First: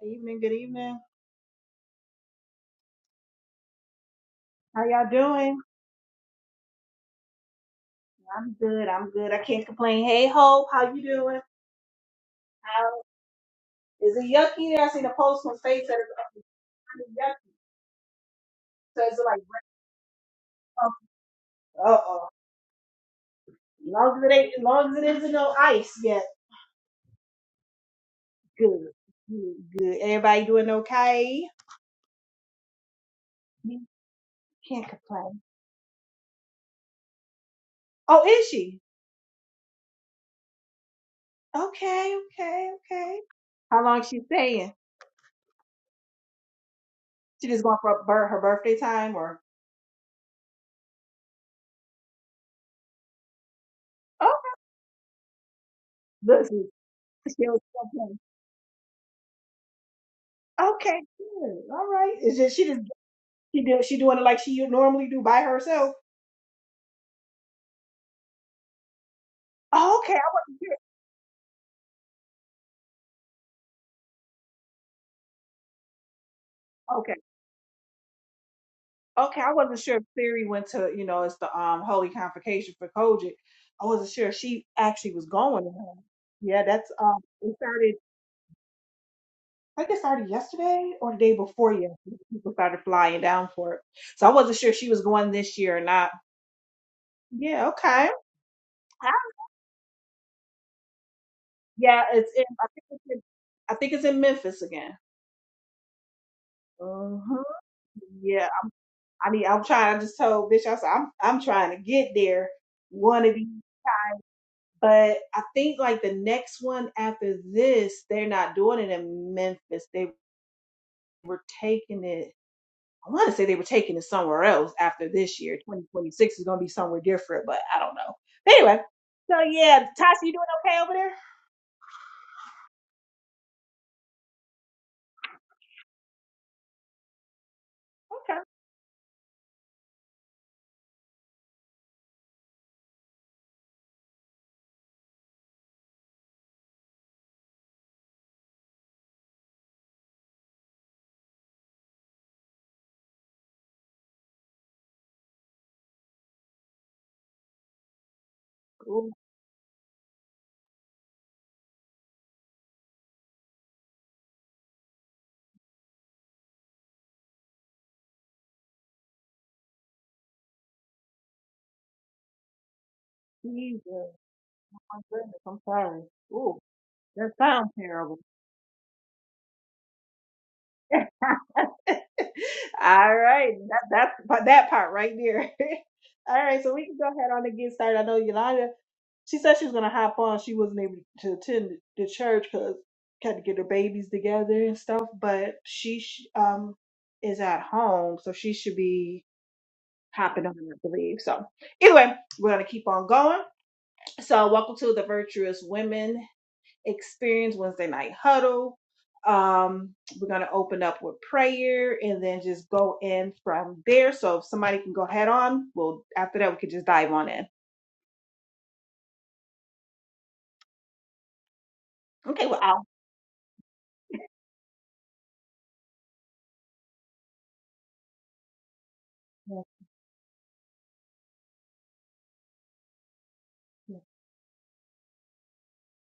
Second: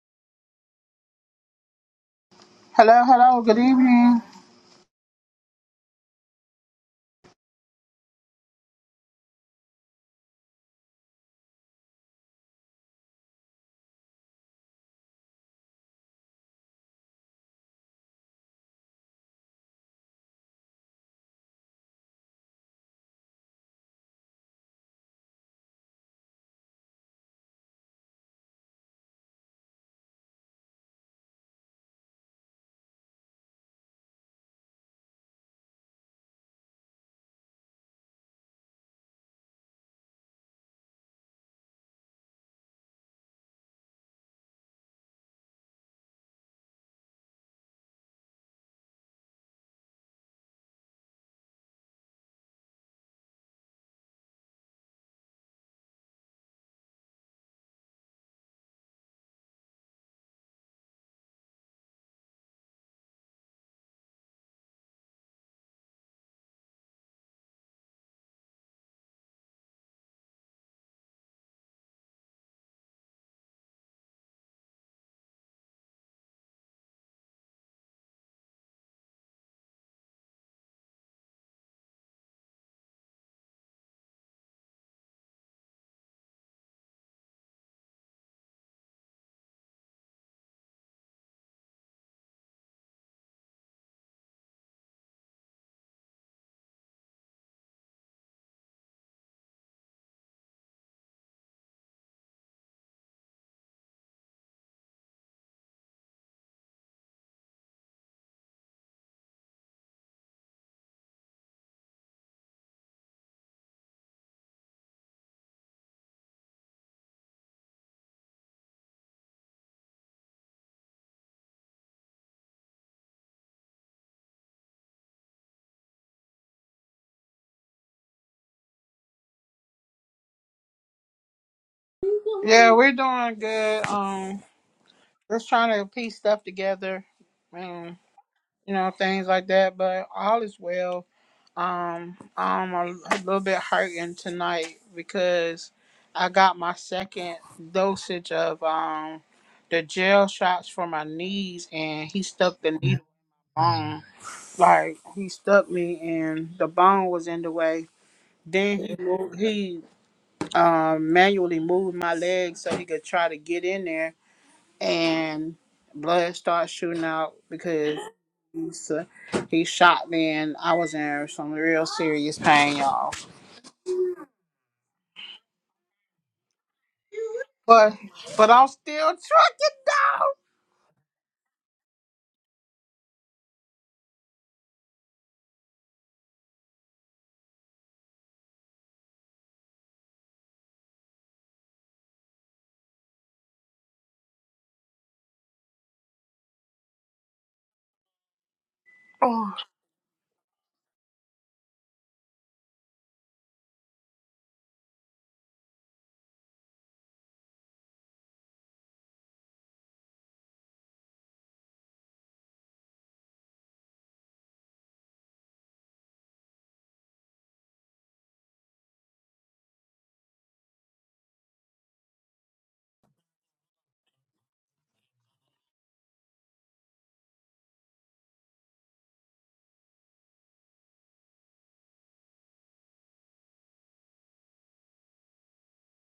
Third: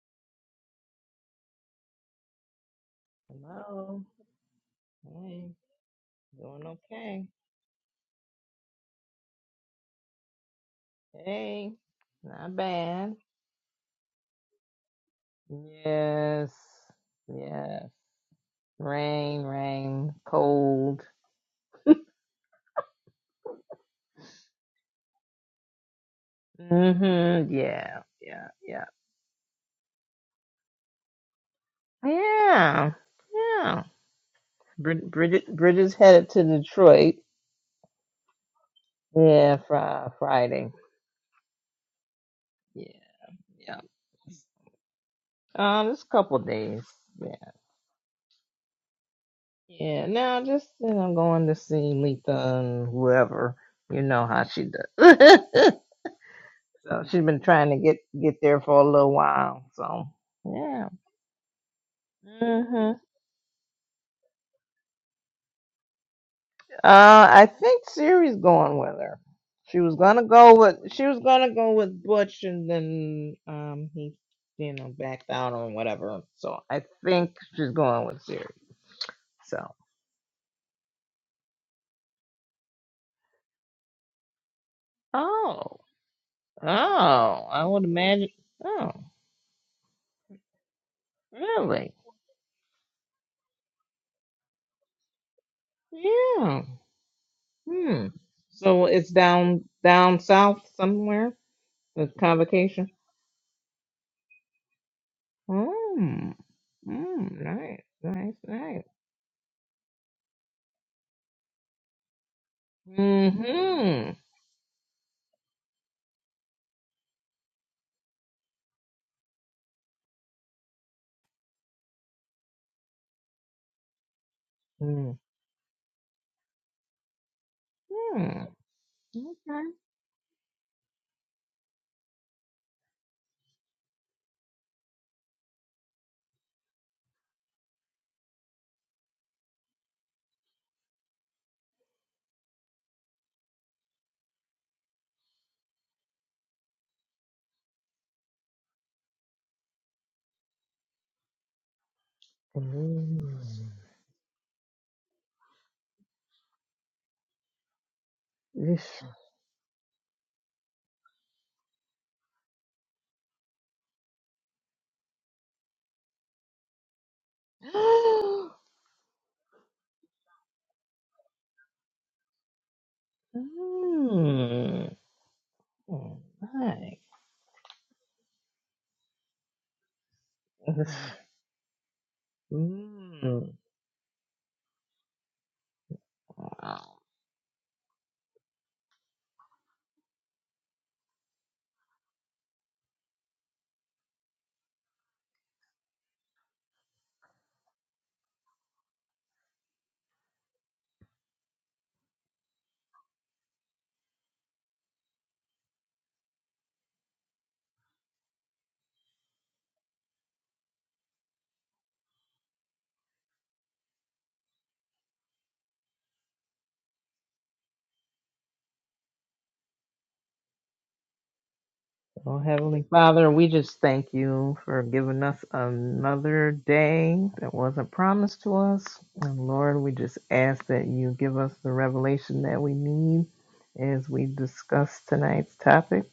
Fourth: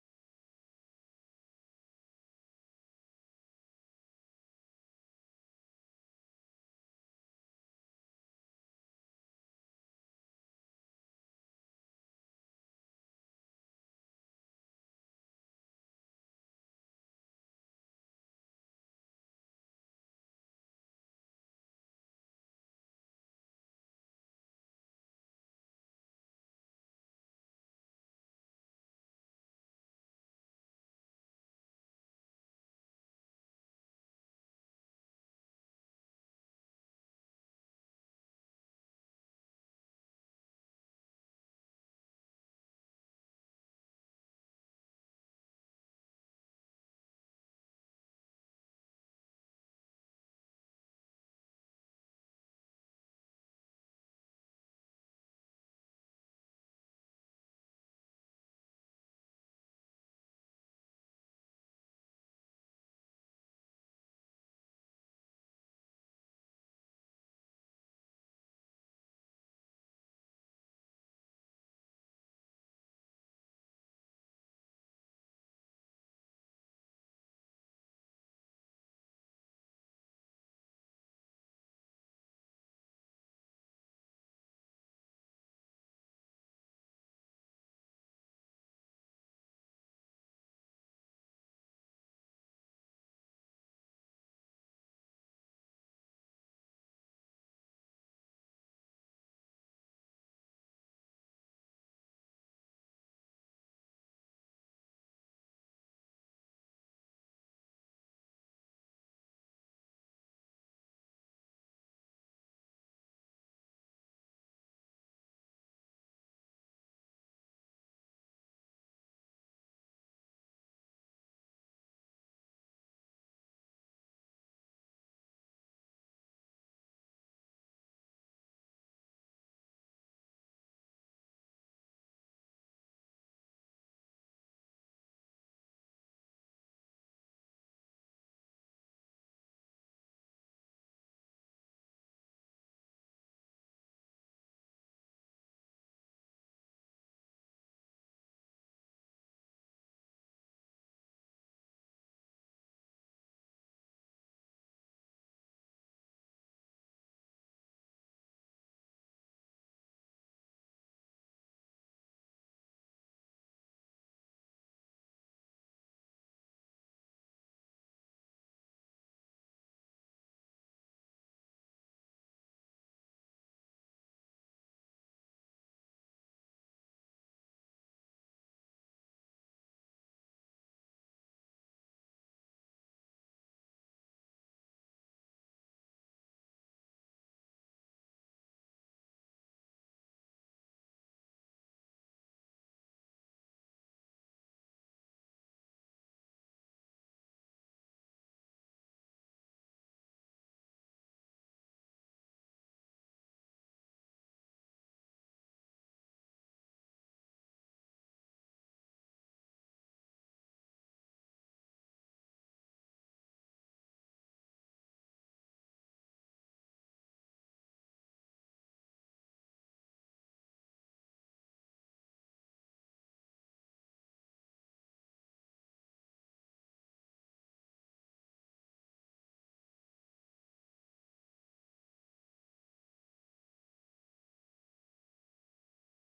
Good evening, good evening. Hello, hello, good Hello. evening. How y'all Hey, doing? doing okay. I'm good, I'm good. I can't complain. Hey Hope, how you doing? Hey, not How bad. is it yucky there? I seen a post on Facebook that it's Yes, kind of yucky. yes. So it's Rain, like rain, cold. uh oh. As Long as it ain't as long as it isn't no ice yet. Mm-hmm. Yeah, yeah, yeah, Good. Good. Good. Everybody doing okay? yeah, Me, yeah. Can't Brid- complain. Bridget, Bridget's headed to Detroit. Oh, is she? Yeah, fri- Friday. Okay, okay, Yeah, okay. yeah. How long she staying? Um, just a couple days. Yeah. She just going for a bir- her birthday time or Yeah, now just you know, going to see Letha and whoever. You know oh how she does. this so she's been is trying to get get there for a little while. So yeah. Okay, good. All right. Is it she hmm just Uh, she do, she doing it like she normally do by herself? I think Siri's going with her. She was Oh, okay, I gonna go wasn't sure. with she was gonna go with Butch, and then um he you know backed out on whatever. So I Okay, think she's going with Siri. okay, I So wasn't sure if Siri went to you know it's the um holy convocation for Kojic. I wasn't sure if she actually was going to oh him. Yeah, oh, that's um it I would started. imagine. Oh I think it started yesterday or the day before really? yesterday. People started flying down for it, so I wasn't sure if she was going this year or not. Yeah. Yeah, Hmm. okay. So it's down down south somewhere. Yeah, The it's in. I think convocation. it's in, I think it's in Memphis again. Hmm. Hmm. hmm Nice. Nice. Nice. I mean, I'm trying. I just told Bishop, I said, I'm I'm trying to get there one of these. Mm-hmm. But I think like the next one after this, they're not doing it in Memphis. They were taking it. I want to say they were taking it somewhere else after this year. 2026 is going to be somewhere different, but I don't know. Mm-hmm. anyway, so Okay. yeah, Tasha, you doing okay over there? Yeah, we're doing good. Um, just trying to piece stuff together, and Okay. you know things like that. But all is well. Um, I'm a, a little bit hurting tonight because I got my second dosage of um the gel shots for my knees, and he stuck the knee Mm. bone. Like he stuck me, and the bone was in the way. Then This. he Oh, moved. He um, manually moved my legs so he could try to get in there, and blood started shooting out because he, s- he shot me, and I was in some real serious pain, y'all. Jesus. mm. My goodness, I'm sorry. Oh, Oh, nice. that sounds But terrible. but I'm still trucking down. All Mm. right, that, that's but that part right there. All right, so Wow. we can go ahead on and get started. I know Yolanda, she said she was gonna hop on. She wasn't able to attend the church because had to get her babies together and stuff. But she sh- um is at home, so she should be Oh, hopping on, I believe. So anyway, we're gonna keep on going. So welcome to the Virtuous Women experience Wednesday night huddle. Um, we're going to open up with prayer and then just go in from there. So if somebody can go head on, well, after that, we could just dive on in. Oh, Okay, well, Heavenly I'll. Father, we just thank you for giving us another day that wasn't promised to us. And Lord, we just ask that you give us the revelation that we need as we discuss tonight's topic.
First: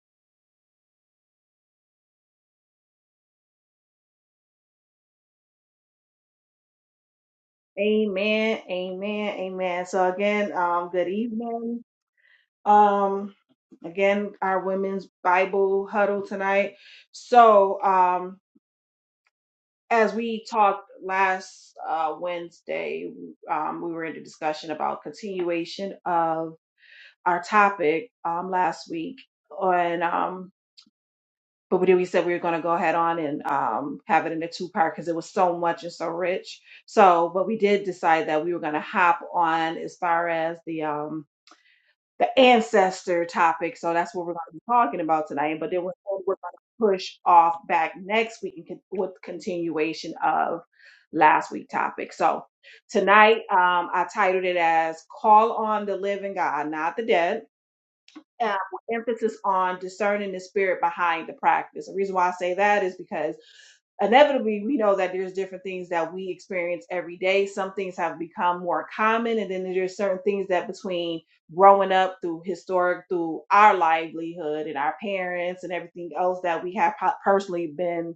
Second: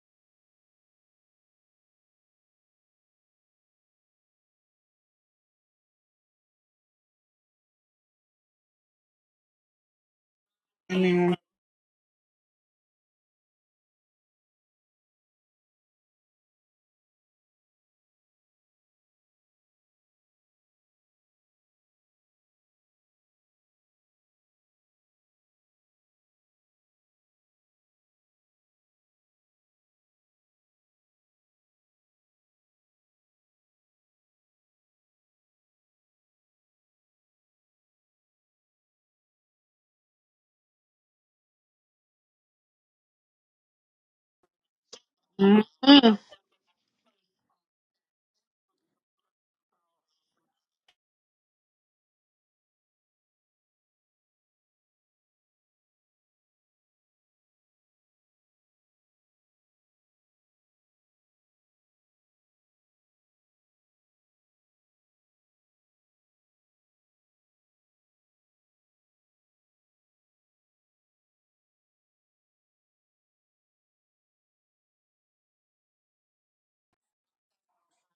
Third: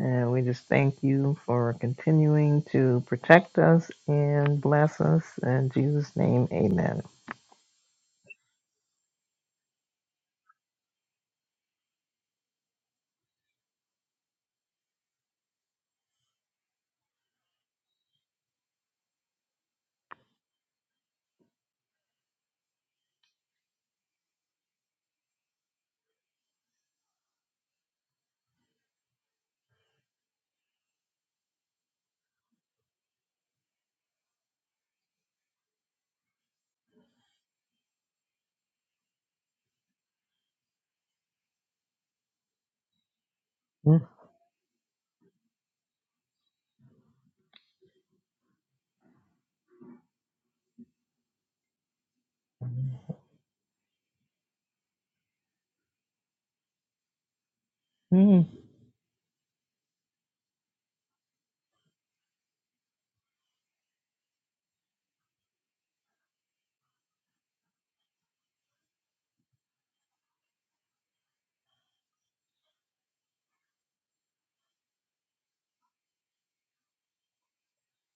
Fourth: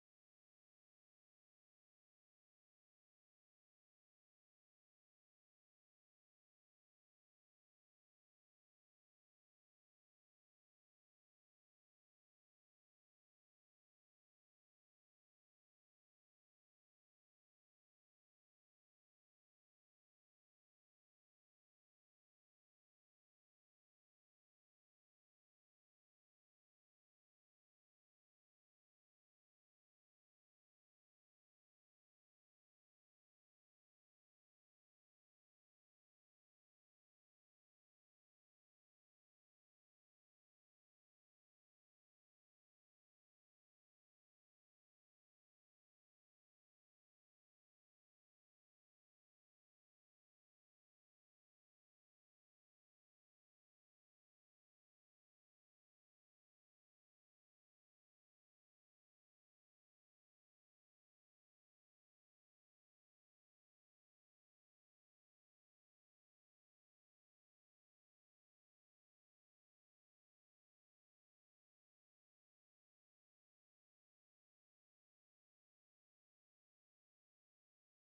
And we just thank you for continuing to protect us and bless us. In Jesus' name, amen. Amen, amen, amen. So again, um, and good then, evening. Um, again, our women's Bible huddle tonight. So, um, as we talked last uh, Wednesday, um, we were in the discussion about continuation of our topic um, last week on um, but we, did- we said we were going to go ahead on and um, have it in a two part because it was so much and so rich so but we did decide that we were going to hop on as far as the um the ancestor topic so Mhm. that's what we're going to be talking about tonight mm, but then we're, mm, we're going to push off back next week and con- with continuation of last week topic so tonight um i titled it as call on the living god not the dead hmm um, with emphasis on discerning the spirit behind the practice. The reason why I say that is because inevitably we know that there's different things that we experience every day some things have become more common and then there's certain things that between growing up through historic through our livelihood and our parents and everything else that we have po- personally been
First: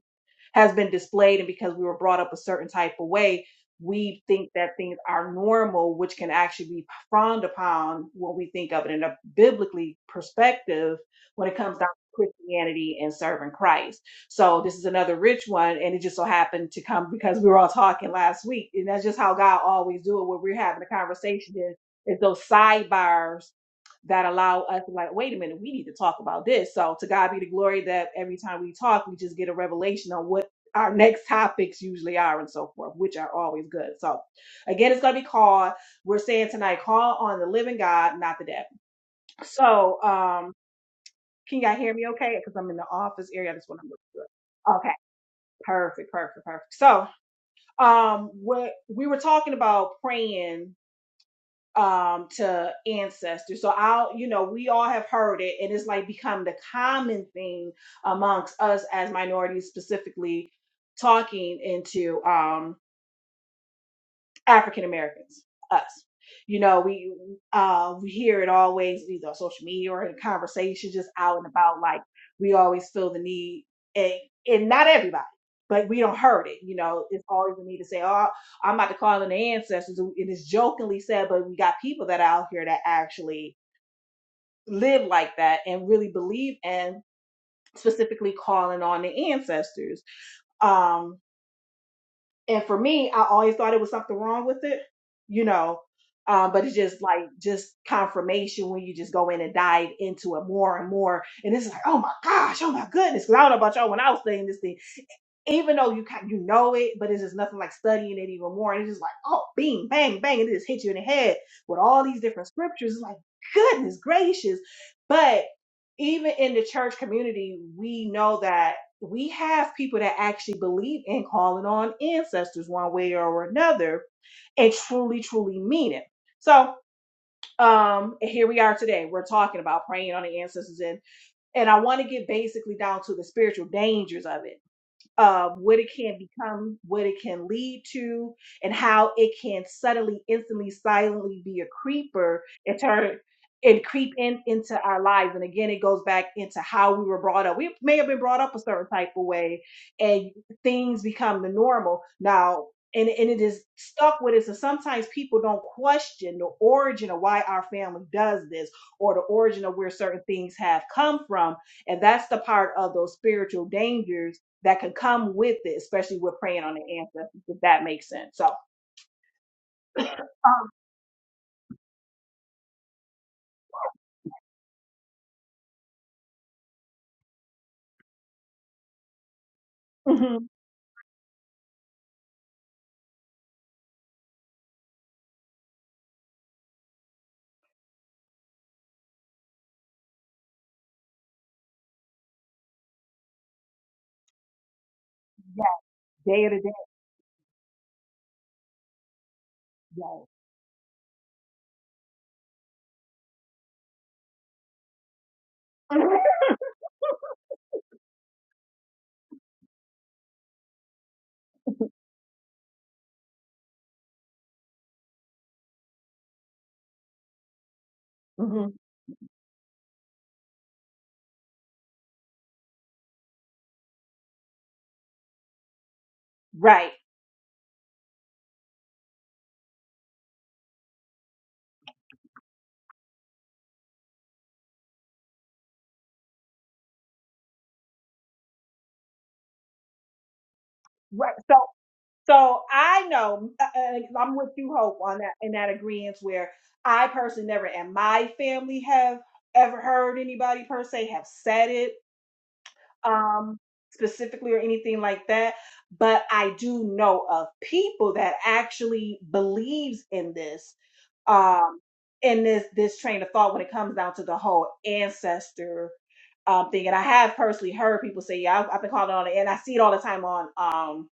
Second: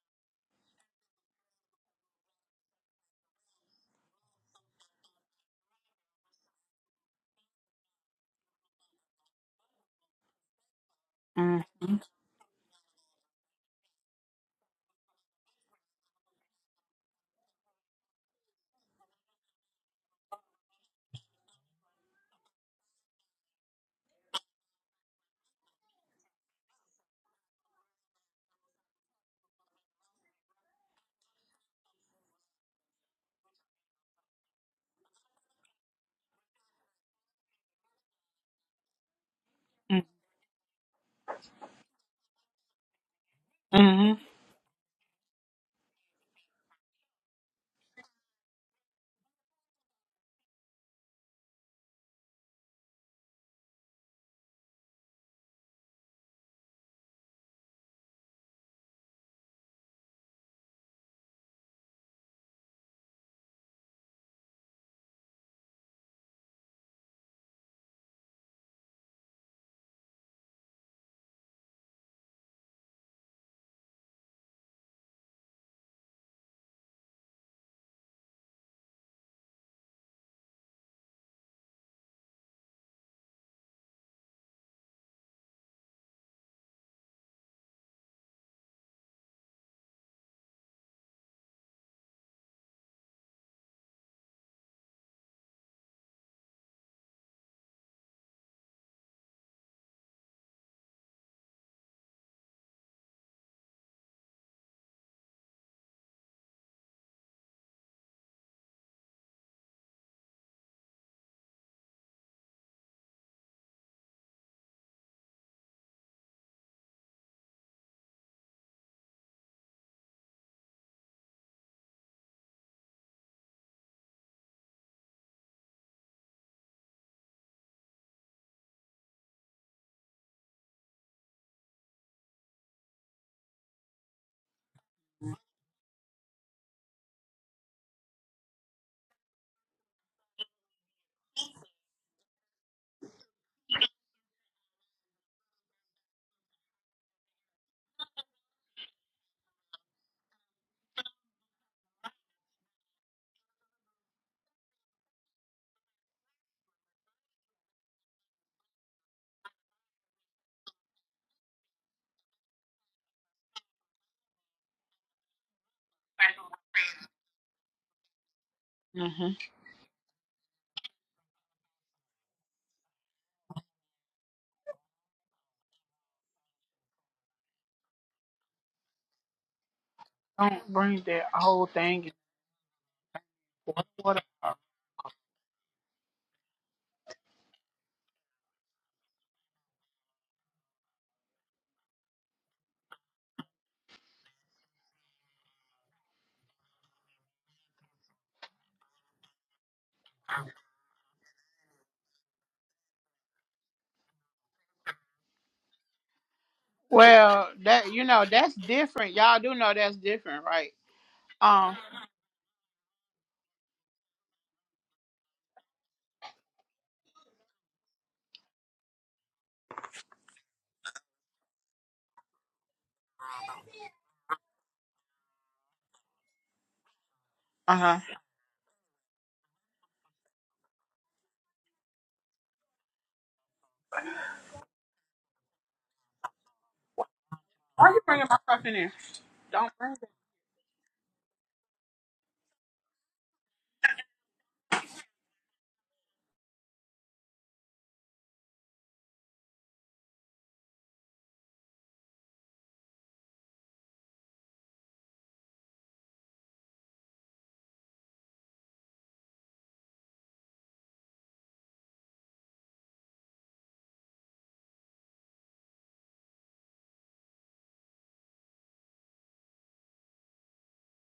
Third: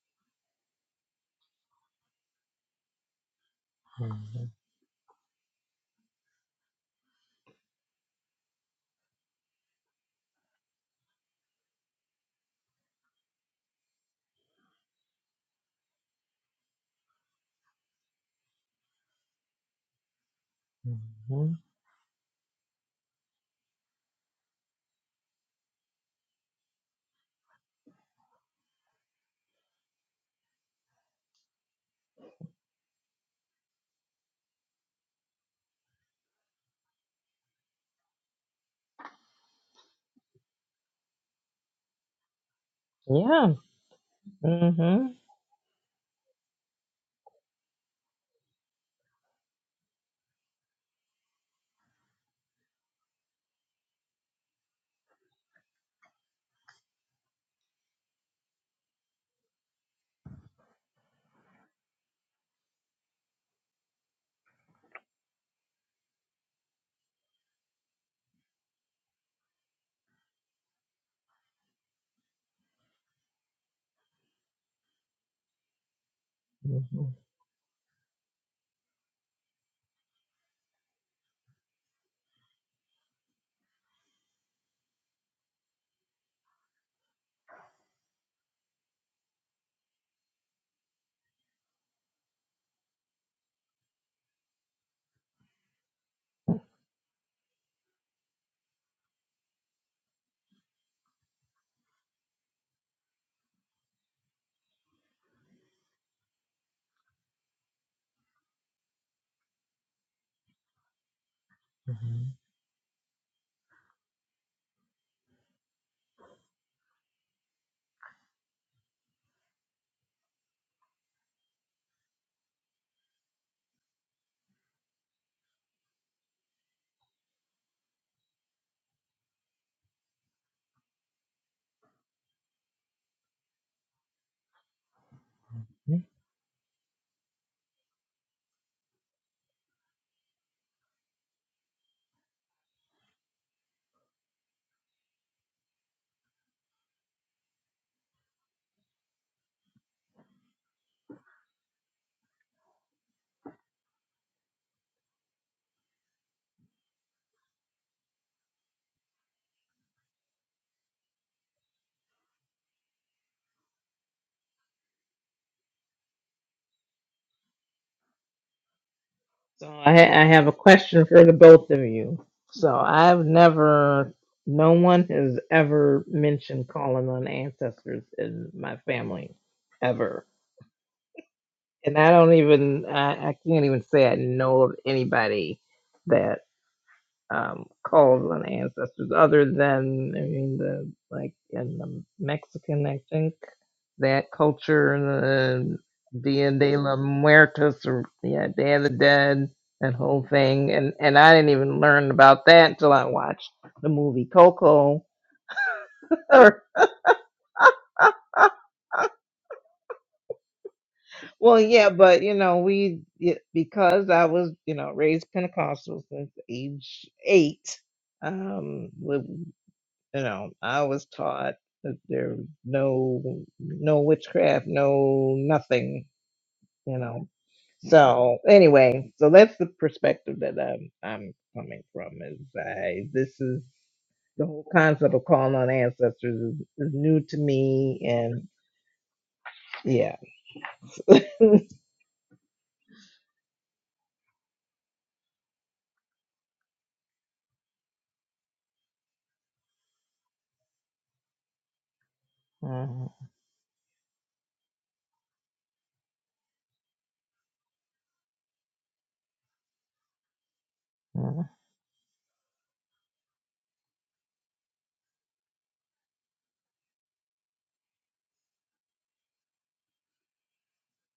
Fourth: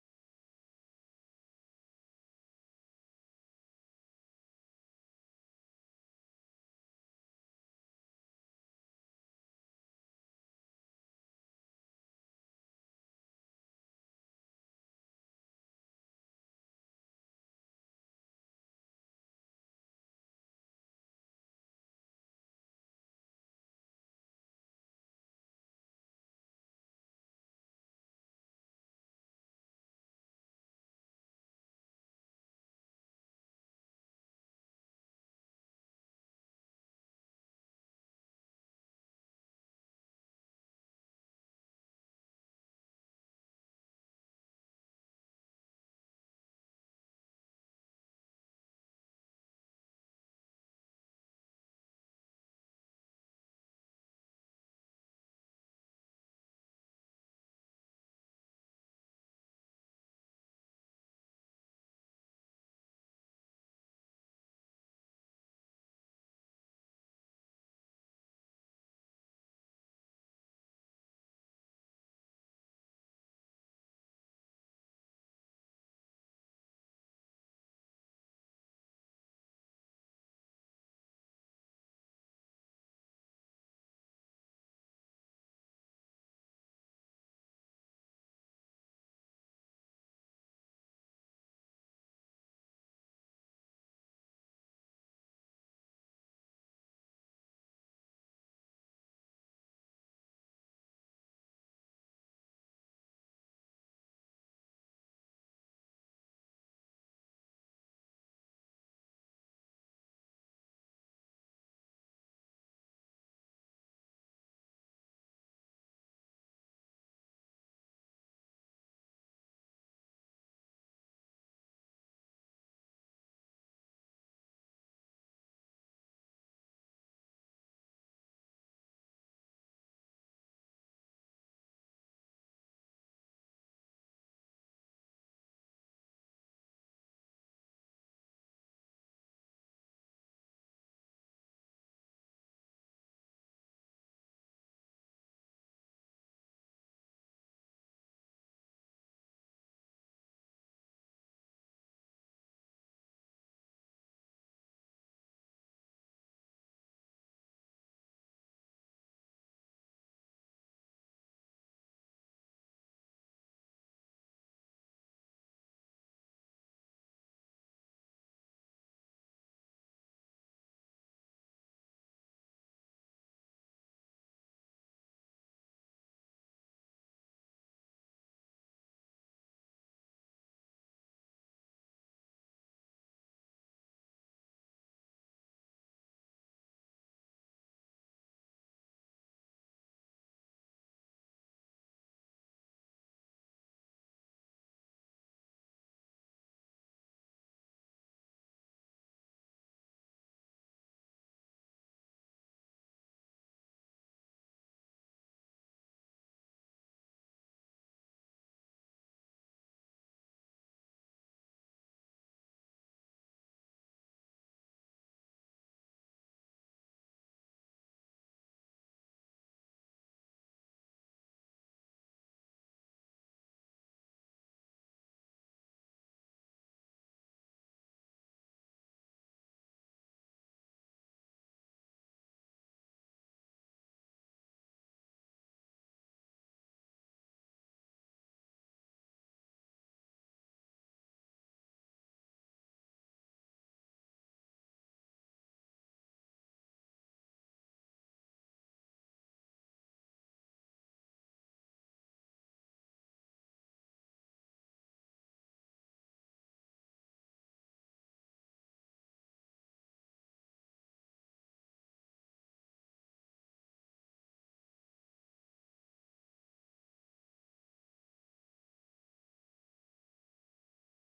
has been displayed and because we were brought up a certain type of way we hmm think that things are normal which can actually be frowned upon when we think of it in a biblically perspective when it mm, comes down mm, to christianity and serving christ so this is another rich one and it just so happened to come because we were all talking last week and that's just how god always do it when we're having a conversation is, is those sidebars that allow us to like, wait a minute, we need to talk about this. So to God be the glory that every time we talk, we just get a revelation on what our next topics usually are and so forth, which are always good. So again, it's gonna be called. We're saying tonight, call on the living God, not the dead. So mm, um can y'all hear me okay? Because I'm in the office area. Yeah. I just want to look mm, good. Okay. Mm-hmm. Perfect, perfect, perfect. So um what we were talking about praying um to ancestors so i'll you know we all have heard it and it's like become the common thing amongst us as minorities specifically talking into um African Americans, us. You know, we uh, we hear it always either on social media or in conversation, just out and about. Like we always feel the need, and, and not everybody, but we don't hurt it. You know, it's always the need to say, "Oh, I'm about to call in the ancestors," and it's jokingly said, but we got people that are out here that actually live like that and really believe and specifically calling on the ancestors. Um, and for me, I always thought it was something wrong with it, you know. Um, but it's just like just confirmation when you just go in and dive into it more and more, and it's like, oh my gosh, oh my goodness. Because I don't know about y'all, when I was saying this thing even though you kind you know it, but it's just nothing like studying it even more. And it's just like, oh, bing, bang, bang, and it just hits you in the head with all these Mm-hmm. different scriptures. It's like, goodness gracious. But even in the church community, we know that we have people that actually believe in calling on ancestors one way or another and truly, truly mean it. So um and here we are today. We're talking about praying on the ancestors and and I want to get basically down to the spiritual dangers of it of what it can become, what it can lead to, and how it can subtly, instantly, silently be a creeper and turn and creep in into our lives. And again, it goes back into how we were brought up. We may have been brought up a certain type of way, and things become the normal. Now, and, and it is stuck with it. So sometimes people don't question the origin of why our family does this or the origin of where certain things have come from. And that's the part of those spiritual dangers that could come with it, especially with praying on the ancestors, if that makes sense. So, mhm. So I, I have a question for the both of you. So I've never, no one has ever mentioned calling on ancestors in my family, ever. mhm, Don't bring that whole and thing. in I don't even I, I can't even say I order. know of anybody that um calls on ancestors other than I mean the like in the Mexican I think that culture yeah, the day Dia to day, de la Muertos or yeah Day of the Dead that yeah. whole thing and and I didn't even learn about that until I watched the movie Coco Mhm, or Well, that you know that's different. Y'all do know that's different, right? Well, Um. yeah, but you know, we y- because I was you know raised Pentecostal since age eight. mhm, Um, with, you know, I was taught that there no no witchcraft, no nothing. right, You know, Uh huh. so anyway, so that's the perspective that I'm I'm coming from. Is I this is the whole concept of calling on ancestors is, is new to Why are me, you bringing my and stuff in there? Don't bring it. yeah, right. So, so I know uh, uh, I'm with you, Hope, on that in that agreement where I personally never, and my family have ever heard anybody per se have said it Mhm, um, specifically or anything like that. But I do know of people that actually believes in this, mhm, um, in this this train of thought when it comes down to the whole ancestor um, thing. And I have personally heard people say, "Yeah, I've, I've been calling on it," and I see it all the time on. Um,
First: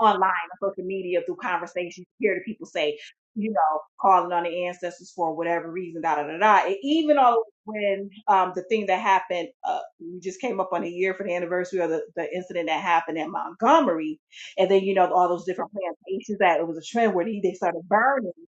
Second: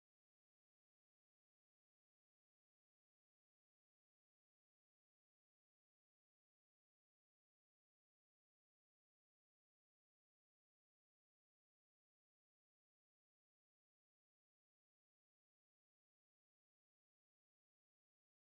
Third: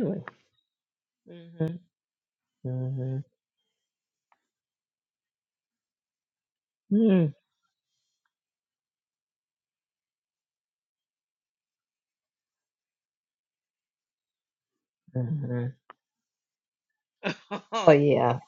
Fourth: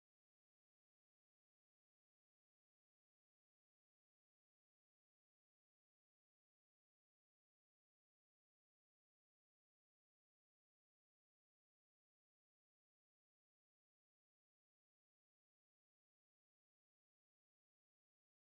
online on social media through conversations. You hear the people say, hmm you know, calling on the ancestors for whatever reason, da da da da. And even hmm all when um, the thing that happened, uh, we just came up on a year for the anniversary of the, the incident that happened in Montgomery, and then you know all those hmm different plantations that it was a trend where they, they started Oh burning. yeah.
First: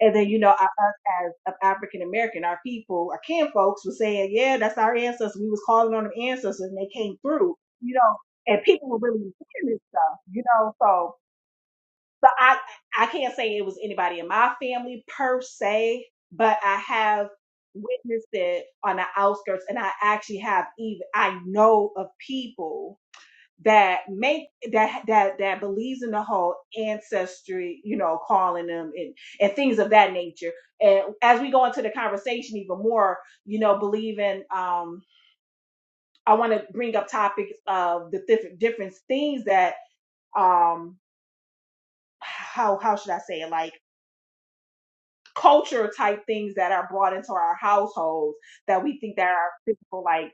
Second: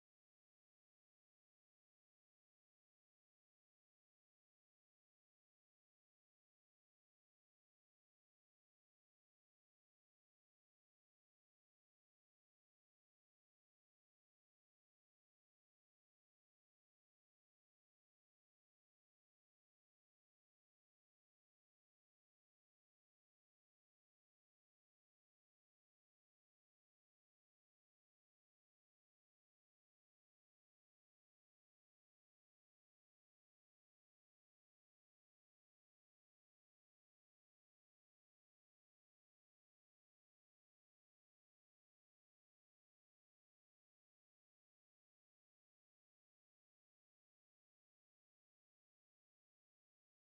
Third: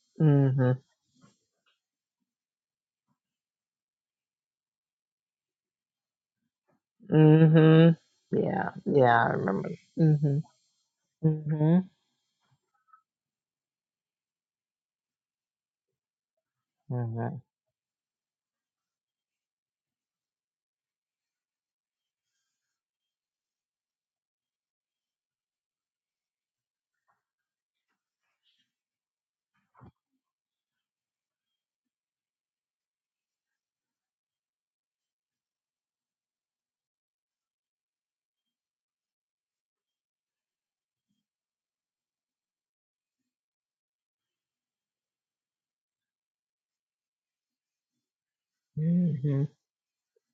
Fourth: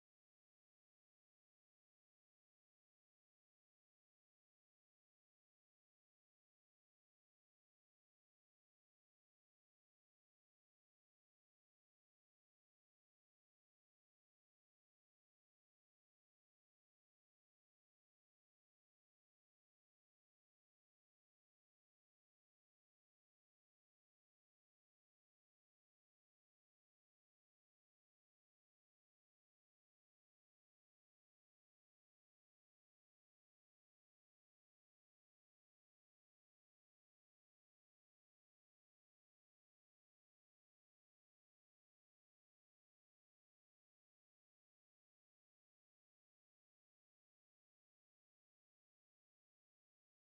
And then you know I- us Mhm. as um, African American, our people, our kin folks were saying, "Yeah, that's our ancestors. We was calling on them ancestors, and they came through." You Mhm. know, and Yeah. people were really Yeah. I looking remember. this stuff. Mhm. You know, so Mhm. so I I can't say it was anybody in my family per se, but I have Mhm. witnessed it on the outskirts, and I actually have even I know of people that make that that that believes in the whole ancestry, you know, calling them and and things of that nature. And as we go into the conversation even more, you know, believing um I want to bring up topics of the different different things that um how how should I say it like culture type things that are brought into our households that we think that Mhm. are physical like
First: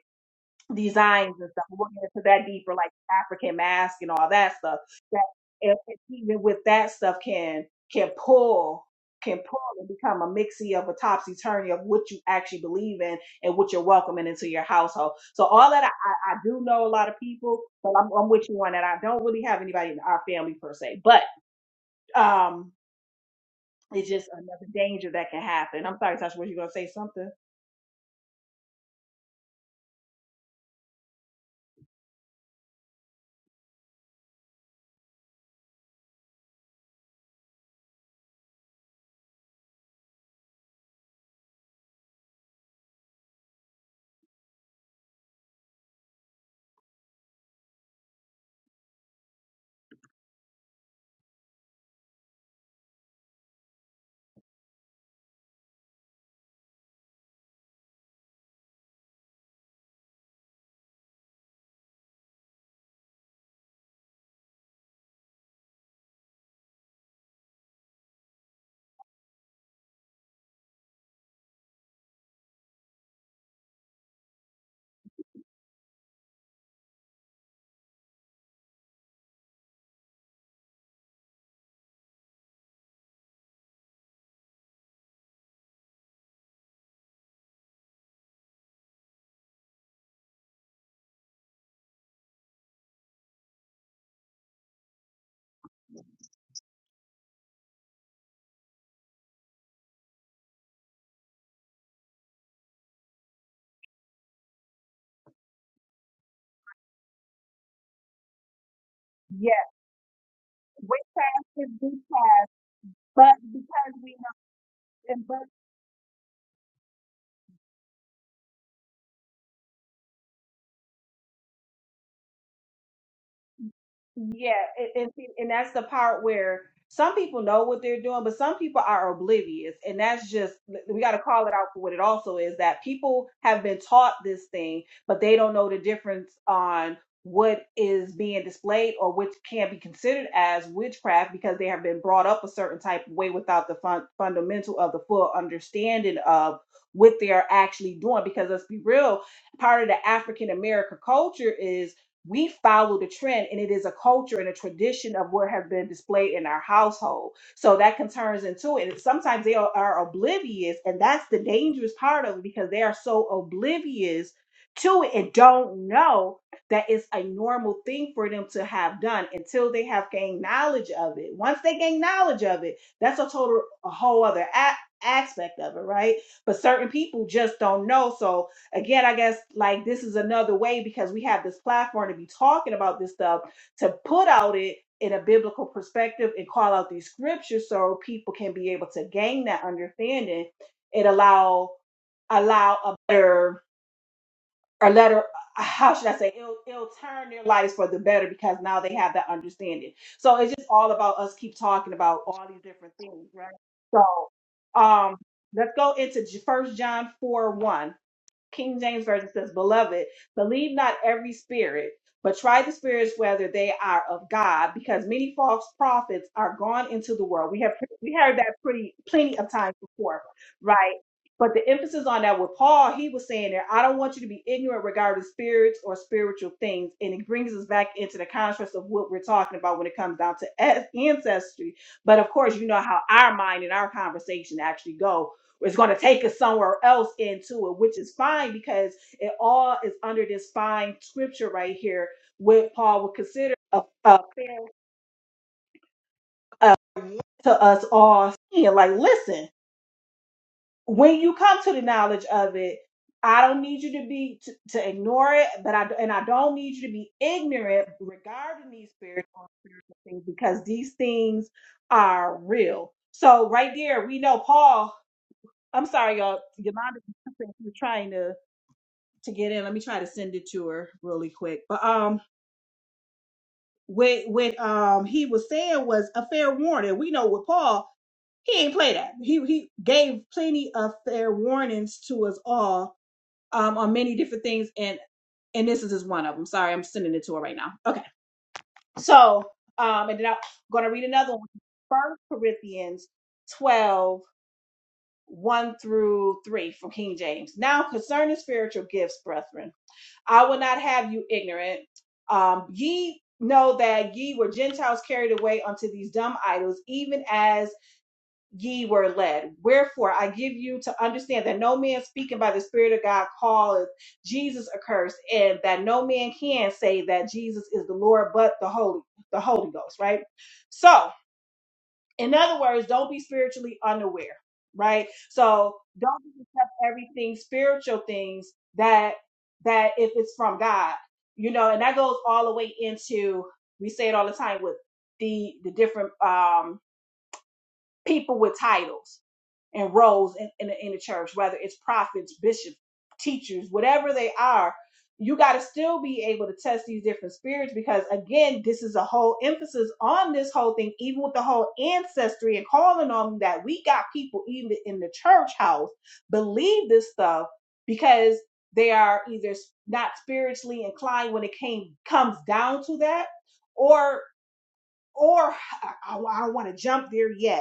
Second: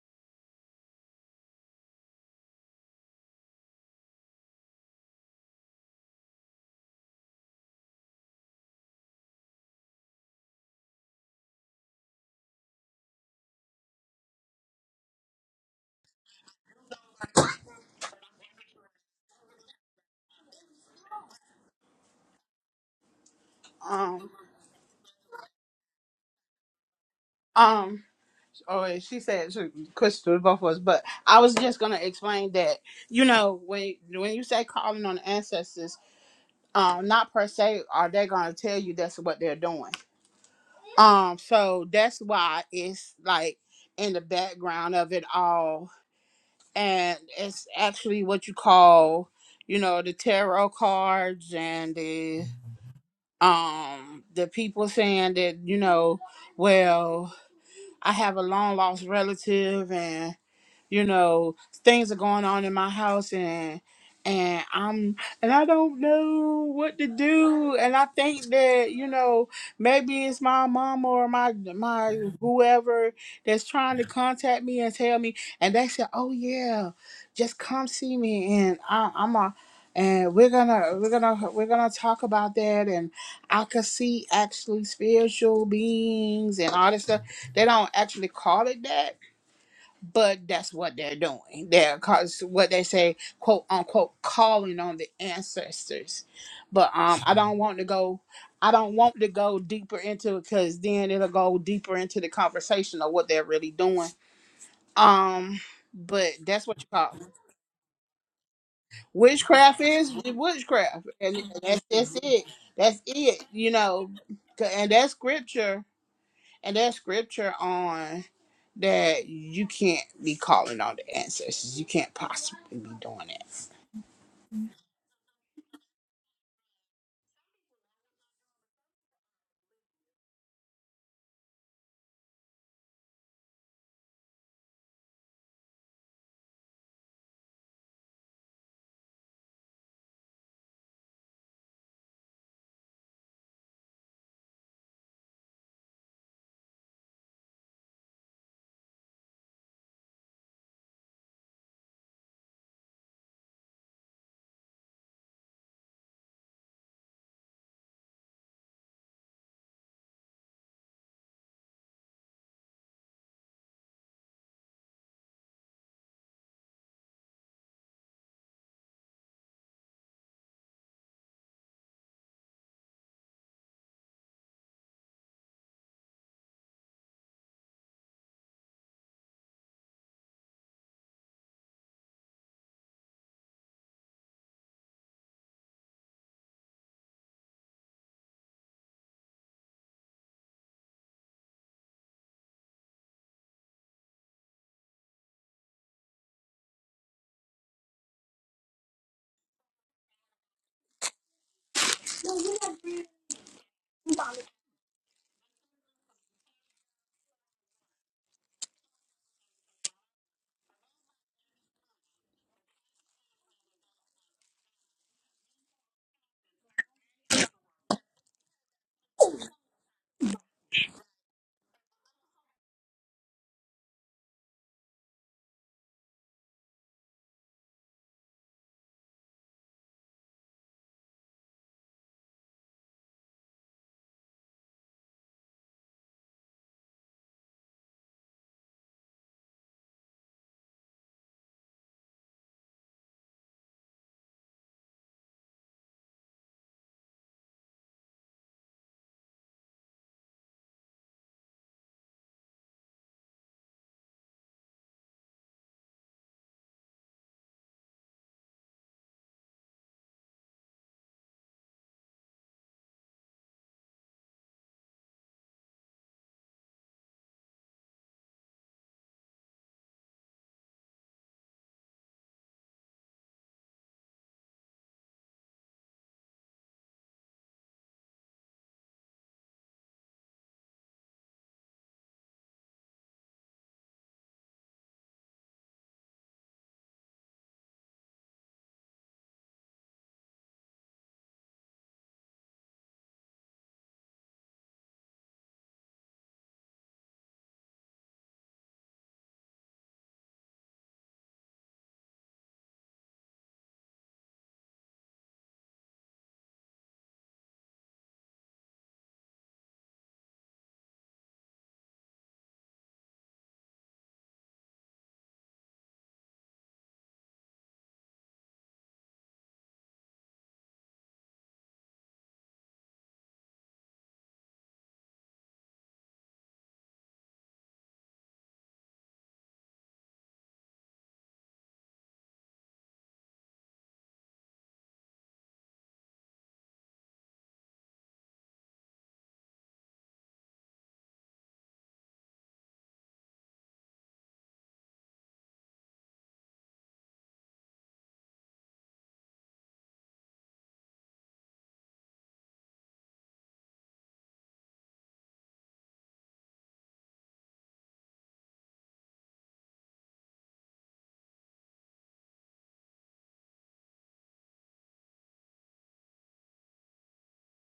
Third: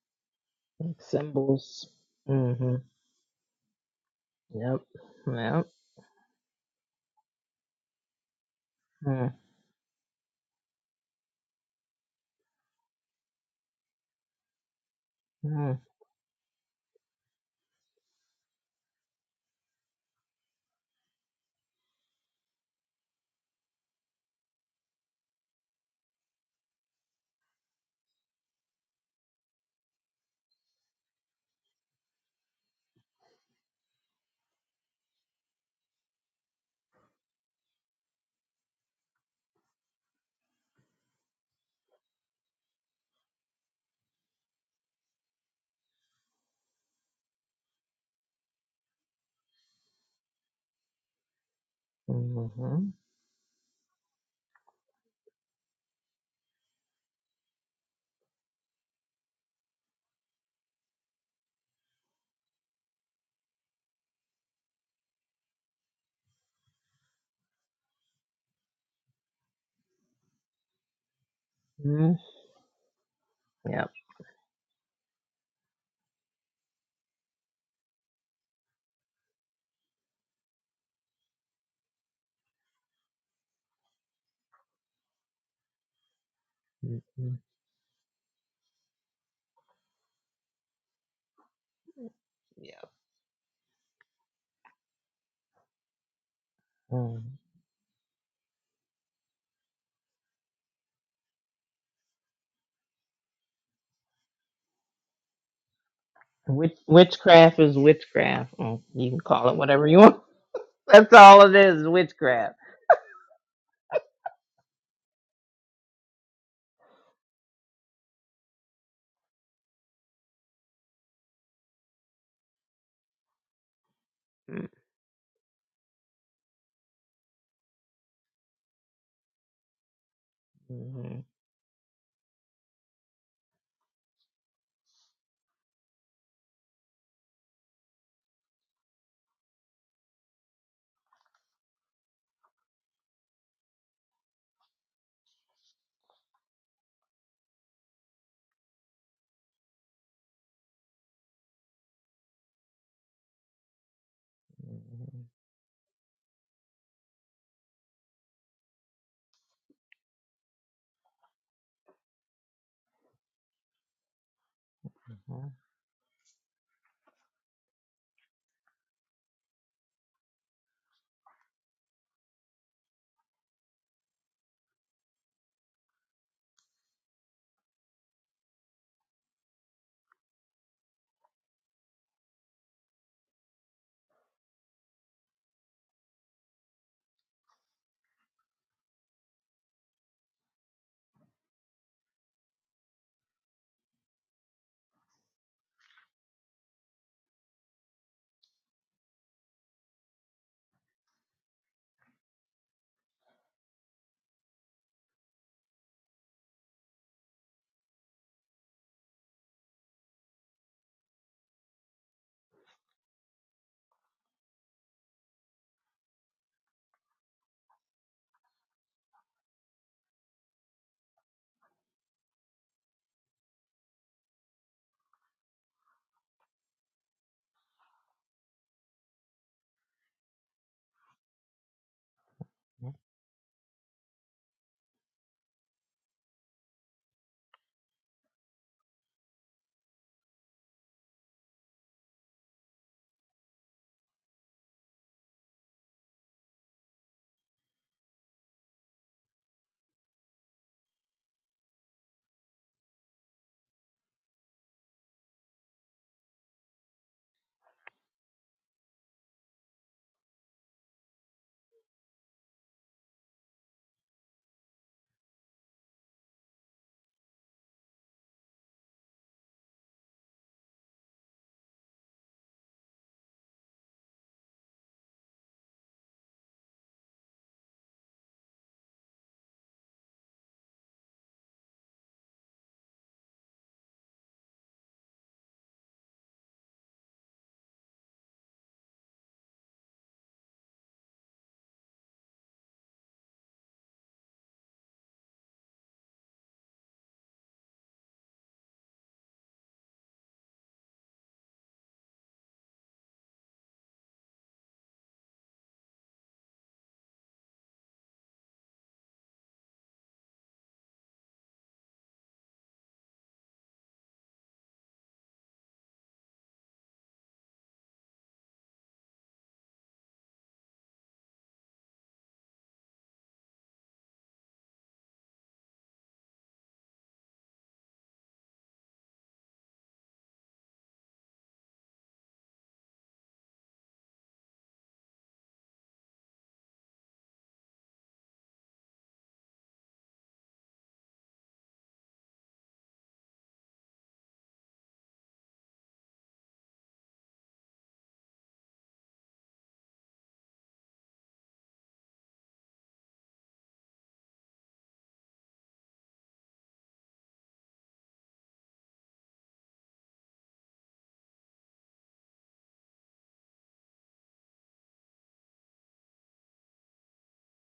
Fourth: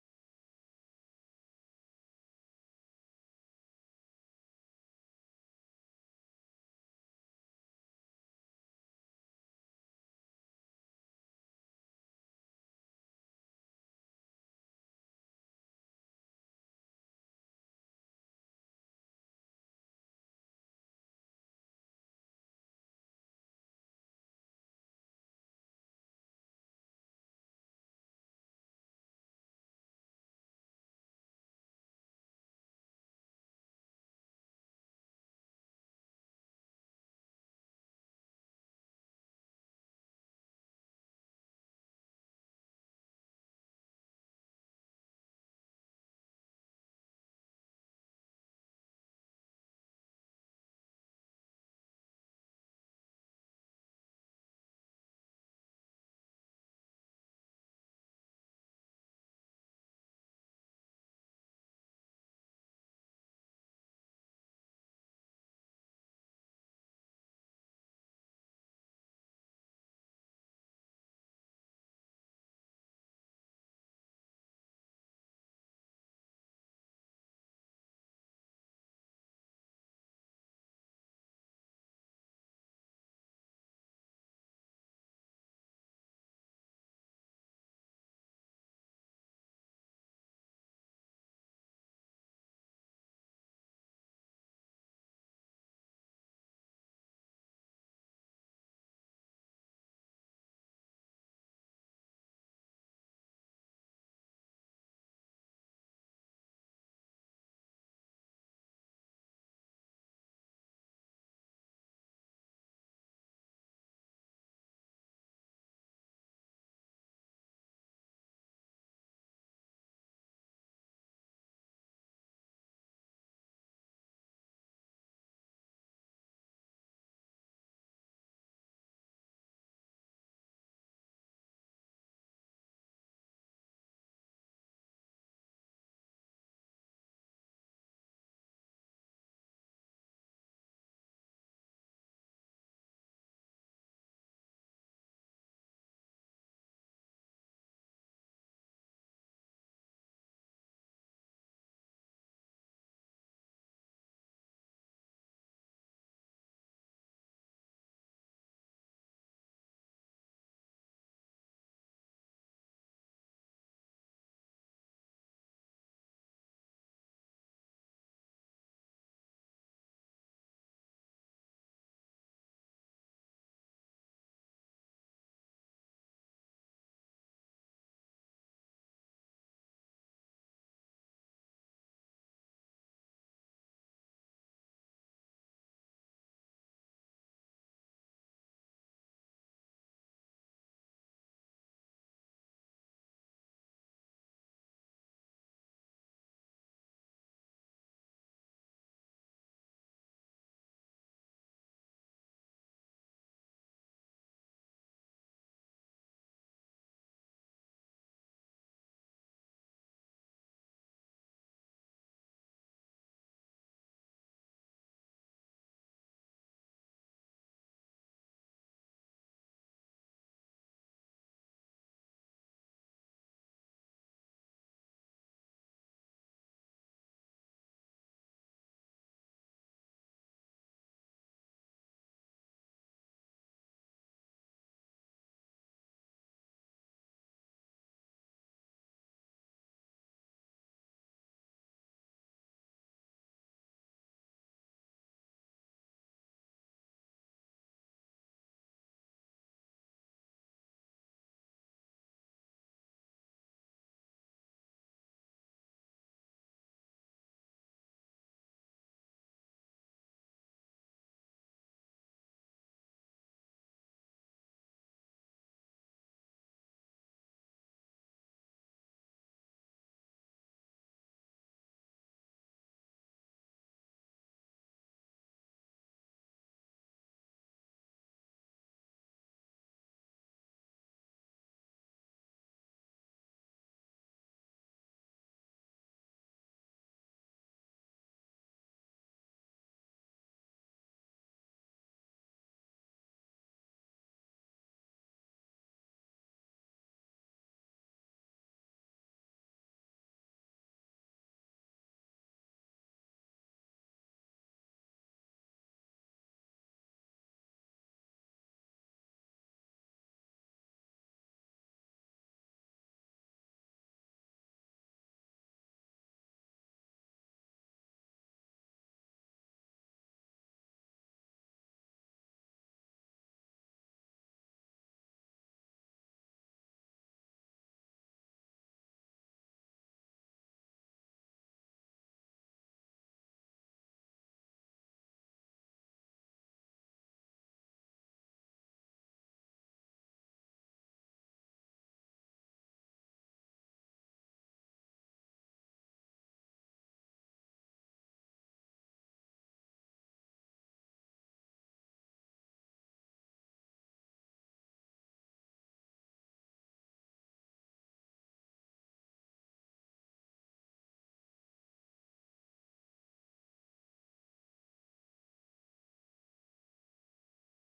designs and stuff. We'll Symbols. get into that deeper, Mhm. like African mask and all that stuff. Yep. That Yep. and even with that stuff can can pull Mhm. can pull and become a mixie of a topsy turvy of what you actually believe in and what you're welcoming into your household. So all that I, I, I do know a lot of people, but I'm, I'm with you on that. I don't really have anybody in our family per se, but um it's just Um, another danger that can happen. I'm sorry, Tasha, were you gonna say something? um. Oh, wait, she said she- Crystal, both of us. But I was just gonna explain that. You know, when when you say calling on the ancestors, um, not per se are they gonna tell you that's what they're doing. Um, so that's why it's like in the background of it all, and it's actually what you call, you know, the tarot cards and the Mhm. um the people saying that you know well I have a long lost relative and you know things are going on in my house and and i'm and i don't know what to do and i think that you know maybe it's my mom or my my Mhm. whoever that's Yep. trying to contact me and tell me and they said oh yeah just come see me and I, i'm a and we're gonna we're gonna we're gonna talk about that and i could see actually spiritual beings and all this stuff Mhm. they don't actually call it that but that's what they're doing They're because what they Yep. say quote unquote calling on the ancestors but um Mm. i don't want to go i don't want to go deeper into it because then it'll go deeper into the conversation of what they're really doing um but that's Witch- what you call it. witchcraft is witchcraft. Mm, You can call Yeah, it witchcraft whatever you is want. we witchcraft That's all and it should that's is. be that's sad, it Witchcraft. that's but it you because know, we know, and that and but scripture and that scripture on. that you can't be calling on the ancestors. You can't possibly be doing that. Yeah, Mm-hmm. and, and see, and that's the part where some people know what they're doing, but some people are oblivious, and that's just we got to Mm-hmm. call it out for what it also is that people have been taught this thing, but they don't know the difference on what is being displayed or which can be considered as witchcraft because they have been brought up a certain type of way without the fun- fundamental of the full understanding of what they are actually doing because let's be real part of the african american culture is we follow the trend and it is a culture and a tradition of what has been displayed in our household so that can turns into it and sometimes they are, are oblivious and that's the dangerous part of it because they are so oblivious to it and Mm-hmm. don't know that it's a normal thing for them to have done until they have gained knowledge of it once they gain knowledge of it that's a total a whole other a- aspect of it right but certain people just don't know so again, I guess like this is another way because we have this platform to be talking about this stuff to put out it in a biblical perspective and call out these scriptures so people can be able to gain that understanding and allow allow a better or letter how should I say it'll it'll turn their lives for the better because now they have that understanding. So it's just all about us keep talking about all these different things, right? So um let's go into first John 4 1. King James Version says, Beloved, believe not every spirit, but try the spirits whether they are of God, because many false prophets are gone into the world. We have we heard that pretty plenty of times before, right? But the emphasis on that with Paul, he was saying there, I don't want you to be ignorant regarding spirits or spiritual things. And it brings us back into the contrast of what we're talking about when it comes down to an- ancestry. But of course, you know how our mind and our conversation actually go it's going to take us somewhere else into it, which is fine because it all is under this fine scripture right here, what Paul would consider a, a fair a to us all saying, like, listen, when you come to the knowledge of it, I don't need you to be to, to ignore it, but I and I don't need you to be ignorant regarding these spiritual spiritual things because these things are real. So right there, we know Paul. I'm sorry, y'all. Yolanda, was trying to. to get in. Let me try to send it to her really quick. But um, when when um he was saying was a fair warning. We know with Paul, he ain't play that. He he gave plenty of fair warnings to us all um on many different things, and and this is just one of them. Sorry, I'm sending it to her right now. Okay, so um, and then I'm gonna read another one. First Corinthians twelve one through 3 from King James. Now concerning spiritual gifts, brethren. I will not have you ignorant. Um, ye know that ye were Gentiles carried away unto these dumb idols, even as ye were led. Wherefore I give you to understand that no man speaking by the Spirit of God calleth Jesus accursed, and that no man can say that Jesus is the Lord but the Holy, the Holy Ghost, right? So in other words, don't be spiritually unaware, right? So don't just accept everything spiritual things that that if it's from God, you know, and that goes all the way into we say it all the time with the the different um people with titles and roles in, in, the, in the church, whether it's prophets, bishops, teachers, whatever they are, you got to still be able to test these different spirits because, again, this is a whole emphasis on this whole thing, even with the whole ancestry and calling on them, that. We got people, even in the church house, believe this stuff because they are either s- not spiritually inclined when it came comes down to that or or I, I, I don't want to jump there yet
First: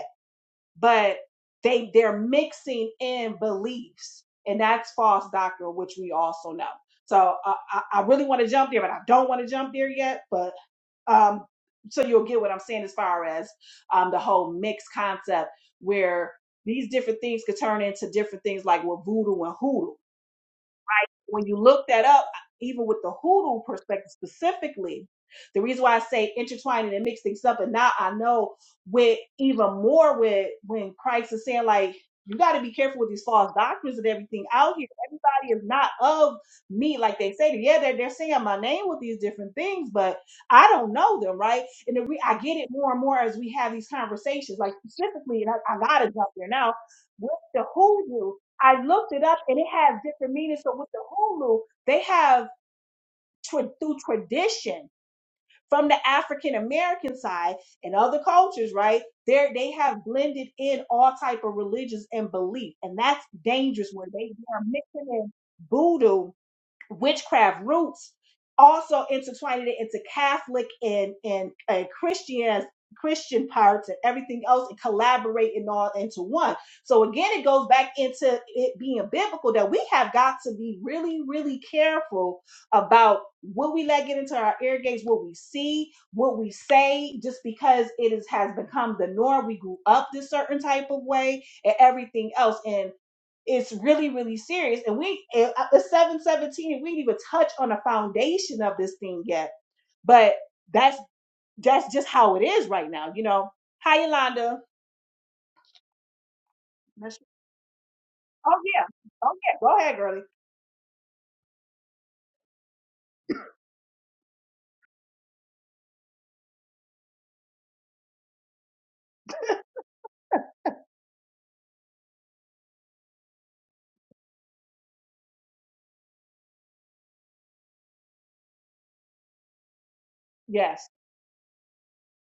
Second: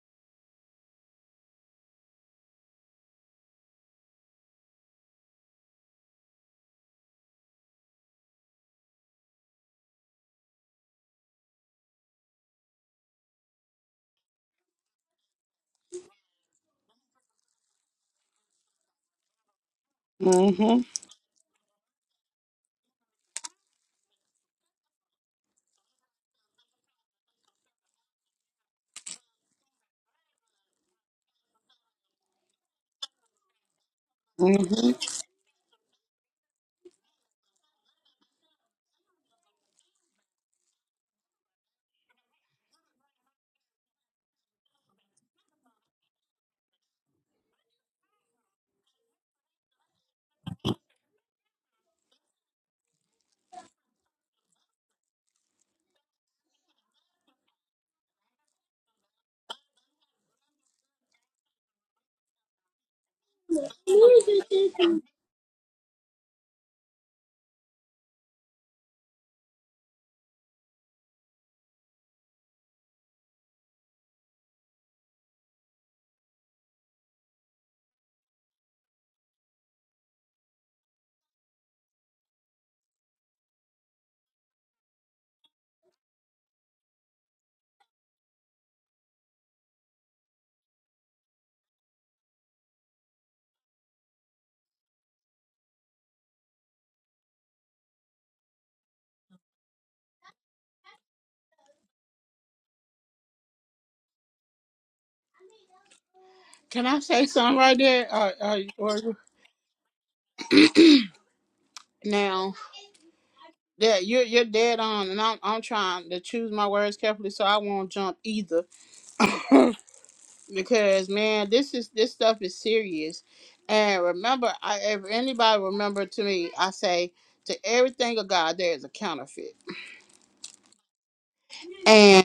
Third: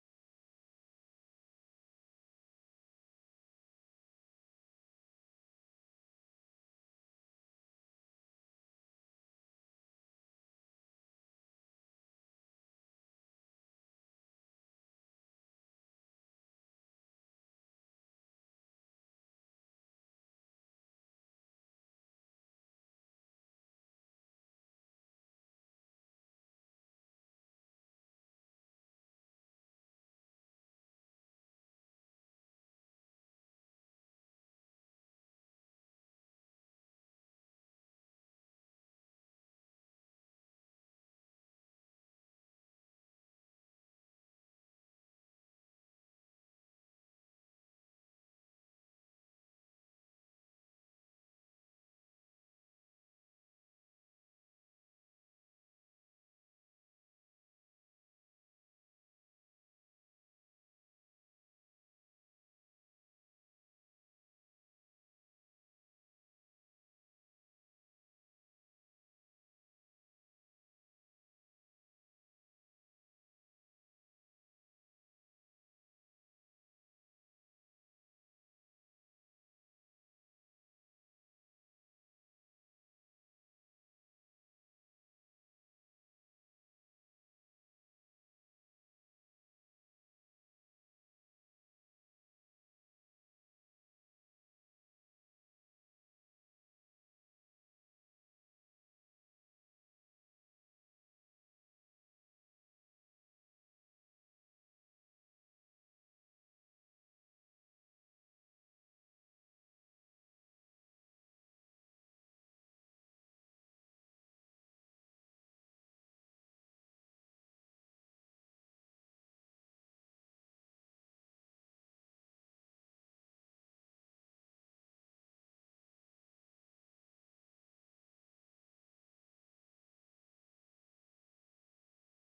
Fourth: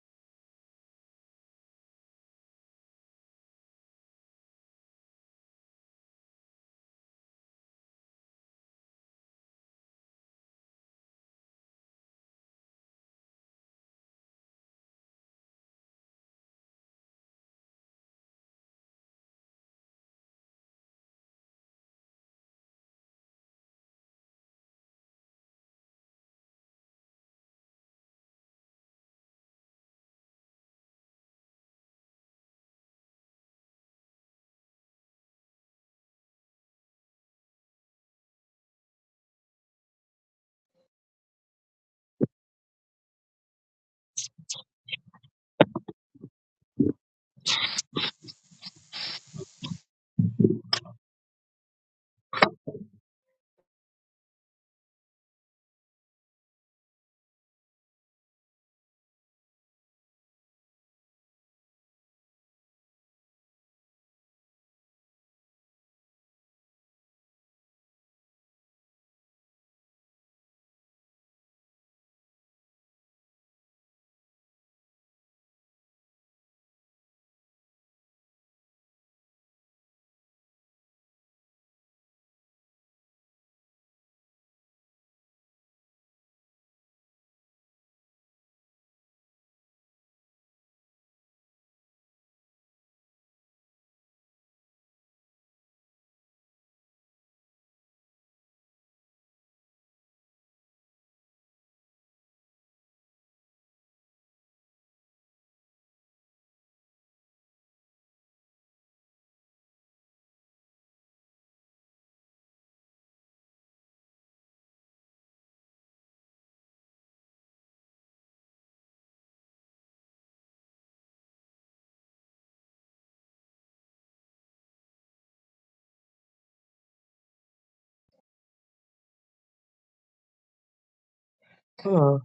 but they they're mixing in beliefs and that's false doctrine which we also know so uh, I, I really want to jump there but i don't want to jump there yet but um so you'll get what i'm saying as far as um the whole mixed concept where these different things could turn into different things like with voodoo and hoodoo Mm-hmm. when you look that up, even with the hoodoo perspective specifically, the reason why I say intertwining and mix things up, and now I know with even more with when Christ is saying like, you got to be careful with these false doctrines and everything out here. Mm-hmm. Everybody is not of me, like they say. Yeah, they're, they're saying my name with these different things, but I don't know them, right? And the re- I get it more and more as we have these conversations, like specifically, and I, I got to jump there now with the hoodoo. I looked it up and it has different meanings. So with the Hulu, they have tra- through tradition from the African American side and other cultures, right? They they have blended in all type of religions and belief, and that's dangerous when they are mixing in voodoo witchcraft roots also intertwined it into Catholic and and, and Christian Christian parts and everything else and collaborating all into one. So again, it goes back into it being biblical that we have got to be really, really careful about what we let get into our ear gates, what we see, what we say, just because it is has become the norm. We grew up this certain type of way and everything else. and. It's really, really serious. And we, it- uh, the 717, we didn't even touch on the foundation of this thing yet. But that's that's just how it is right now. You know, hi, Yolanda. Can I That's- say something right there? Or, Oh, yeah. or, or Oh, yeah. Go ahead, girlie. now yeah, you're you're dead on, and I'm I'm trying to choose my words carefully so I won't jump either, because man, this is this stuff is serious. And remember, I, if anybody remember to me, I say to everything of God there is a counterfeit, Yes. Uh,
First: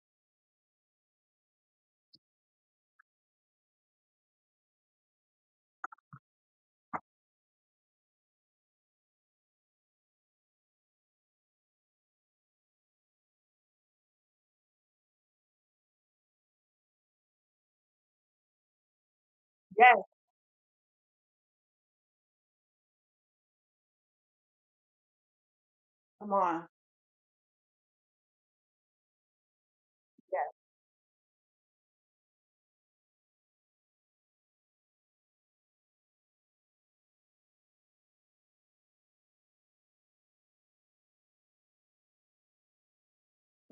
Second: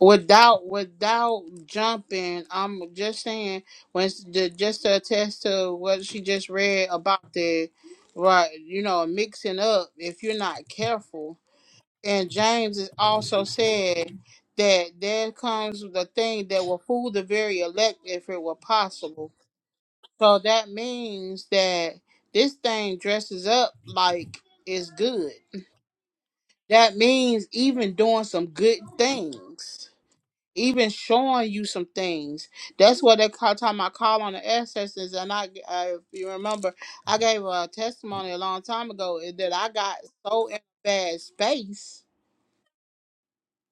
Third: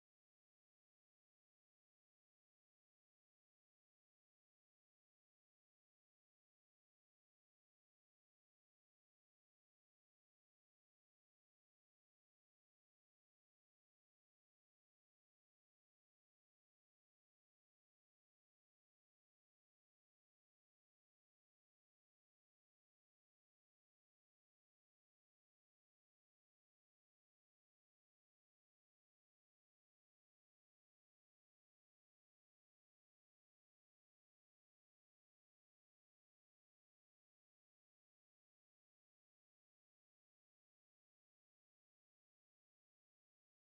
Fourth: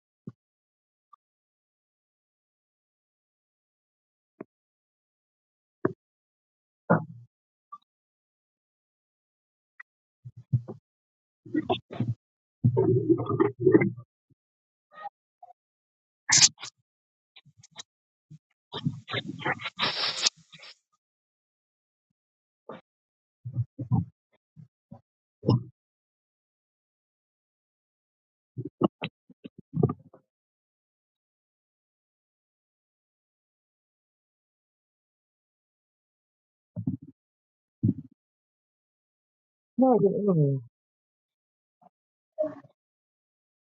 without without jumping i'm just saying when the, just to attest to what she just read about the right you know mixing up if you're not careful and james is also said that there comes the thing that will fool the very elect if it were possible Yes. so that means that this thing dresses up like it's good Come on. that means even doing some good things Yes. even showing you some things. That's what they call time I call on the ancestors. And I, uh, if you remember, I gave a testimony a long time ago is that I no, no, got so in a uh, bad space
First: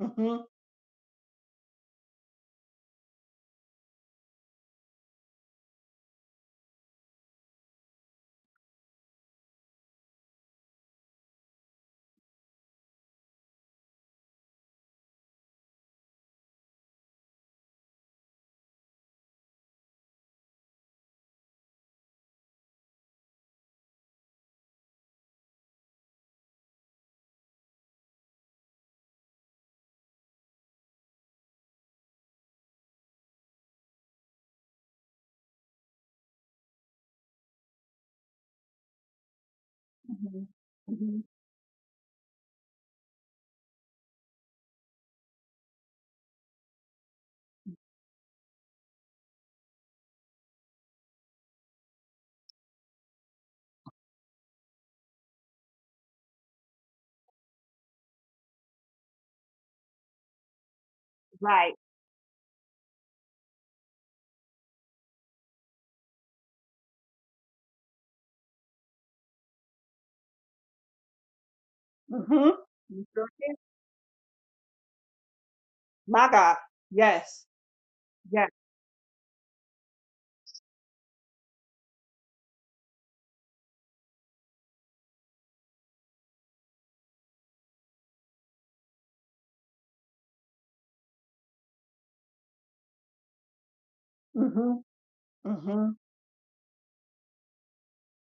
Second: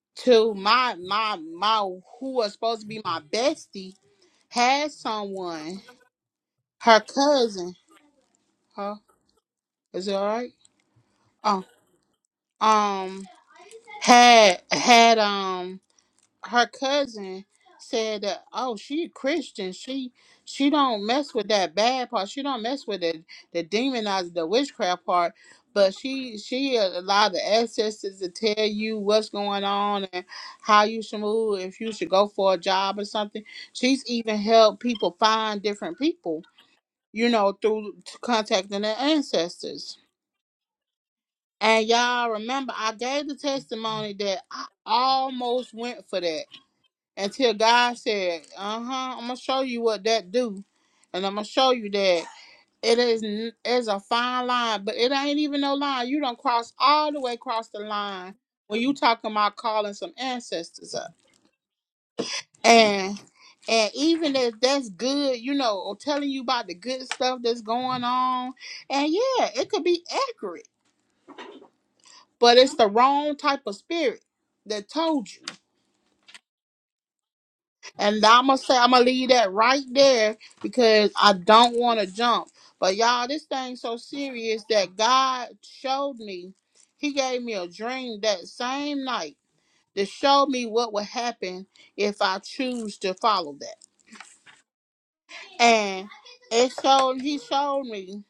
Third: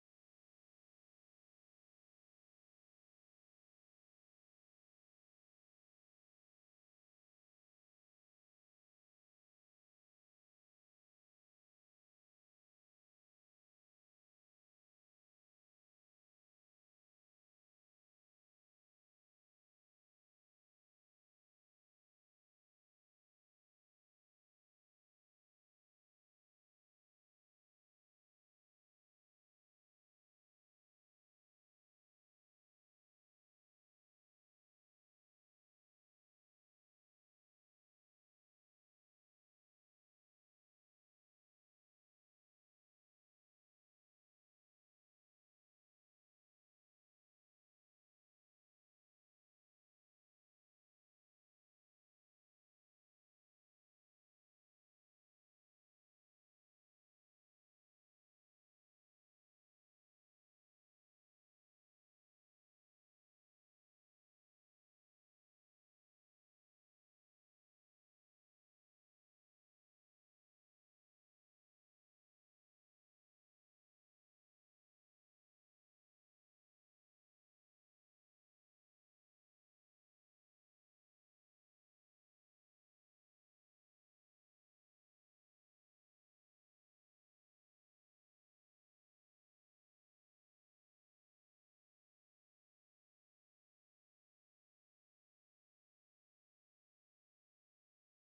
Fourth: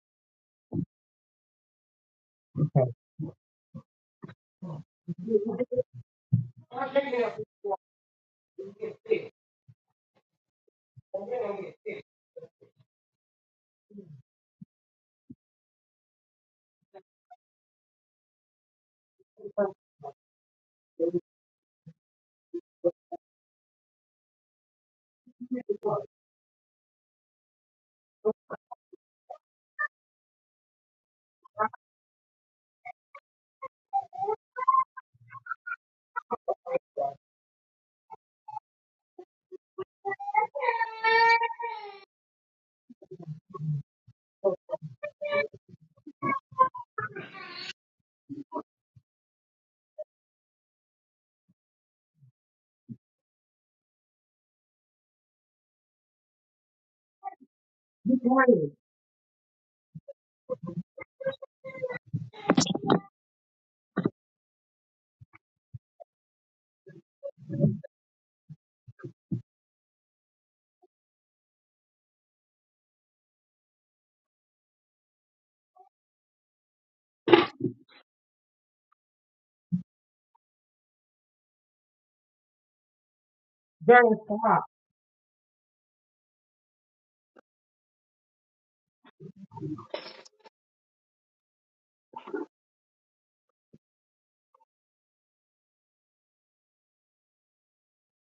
hmm to my my my who was supposed to okay. be my bestie had someone her cousin. Huh? Is it all right? Oh, um, had had um. her cousin said that oh she a christian she she don't mess with that bad part she don't mess with the the demonized the witchcraft part but she she allowed the ancestors to tell you what's going on and how you should move if you should go for a job or something she's even helped people find different people you know through contacting their ancestors hmm hmm and y'all remember i gave the testimony that i almost went for that until God said, "Uh huh, I'm gonna show you what that do, and I'm gonna show you that it is n- it's a fine line, but it ain't even no line. You don't cross all the way across the Good line morning. when you talking about calling some ancestors up, Right. and and even if that's good, you know, or telling you about the good stuff that's going on, and yeah, it could be accurate, hmm but it's the You sure wrong can. type of spirit that told you." My God. Yes. And I'm Yes. gonna say I'm gonna leave that right there because I don't want to jump. But y'all, this thing's so Johnny, serious stop. that God showed me. He gave me a dream that same night to show me what would happen if I choose to follow that. hmm hmm And it showed. He showed me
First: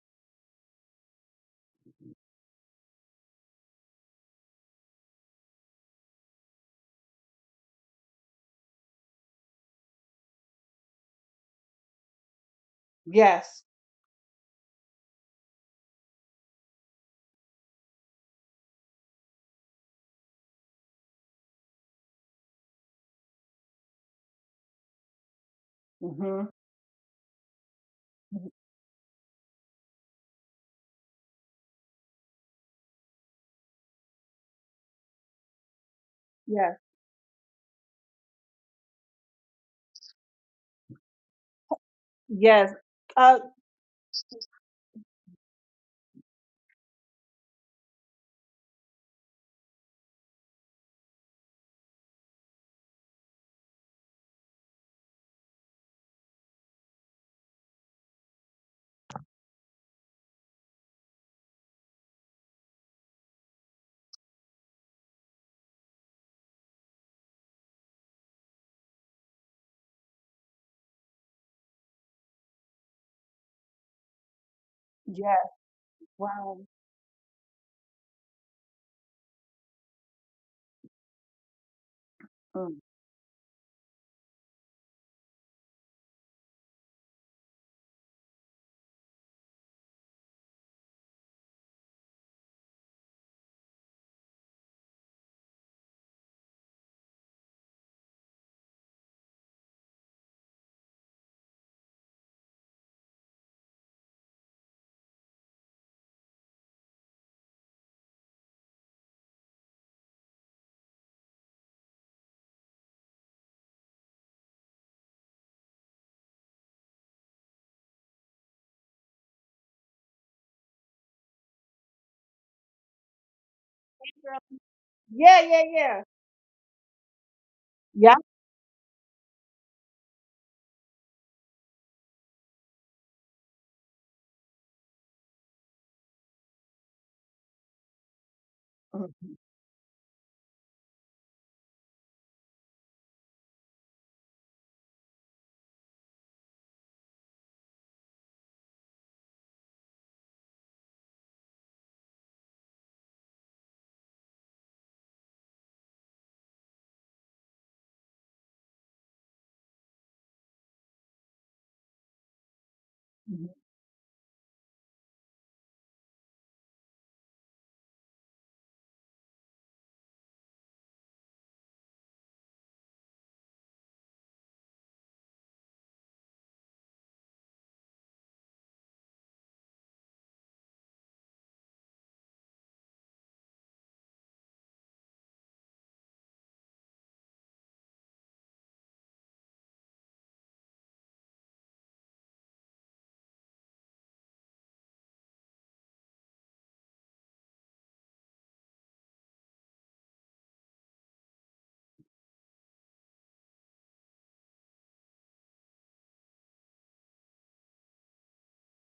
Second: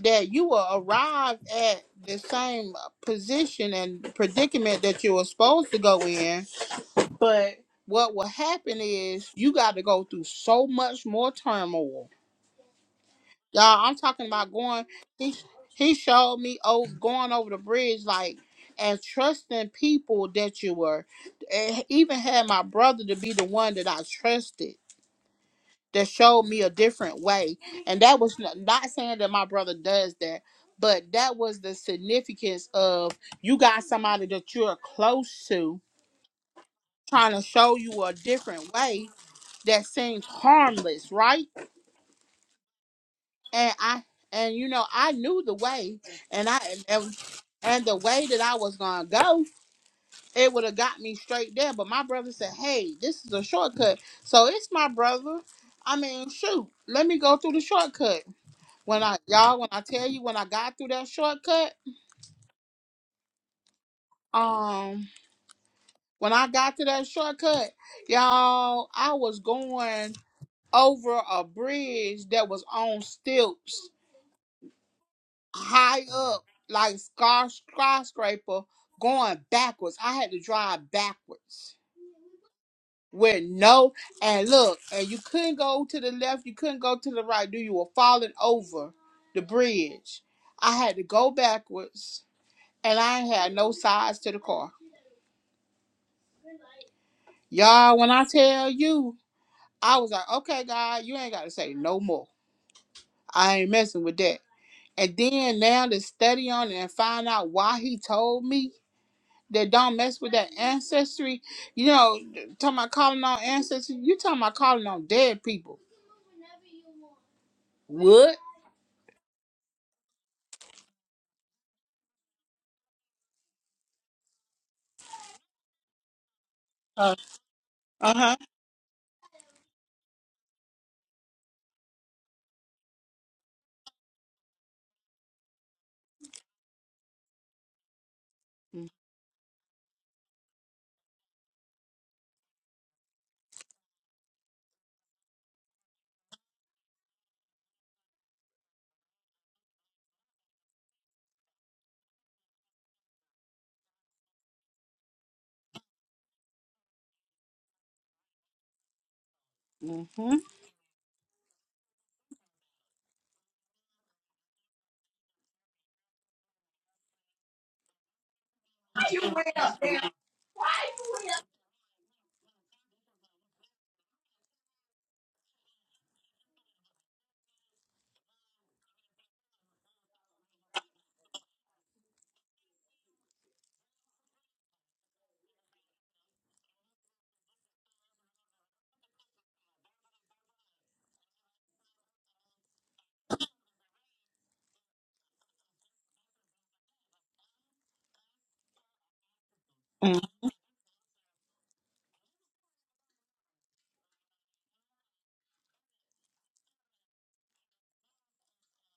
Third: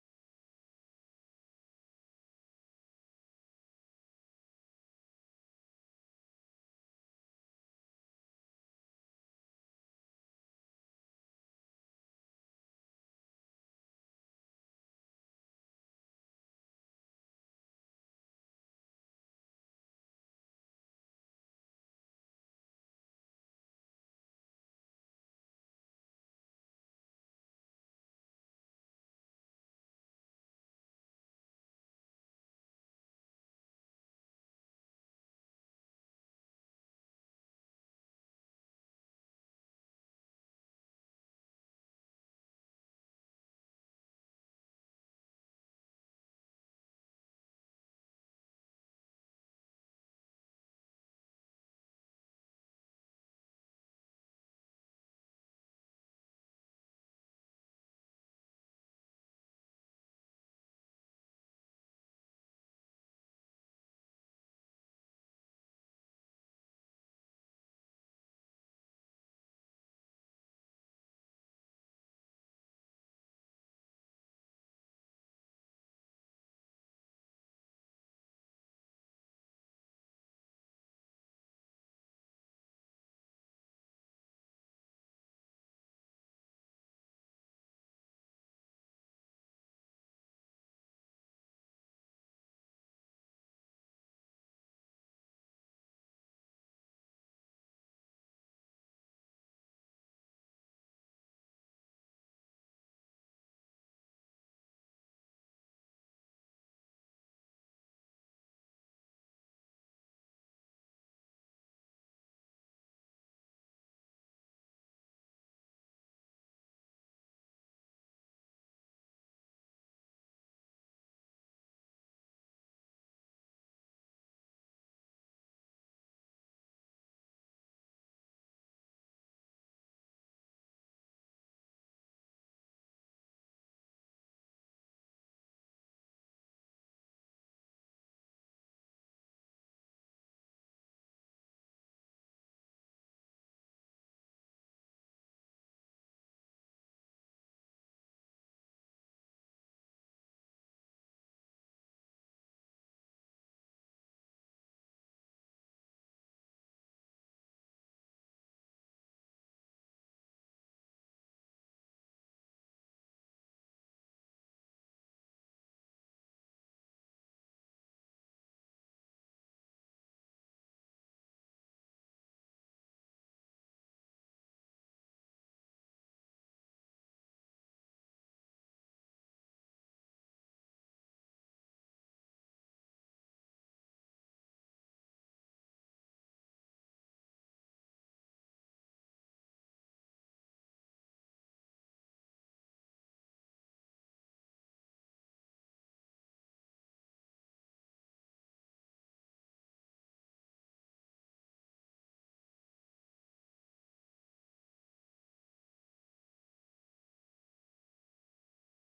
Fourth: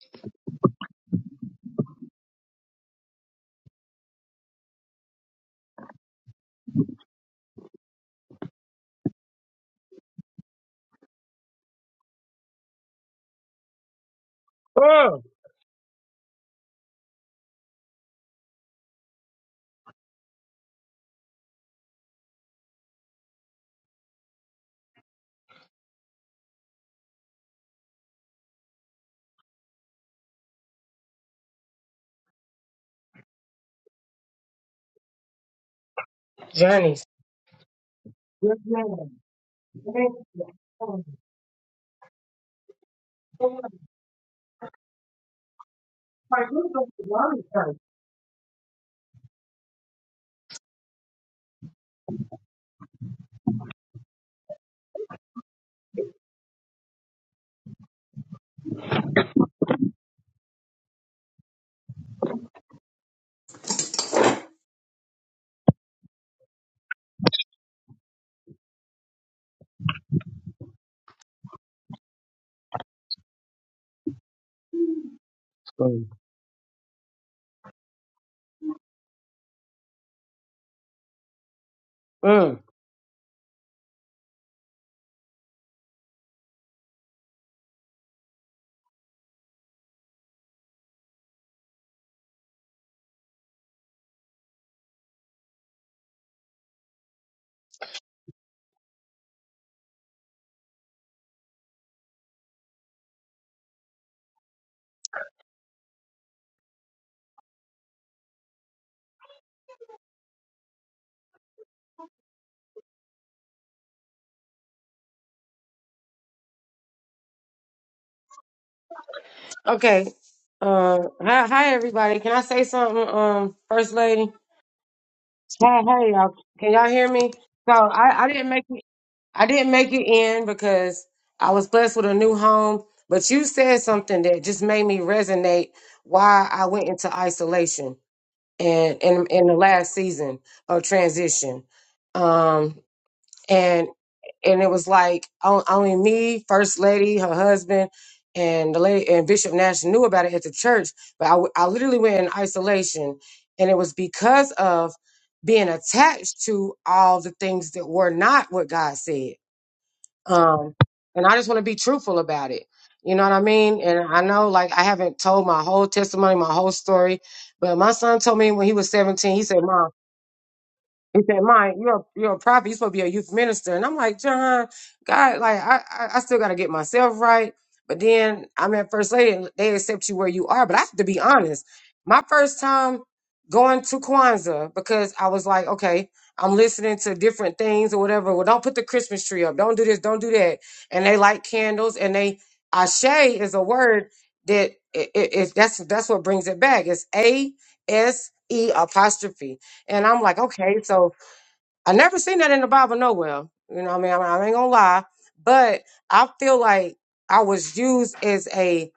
that you will arrive at the same position and predicament that you were supposed to go in but what will happen is you got to go through so much more turmoil. Yes. Y'all, I'm talking about going. Uh, He he showed me oh going over the bridge like and trusting people that you were. And even had my brother to be the one that I trusted that hmm showed me a different way. And that was not, not saying that my brother does that, but that was the significance of you got somebody that you're close to Yes. Johnny. trying to show you a Yes, different way ma'am. that Thank seems you. Oh, harmless, right? Yes. Uh, oh, And I and you know I knew the way, my and I goodness, and, Johnny, sorry. and the way that I was gonna go, it would have got me straight there. But my brother said, "Hey, this is a shortcut." So it's my brother. I mean, shoot, let me go through the shortcut. When I y'all, when I tell you, when I got through that shortcut, um, when I got to that shortcut, y'all, I was going over a bridge that was on stilts yes. high Mm. up Wow. like scar skyscraper going backwards. I had to drive backwards Mm. Mm. with no and look, and you couldn't go to the left, you couldn't go to the right, dude. You were falling over the bridge. I had to go backwards and I ain't had no sides to the car. Y'all, when I tell you, I was like, okay, God, you ain't gotta say no more. I ain't messing with that. And then now to study on it and find out why he told me. that don't mess with that ancestry. You know, talking about calling on ancestry. You talking about calling on dead people? What? Okay. Uh, hi, hi, everybody. Can I say something, um, First Lady? Yeah, yeah, Hey, yeah. hey, y'all. Can y'all hear Uh me? So Yeah. I, I huh. didn't make it. I didn't make it in because I was blessed with a new home. But you said something that just made me resonate why I went into isolation and Mhm, in in the last season of transition um and and it was like on- only me first lady her husband and the lady and bishop nash knew about it at the church but i, w- I literally went in isolation and it was because of being attached to all the things that were not what god said Mm-hmm. um, and I just want to be truthful about it. You know what I mhm. mean? And I know, like, I haven't told my whole testimony, my whole story, but my son told me when he was 17, he said, Mom, he said, "Mike, you're a, you're a prophet. You're supposed to be a youth minister." And I'm like, "John, God, like I I, I still got to get myself right." But then I'm at First Lady, and they accept you where you are. But I have to be honest. My first time going to Kwanzaa because I was like, "Okay, I'm listening to different things or whatever." Well, don't put the Christmas tree up. Don't do this. Don't do that. And they light candles, and they ashe is a word that it, it, it, that's that's what brings it back. It's a s e apostrophe and Mm-hmm. I'm like, okay, so I never seen that in the Bible nowhere. You know, what I mean, I, I ain't gonna lie, but I feel like I was used as a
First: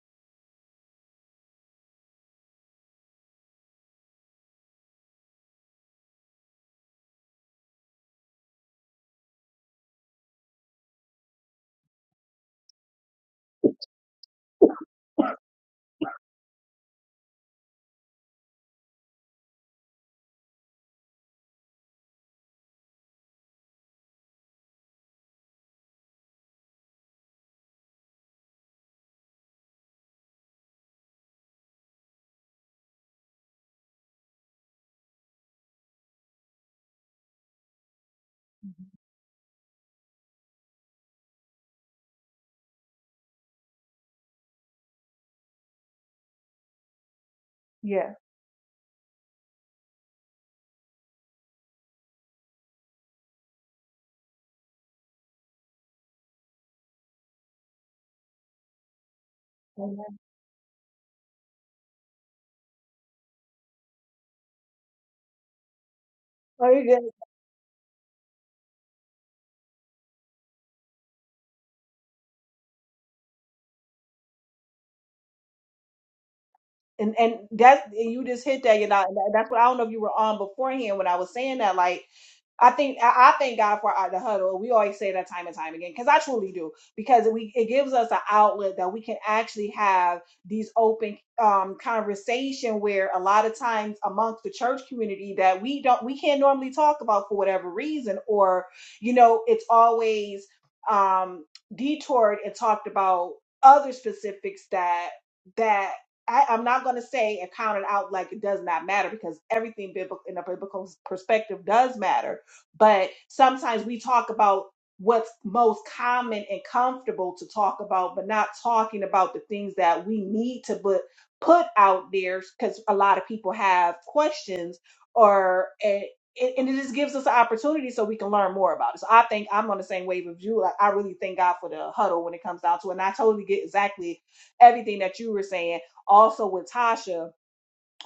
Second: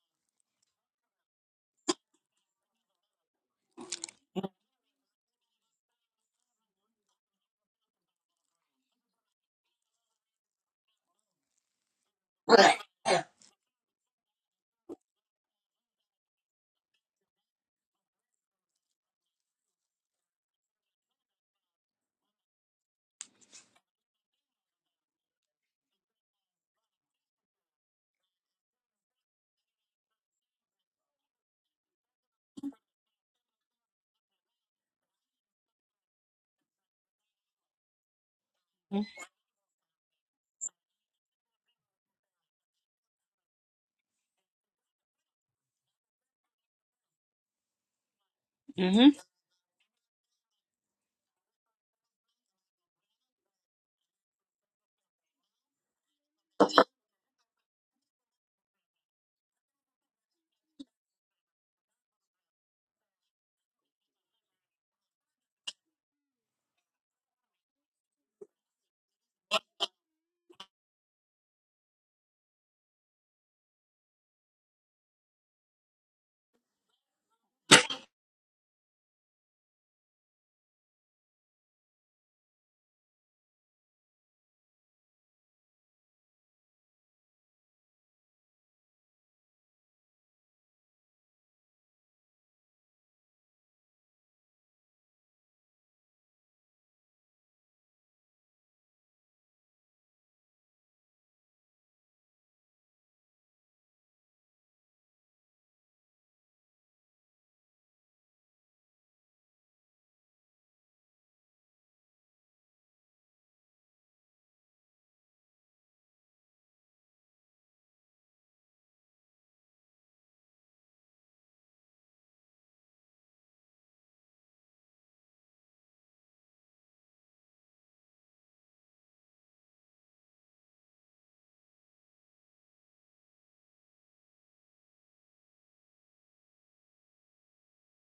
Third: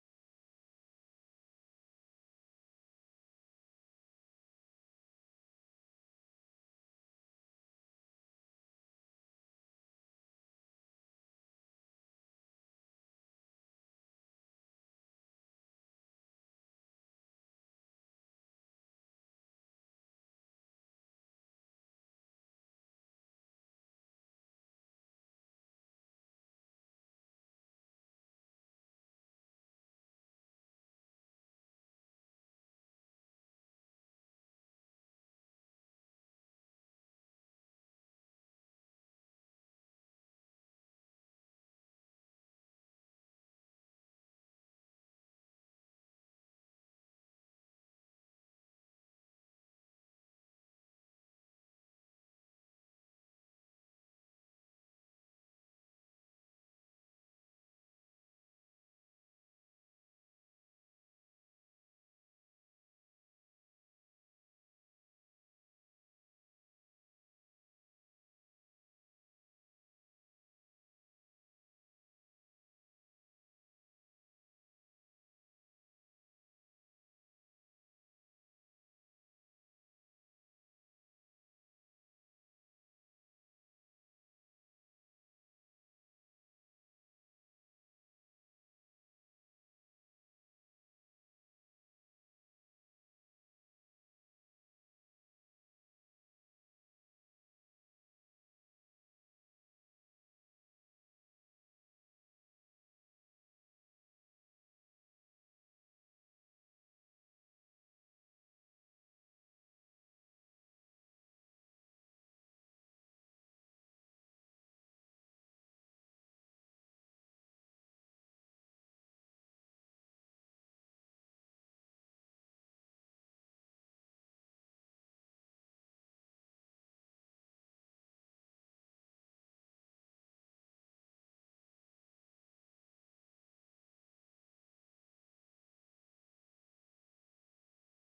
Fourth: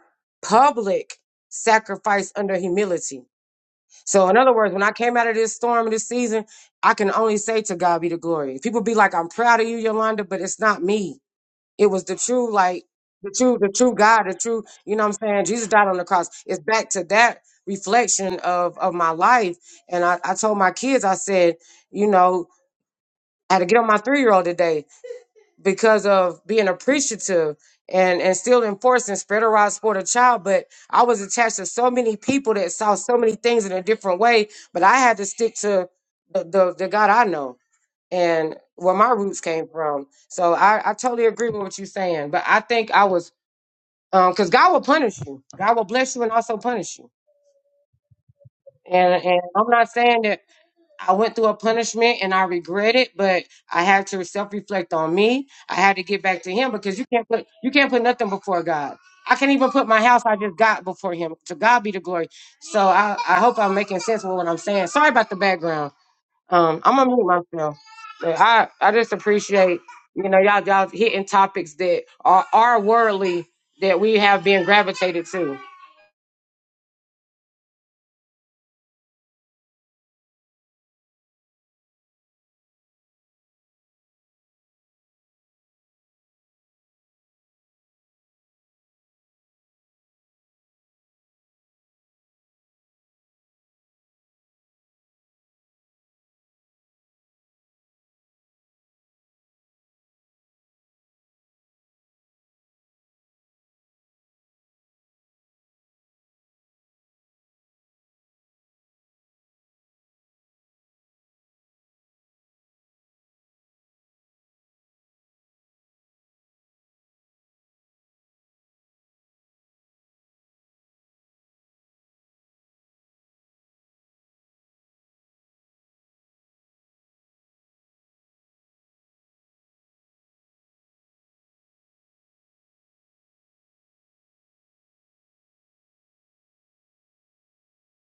public sacrifice under humility. So, in other words, when I came out of this storm and this season, I can only say to God be the glory. People be like, I'm proud of you, Yolanda, but it's not me. It was the true, like the true, the true God, the true, you know what I'm saying? Jesus died on the cross. It's back to that reflection of of my life. And I, I told my kids, I said, you know, I had to get on my three year old today because of being appreciative and and still enforcing spread around sport a child. But I was attached to so many people that saw so many things in a different way. But I had to stick to the the, the God I know and where my roots came from. So I, I totally agree with what you're saying. But I think I was um because God will punish you. God will bless you and also punish you. Yeah. Mm-hmm. And and I'm not saying that I went through a punishment and I regret it, but I had to self reflect on me. I had to get back to him because you can't put you can't put nothing before God. I can't even put my Amen. house I just got before him. To God be the glory. So I, I hope I'm making sense with what I'm saying. Sorry about the background. Oh, Um, you I'm gonna good. mute myself. But I I just appreciate you know y'all y'all hitting topics that are are worldly that we have been gravitated to. And and that's and you just hit that, you know. and that- That's what I don't know if you were on beforehand when I was saying that. like. I think I I thank God for our, the huddle. We always say that time and time again because I truly do because we it gives us an outlet that we can actually have these open um, conversation where a lot of times amongst the church community that we don't we can't normally talk about for whatever reason or you know it's always um, detoured and talked about other specifics that that I, I'm not going to say and count it out like it does not matter because everything biblical in a biblical perspective does matter but sometimes we talk about what's most common and comfortable to talk about but not talking about the things that we need to put put out there because a lot of people have questions or and, and it just gives us an opportunity so we can learn more about it so i think i'm on the same wave of you like i really thank god for the huddle when it comes down to it and i totally get exactly everything that you were saying also with tasha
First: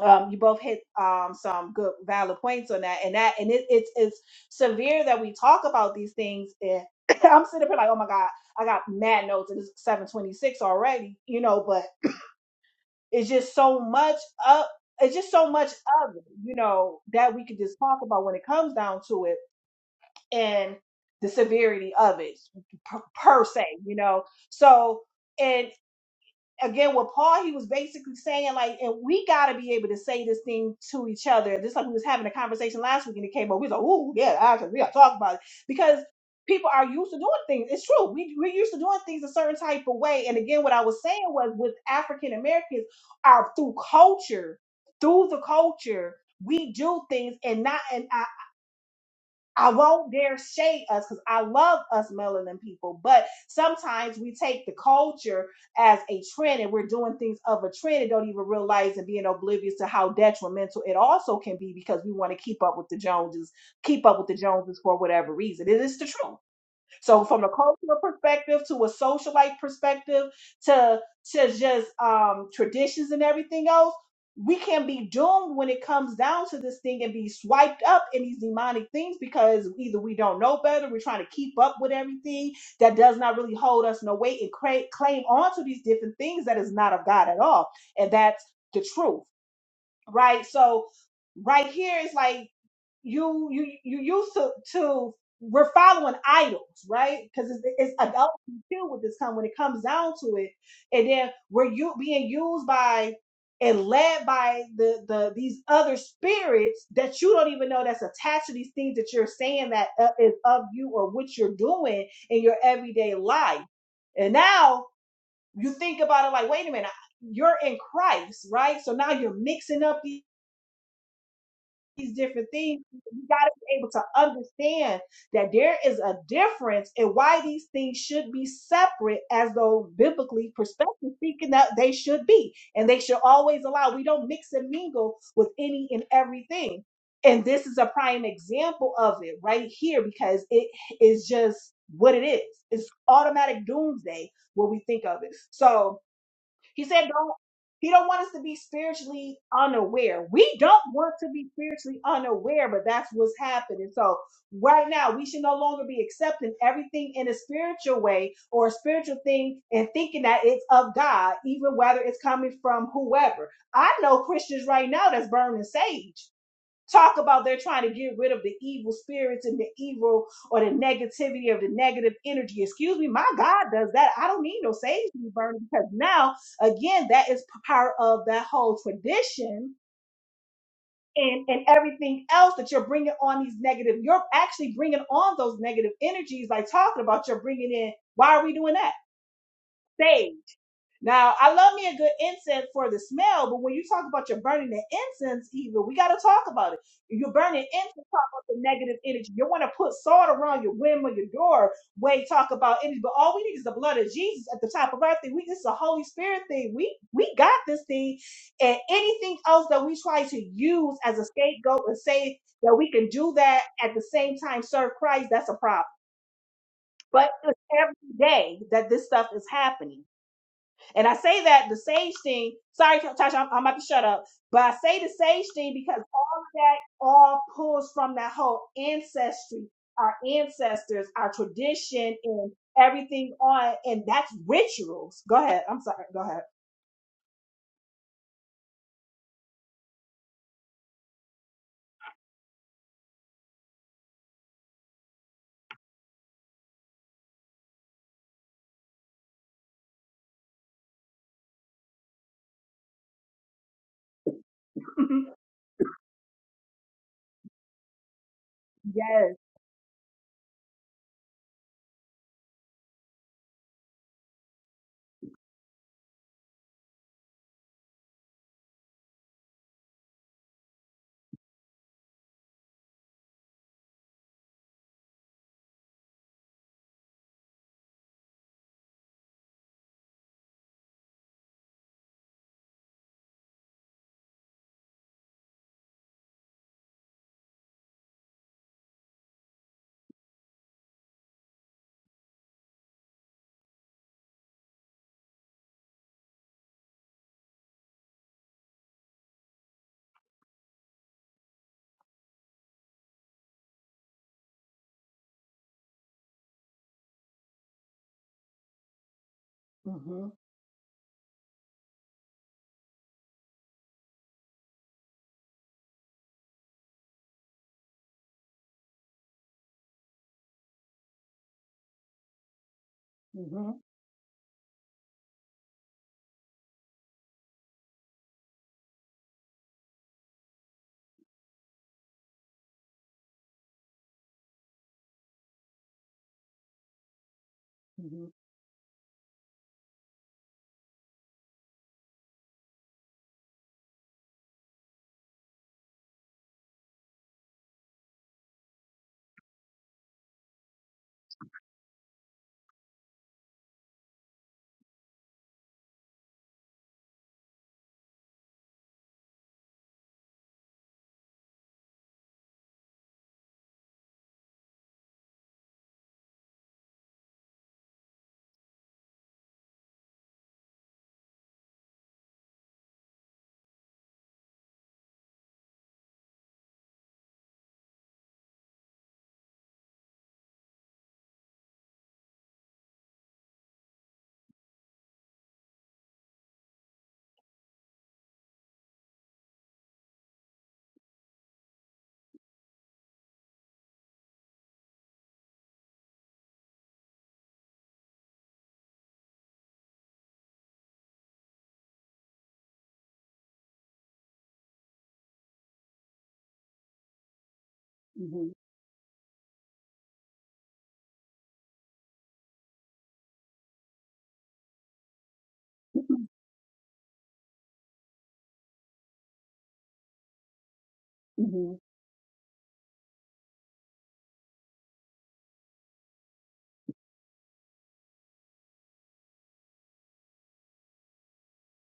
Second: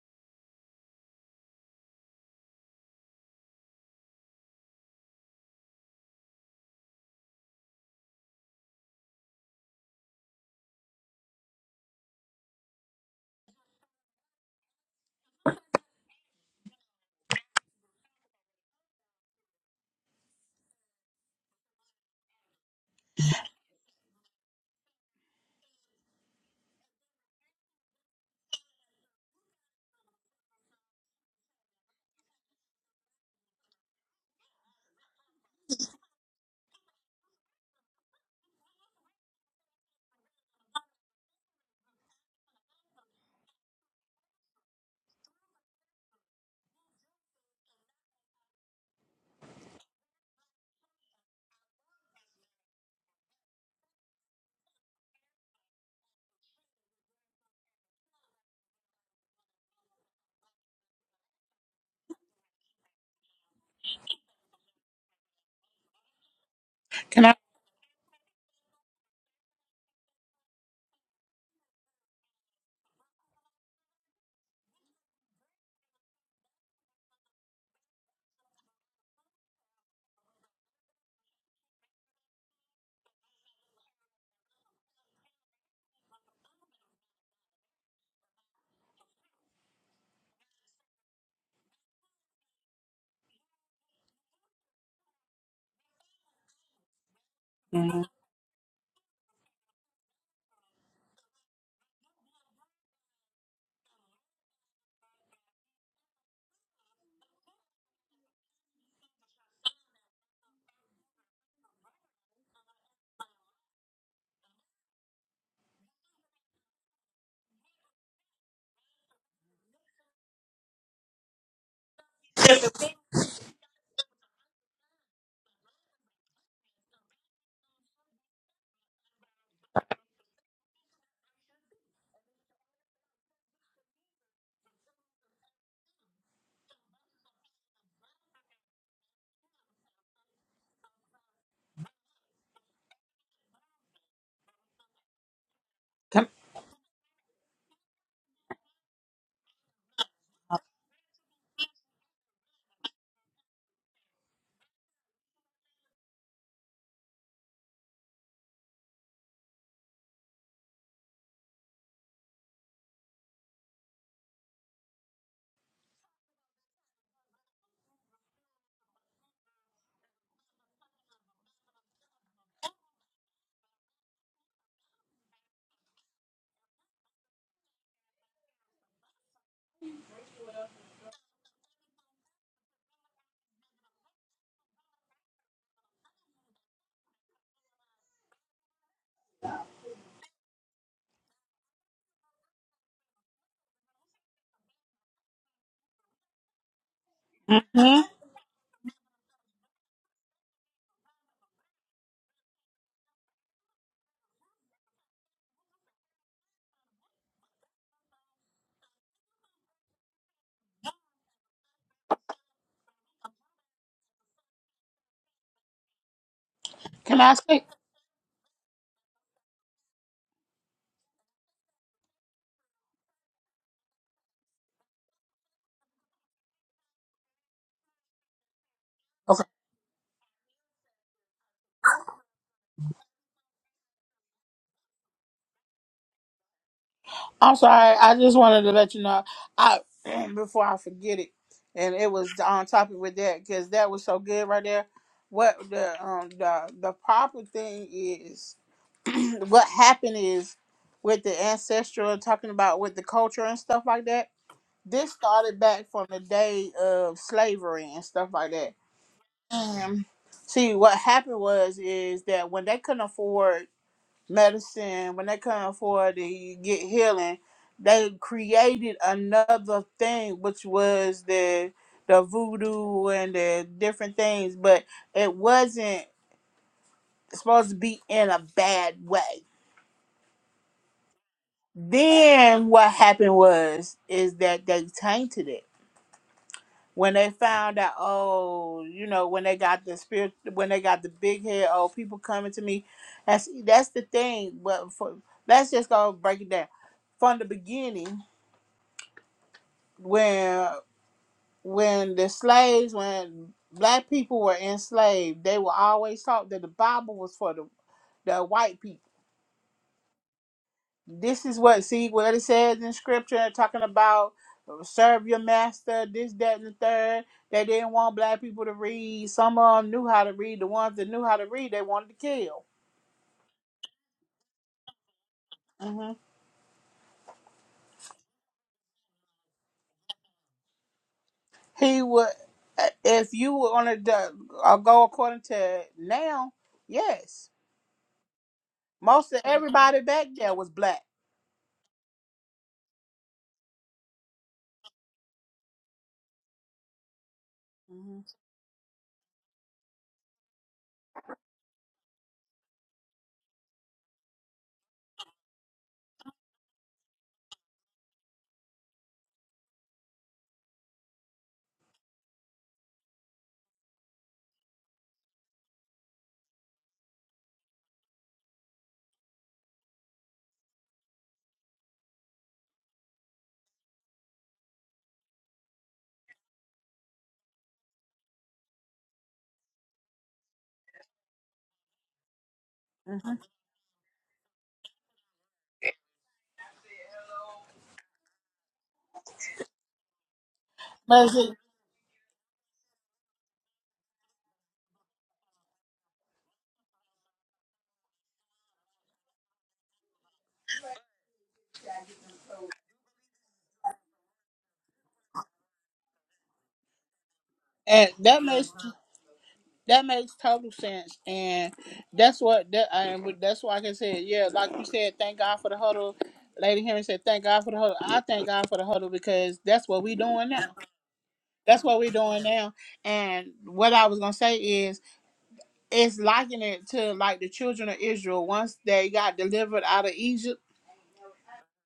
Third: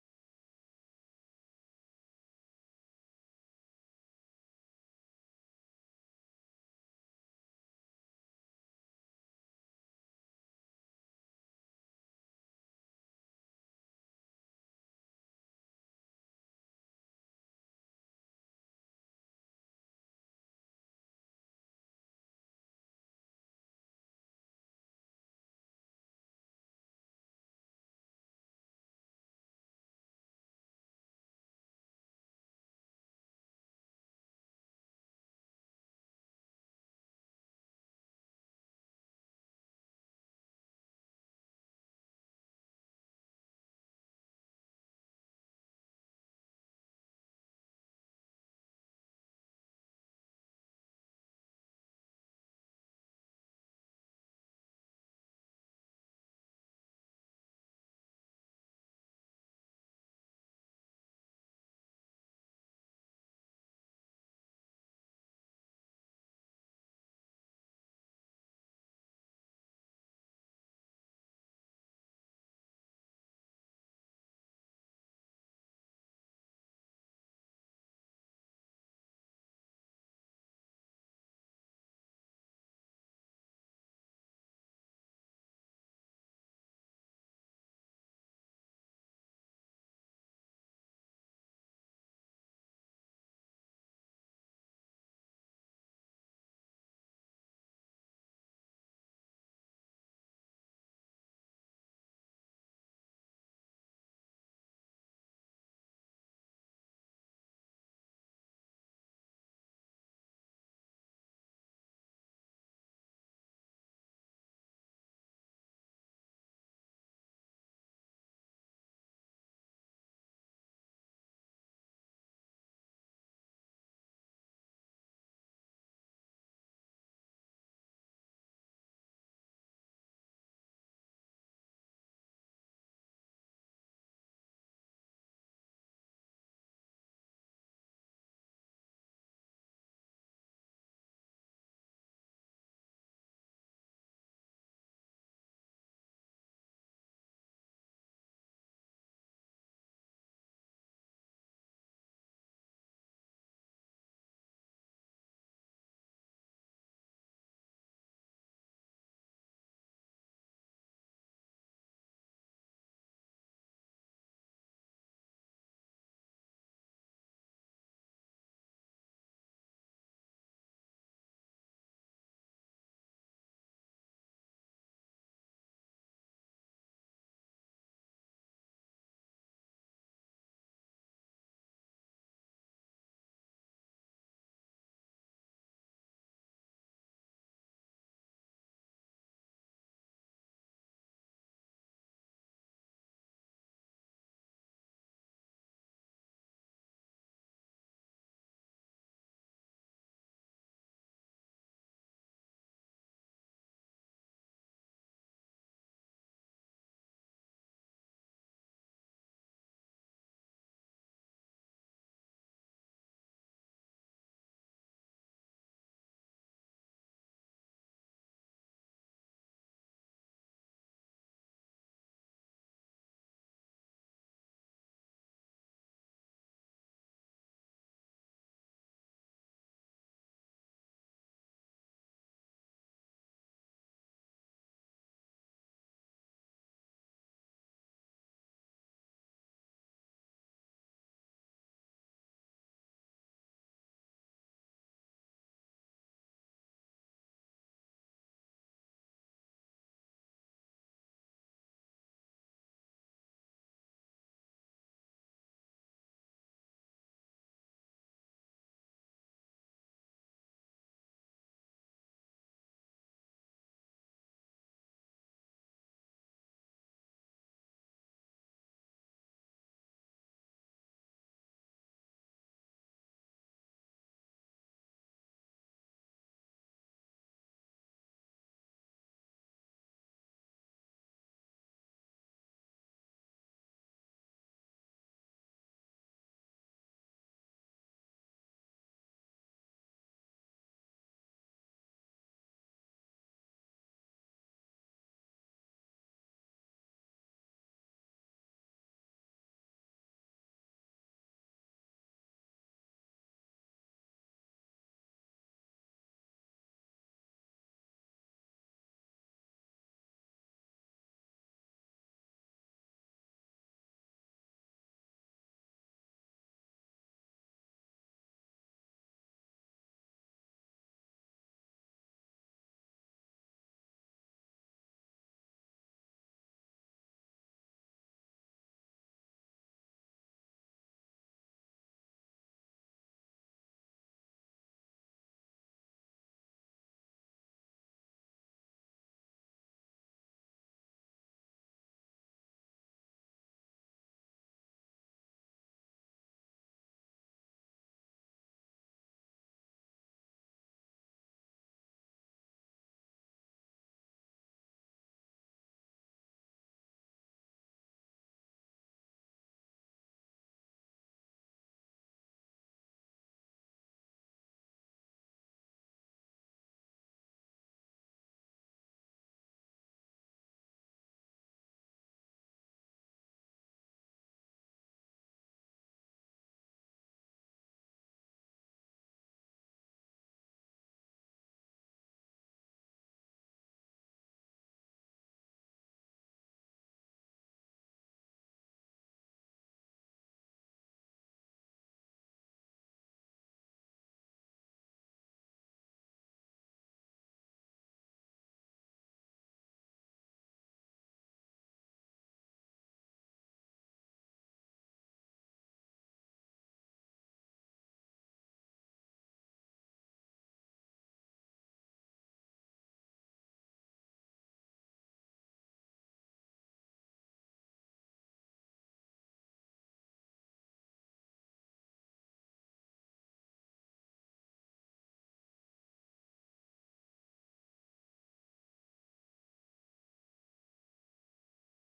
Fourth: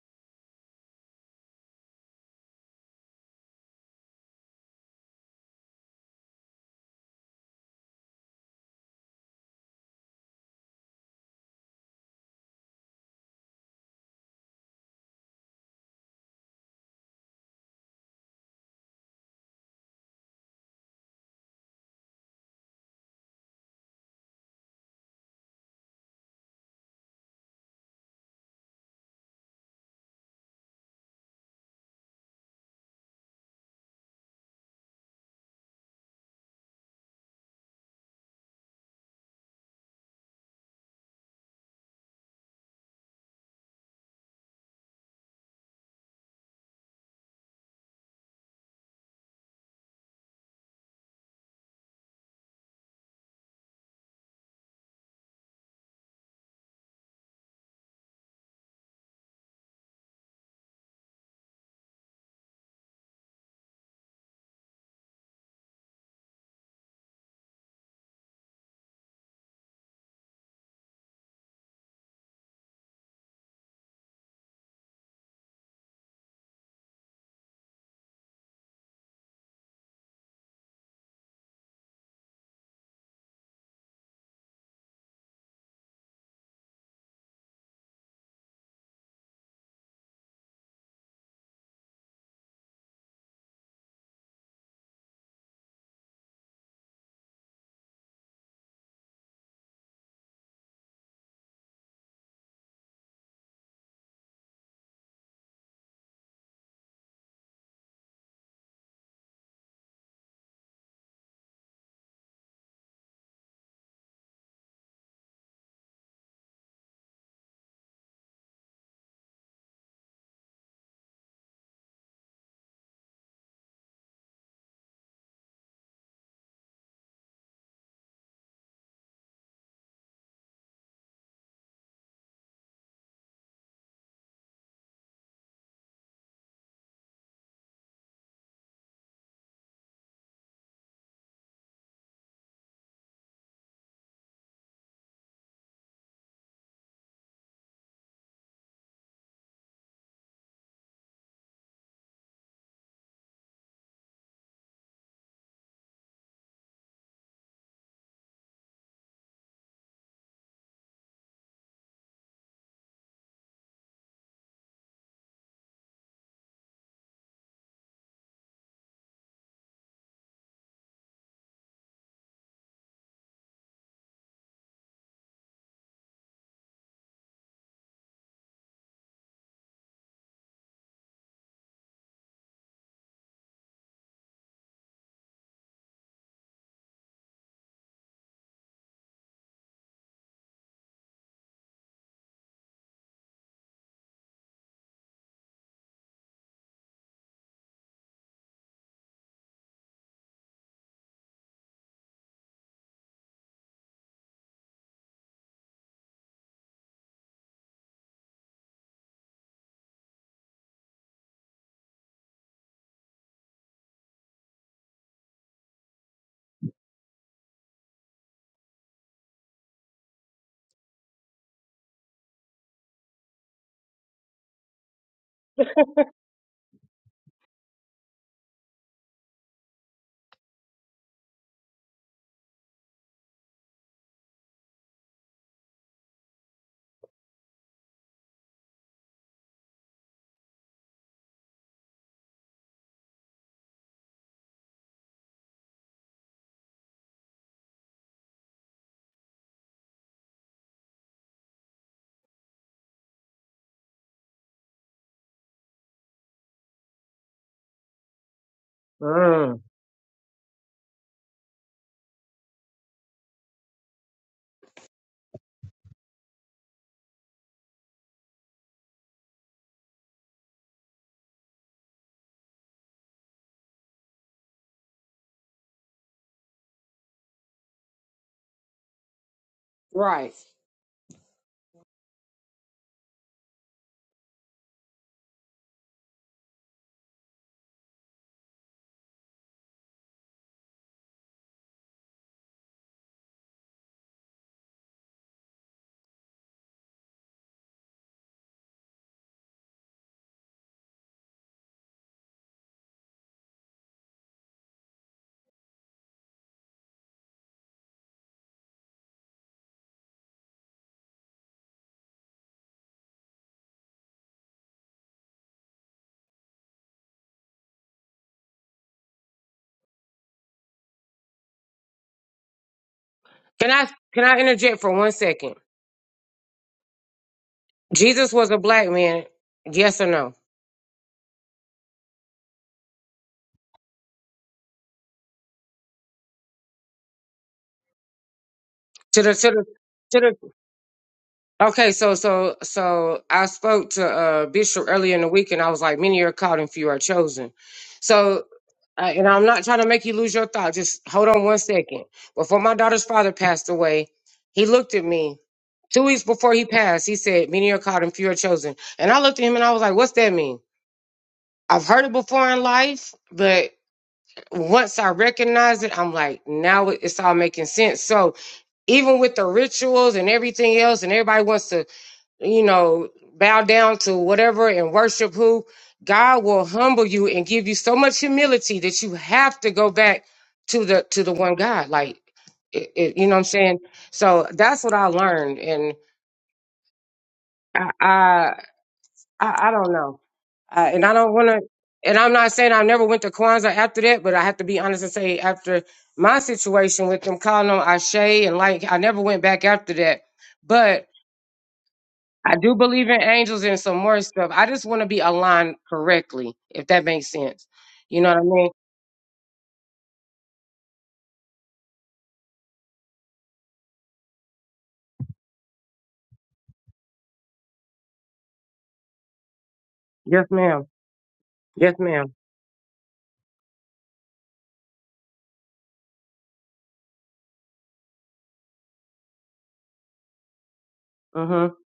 um, you both hit um, some good valid points on that and that and it, it's it's severe that we talk about these things and i'm sitting up here like oh my god i got mad notes and it's 726 already you know but it's just so much up it's just so much of it you know that we could just talk about when it comes down to it and the severity of it per, per se you know so again with Paul, he was basically saying like, and we got to be able to say this thing to each other. Just like we was having a conversation last week, and it came up. We was like, "Ooh, yeah, actually, we got to talk about it," because people are used to doing things. It's true. We we're used to doing things a certain type of way. And again, what I was saying was with African Americans, are through culture, through the culture. We do things and not and. I won't dare shade us because I love us melanin people, but sometimes we take the culture as a trend and we're doing things of a trend and don't even realize and being oblivious to how detrimental it also can be because we want to keep up with the Joneses, keep up with the Joneses for whatever reason. It is the truth. Can So I? from a cultural perspective to a socialite perspective to to just um traditions and everything else, we can be doomed when it comes down to this thing and be swiped up in these demonic things because either we don't know better, we're trying to keep up with everything that does not really hold us no weight and cra- claim onto these different things that is not of God at all. And that's the truth right? So right here is like you you you used to to we're following idols, right? Because it's, it's mhm. adult deal with this come when it comes down to it, and then we're you being used by and led by the the these other spirits that you don't even know that's attached to these things that you're saying that uh, is of you or what you're doing in your everyday life, and now you think about it like, wait a minute, you're in Christ, right? So now you're mixing up these these different things, you got to be able to understand that there is a difference and why these things should be separate, as though biblically perspective speaking, that they should be, and they should always allow. We don't mix and mingle with any and everything. And this is a prime example of it right here because it is just what it is. It's automatic doomsday when we think of it. So, Can, he said, "Don't." He don't want us to be spiritually unaware. We don't want to be spiritually unaware, but that's what's happening. So right now, we should no longer be accepting everything in a spiritual way or a spiritual thing and thinking that it's of God, even whether it's coming from whoever. I know Christians right now that's burning sage talk about they're trying to get rid of the evil spirits and the evil or the negativity of the negative energy. Excuse me, my God does that. I don't need no sage to be burning because now, again, that is part of that whole tradition and, and everything else that you're bringing on these negative. You're actually bringing on those negative energies, like talking about you're bringing in. Why are we doing that? Sage. Now, I love me a good incense for the smell, but when you talk about you're burning the incense, even we got to talk about it. If You're burning mhm. incense, talk about the negative energy. You want to put salt around your window, your door, way talk about energy. But all we need is the blood of Jesus at the top of our thing. We this is a Holy Spirit thing. We we got this thing, and anything else that we try to use as a scapegoat and say that we can do that at the same time serve Christ, that's a problem. Can But I it's say? every day that this stuff is happening. And I say that the sage thing, sorry, Tasha, I'm, I'm about to shut up, but I say the sage thing because all of that all pulls from that whole Okay. ancestry, our ancestors, our tradition, and everything on, and that's rituals. Go ahead. I'm sorry. Go ahead. I'm sorry. I just wanted to let you know. I before I forget it, and it was on topic with that because that was so good right there. What the um the the proper thing is what happened is with the ancestral talking about with the culture and stuff like that. This started back from the day of slavery and stuff like that. yes. Mm, And see, what happened was is that when they couldn't afford medicine, when they couldn't afford to get healing, they created another thing, which was the the voodoo and the different things, but it wasn't supposed to be in a bad way right? Then what happened was is that they tainted it when they found out. Oh, you know when they got the spirit, when they got the big head. Oh, people coming to me. That's that's the thing. But for, let's just go break it down from the beginning when when the slaves when black people were enslaved they were always taught that the bible was for the, the white people Mm-hmm. This is what see what it says in scripture talking about uh, serve your master, this, that, and the third. They didn't want black people to read. Some of them knew how to read. The ones that knew how to read, they wanted to kill. Can Mm-hmm. I can I interject for one second? hmm Jesus was a black man. Yes or no? He would, eh, if you were on a uh, go according to now, yes, To most the of to the everybody to back the there was black. Okay, so so so I spoke to uh Bishop earlier in the week and I was like, many are called and few are chosen. hmm So uh, and I'm not trying to make you lose your thought. Just hold on one second. Before my daughter's father passed away, he looked at me. Two weeks before he passed, he said, Many are called and few are chosen. And I looked at him and I was like, What's that mean? I've heard it before in life, but once I recognize it, I'm like, now it- it's all making sense. So even with the rituals and everything else, and everybody wants to you know, bow down to whatever and worship who, God will humble you and give you so much humility that you have to go back to the to the one God. Like, it, it, you know what I'm saying? So that's what I learned, and I I, I I don't know, uh, and I don't hmm want to. And I'm not saying I never went to Kwanzaa after that, but I have to be honest and say after my situation with them calling on Ashe and like I never went back after that. But I do believe in angels and some more stuff. I just want to be aligned correctly, if that makes sense. And You know what that I Mm-hmm. mean? makes That makes total sense, and that's what that and that's why like I can say, yeah, like you said, thank God for the huddle. Mm-hmm. Lady Henry said, thank God for the huddle. I thank God for the huddle because that's what we Yes, doing now. ma'am. Mm-hmm. That's Yes, what we're ma'am. doing now. And what I was gonna say is, it's liking it to like the children of Israel once they got delivered out of Egypt, Mm-hmm.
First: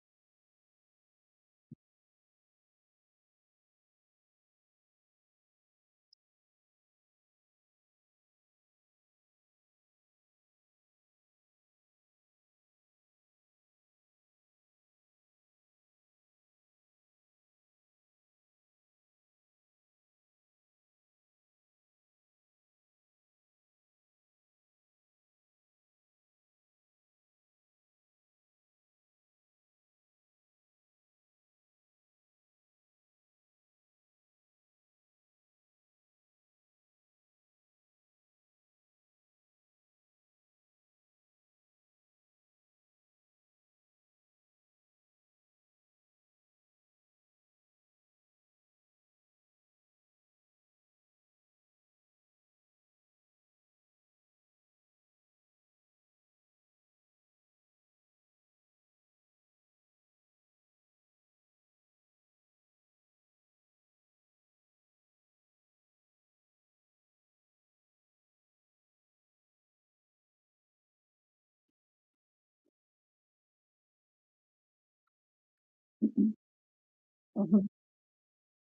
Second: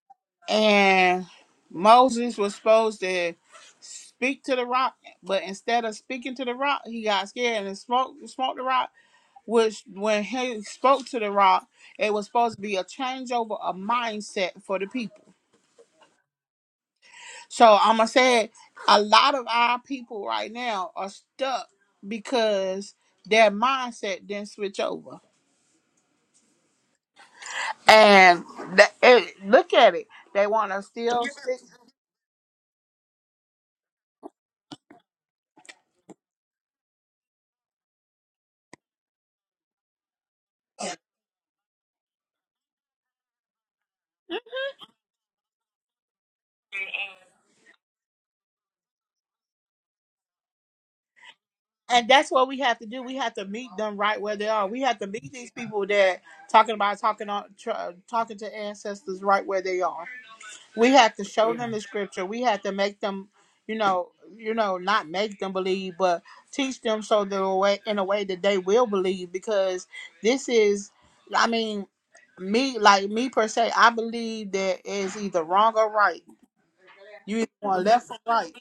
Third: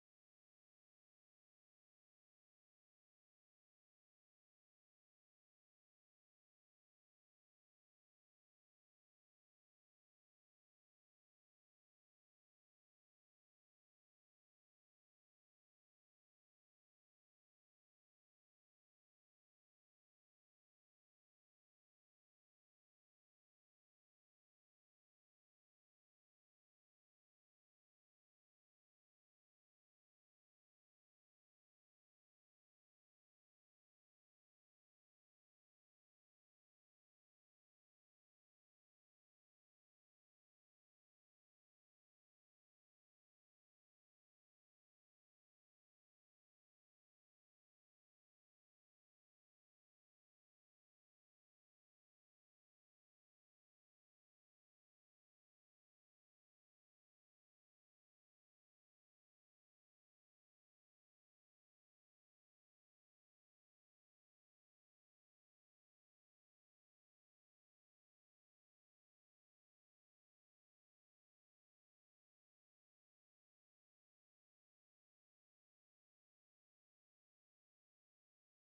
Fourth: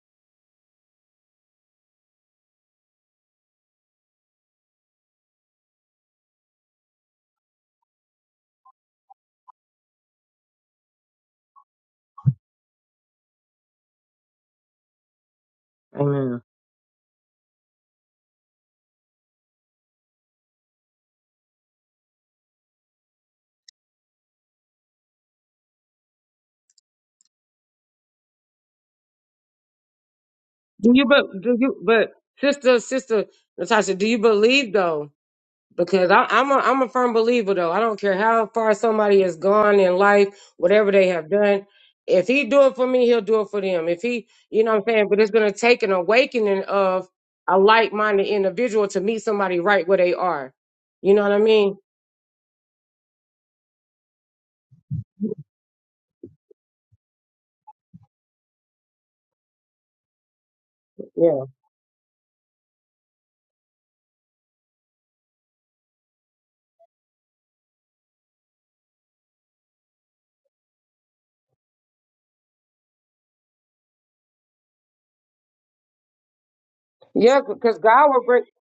and Moses was supposed to speak to the rock, but instead of speaking to the rock, he got scared and smoked smoked the rock which when he spoke to the rock, it was supposed to be a changeover of mindset for the people. Amen. So I'm gonna say it, a lot of our people right now are stuck because their mindset didn't switch over. And th- it, look at it, they want to Do you still but do stick. you but sister sister Natasha? Do you believe though? because I, I'm a I'm a firm believer though. I don't care how far somebody has gone in life, whatever they have done. If he do it for me, he'll do it for them. If he, you know what I'm saying, but it's going to take an awakening of a like-minded individual to meet somebody right where they are. You know what I mean? And that's what we have to do. We have to meet them right where they are. We have to meet these people that talking about talking on tr- talking to ancestors right where they are. We have to Yeah. show Yeah. them the scripture. We have to make them, you know, you know, not make them believe, but teach them so the way in a way that they will believe. Because this is, I mean, me like me per se, I believe that is either wrong or right. Mm-hmm. You Yeah, either Mm-hmm. because want God left or will bring right.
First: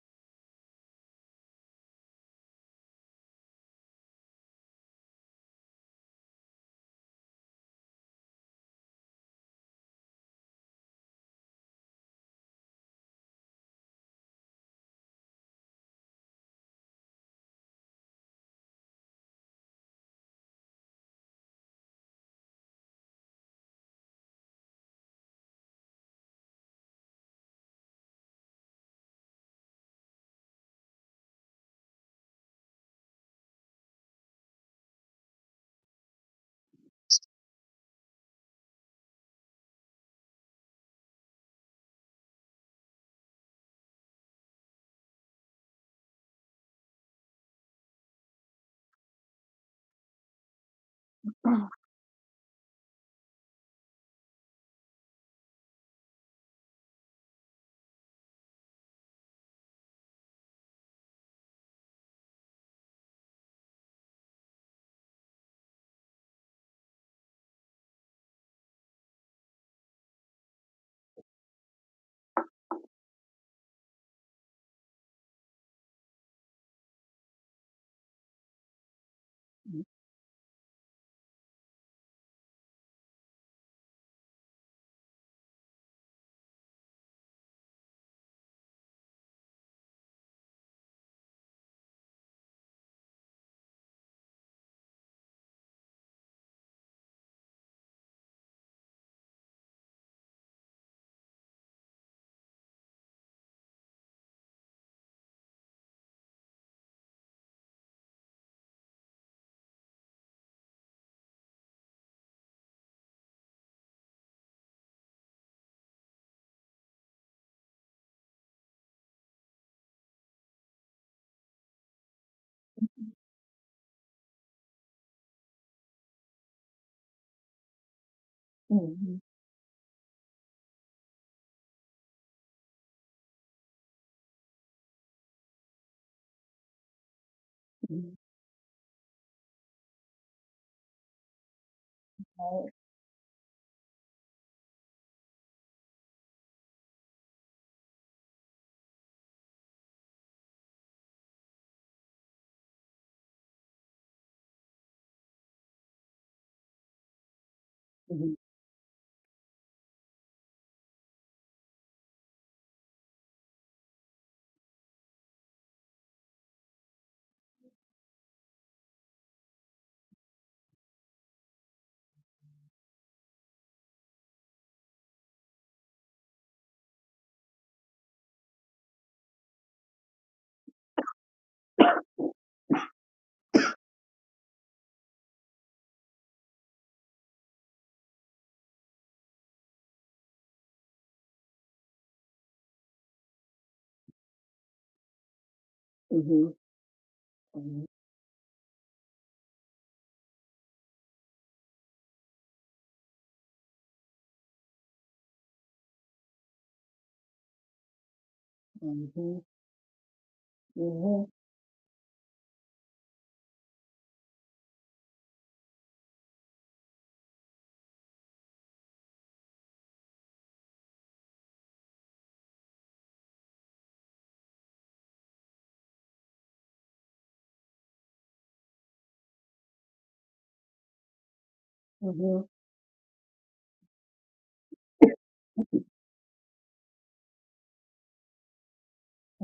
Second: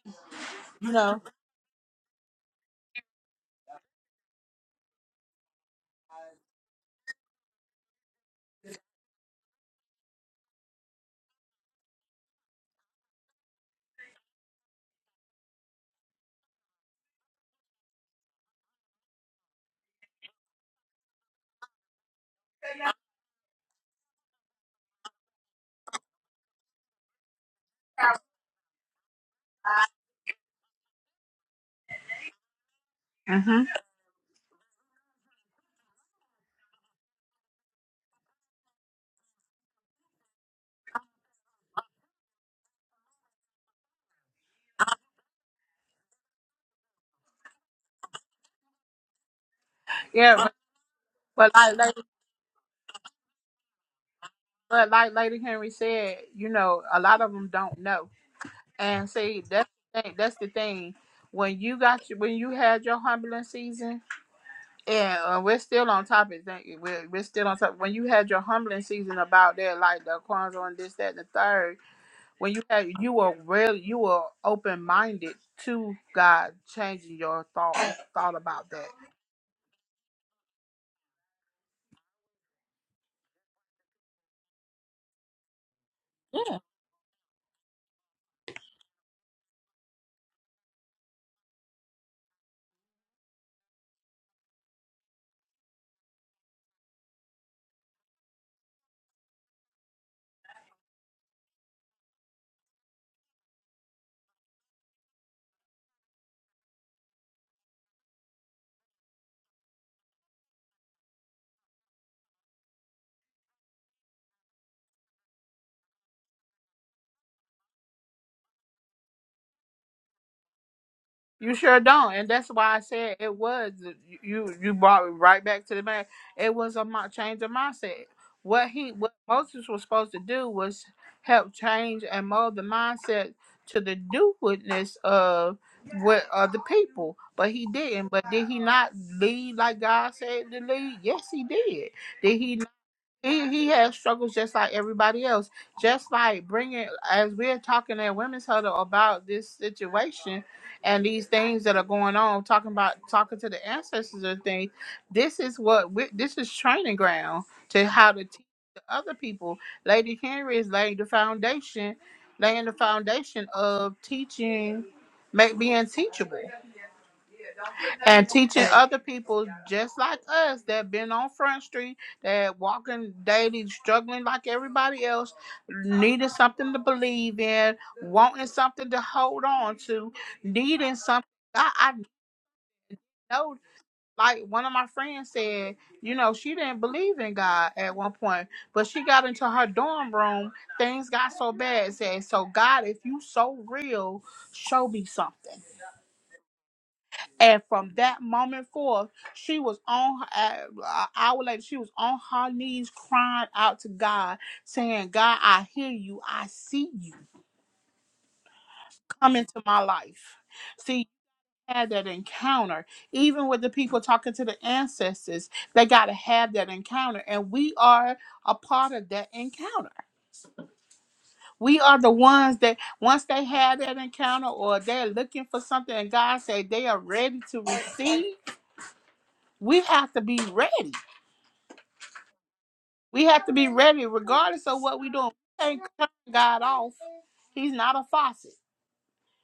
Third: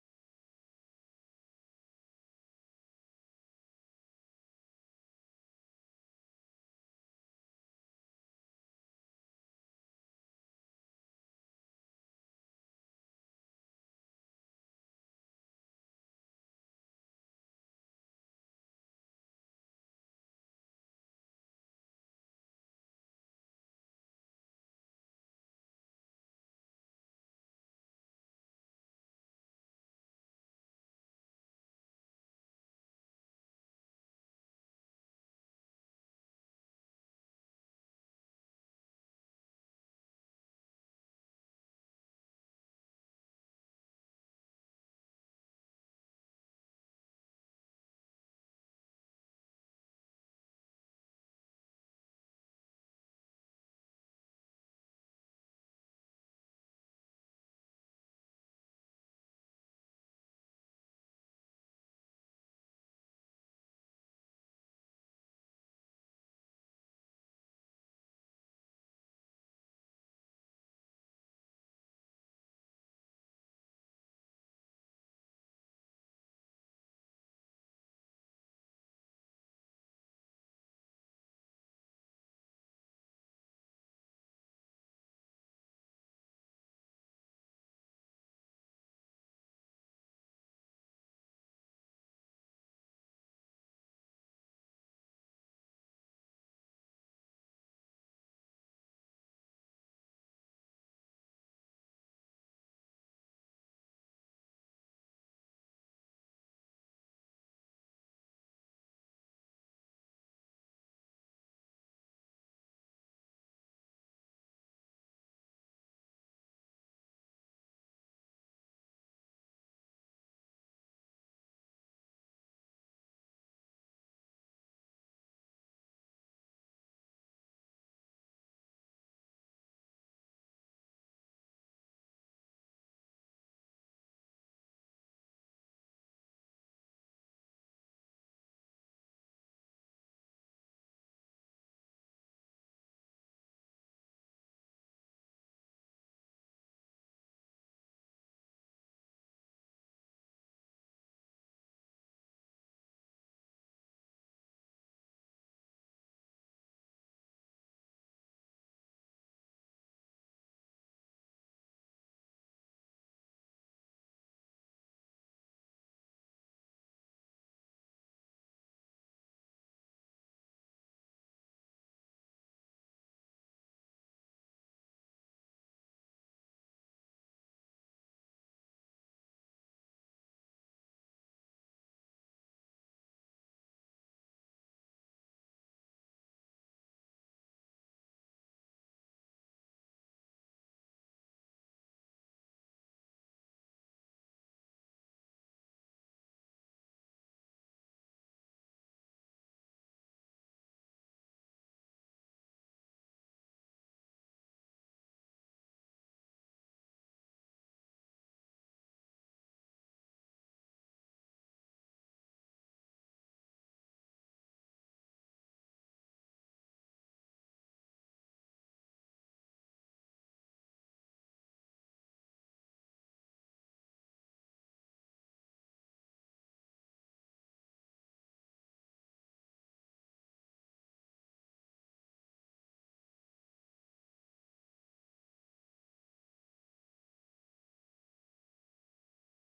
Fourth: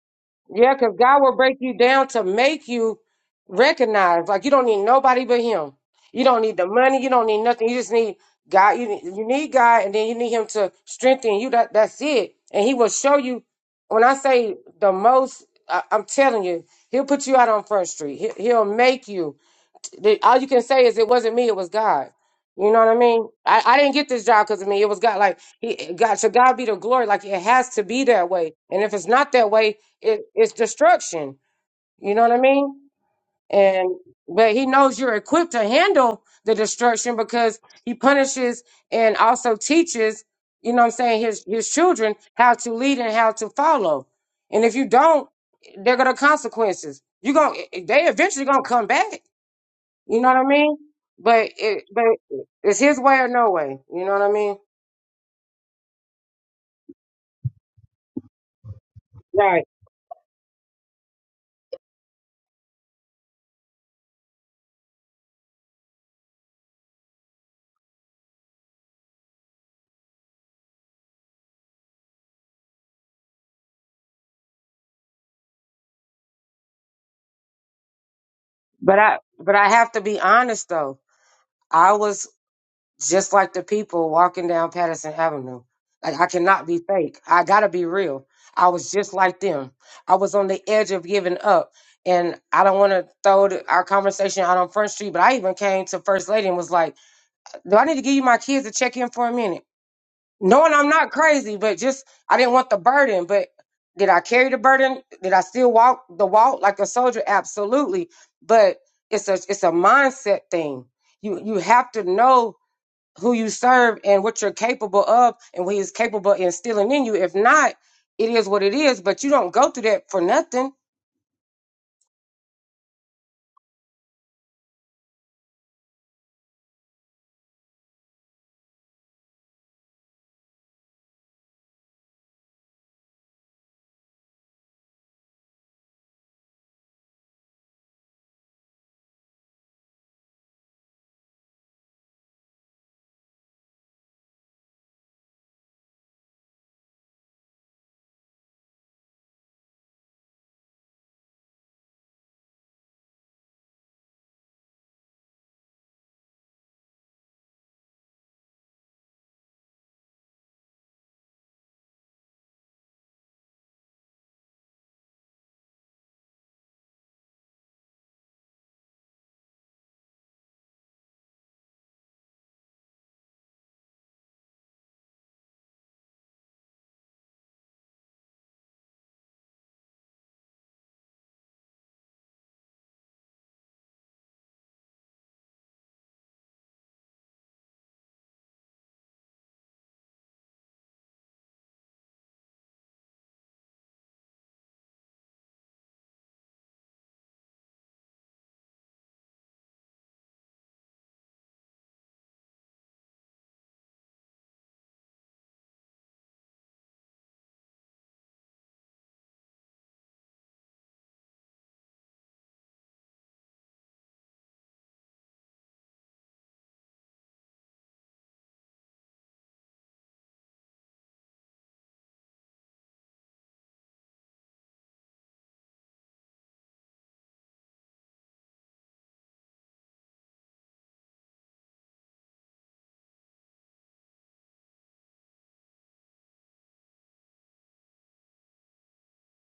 Yeah, You because know. God will break you down to make you recognize. Like you don't need nobody but Him. You don't need the money. You don't need nothing. You just need God. You need, you need God, and then you need Him to strengthen you. That that's it. And He will show you. When I say the most, I, I'm telling you, He'll put you out on First Street. He, he'll make you the, all you can say is it wasn't me, it was God. You know what I mean? I, I didn't get this job because of me. It was God. Like he, God, to God be the glory. Like it has to be that way. And if it's not that way, it, it's destruction. You know what I mean? And but He knows you're equipped to handle the destruction because He punishes and also teaches. You know what I'm saying? His His children how to lead and how to follow. And if you don't, they're gonna consequences. You gonna they eventually gonna come back. You know Yeah, what I but, mean? But but like it, Lady, but it's his way or no way. You know what I mean? but like Lady Henry said, you know, a lot of them don't know. And see, Right. that's the thing, that's the thing. When you got your, when you had your humbling season And uh, we're still on topic. Thank you. We're, we're still on topic. When you had your humbling season about that, like the Kwanzaa and this, that, and the third, when you had, you were really, you were open minded to God changing your thought thought about that. But I, but I have to be honest though. I was just like the people walking down Patterson Avenue. Like I cannot be fake. I gotta be real. I was just like them. I was on the edge of giving up. And I don't want to throw the, our conversation out on Front Street, but I even came to First Lady and was like, "Do I need to give you my kids to check in for a minute?" knowing I'm not crazy, but just I didn't want the burden. But did I carry the burden? Did I still walk the walk like a soldier? Absolutely. But it's a it's a mindset thing. You you have to know who you serve and what you're capable of and what he's capable of instilling in you. If not, it is what it is, but you don't go through that for nothing. You sure don't, and that's why I said it was uh, you. You brought it right back to the man. It was a mi- change of mindset. What he, what Mm-hmm. Moses was supposed to do was help change and mold the mindset to the do witness of what other people. But he didn't. But did he not lead like God said to lead? Yes, he did. Did he he he has struggles just like everybody else. Just like bringing, as we're talking at Women's Huddle about this situation and these things that are going on, talking about talking to the ancestors and things. This is what we, this is training ground to how to Mm-hmm. teach the other people. Lady Henry is laying the foundation, laying the foundation of teaching, make being teachable and teaching other people just like us that been on front street that walking daily struggling like everybody else needing something to believe in wanting something to hold on to needing something i, I Mm-hmm. know like one of my friends said you know she didn't believe in god at one point but she got into her dorm room things got so bad said so god if you so real show me something Mm-hmm. And from that moment forth, she was on her, uh, an hour later, she was on her knees crying out to God, saying, God, I hear you. I see you. Come Mm-hmm. into my life. See, you Mm-hmm. had that encounter. Even with the people talking to the ancestors, they got to have that encounter. And we are a part of that encounter. We are the ones that, once they had that encounter or they're looking for something and God say they are ready to receive, we have to be ready Mm-hmm. We have to be ready regardless of what we doing. We can't turn God off. He's not a faucet.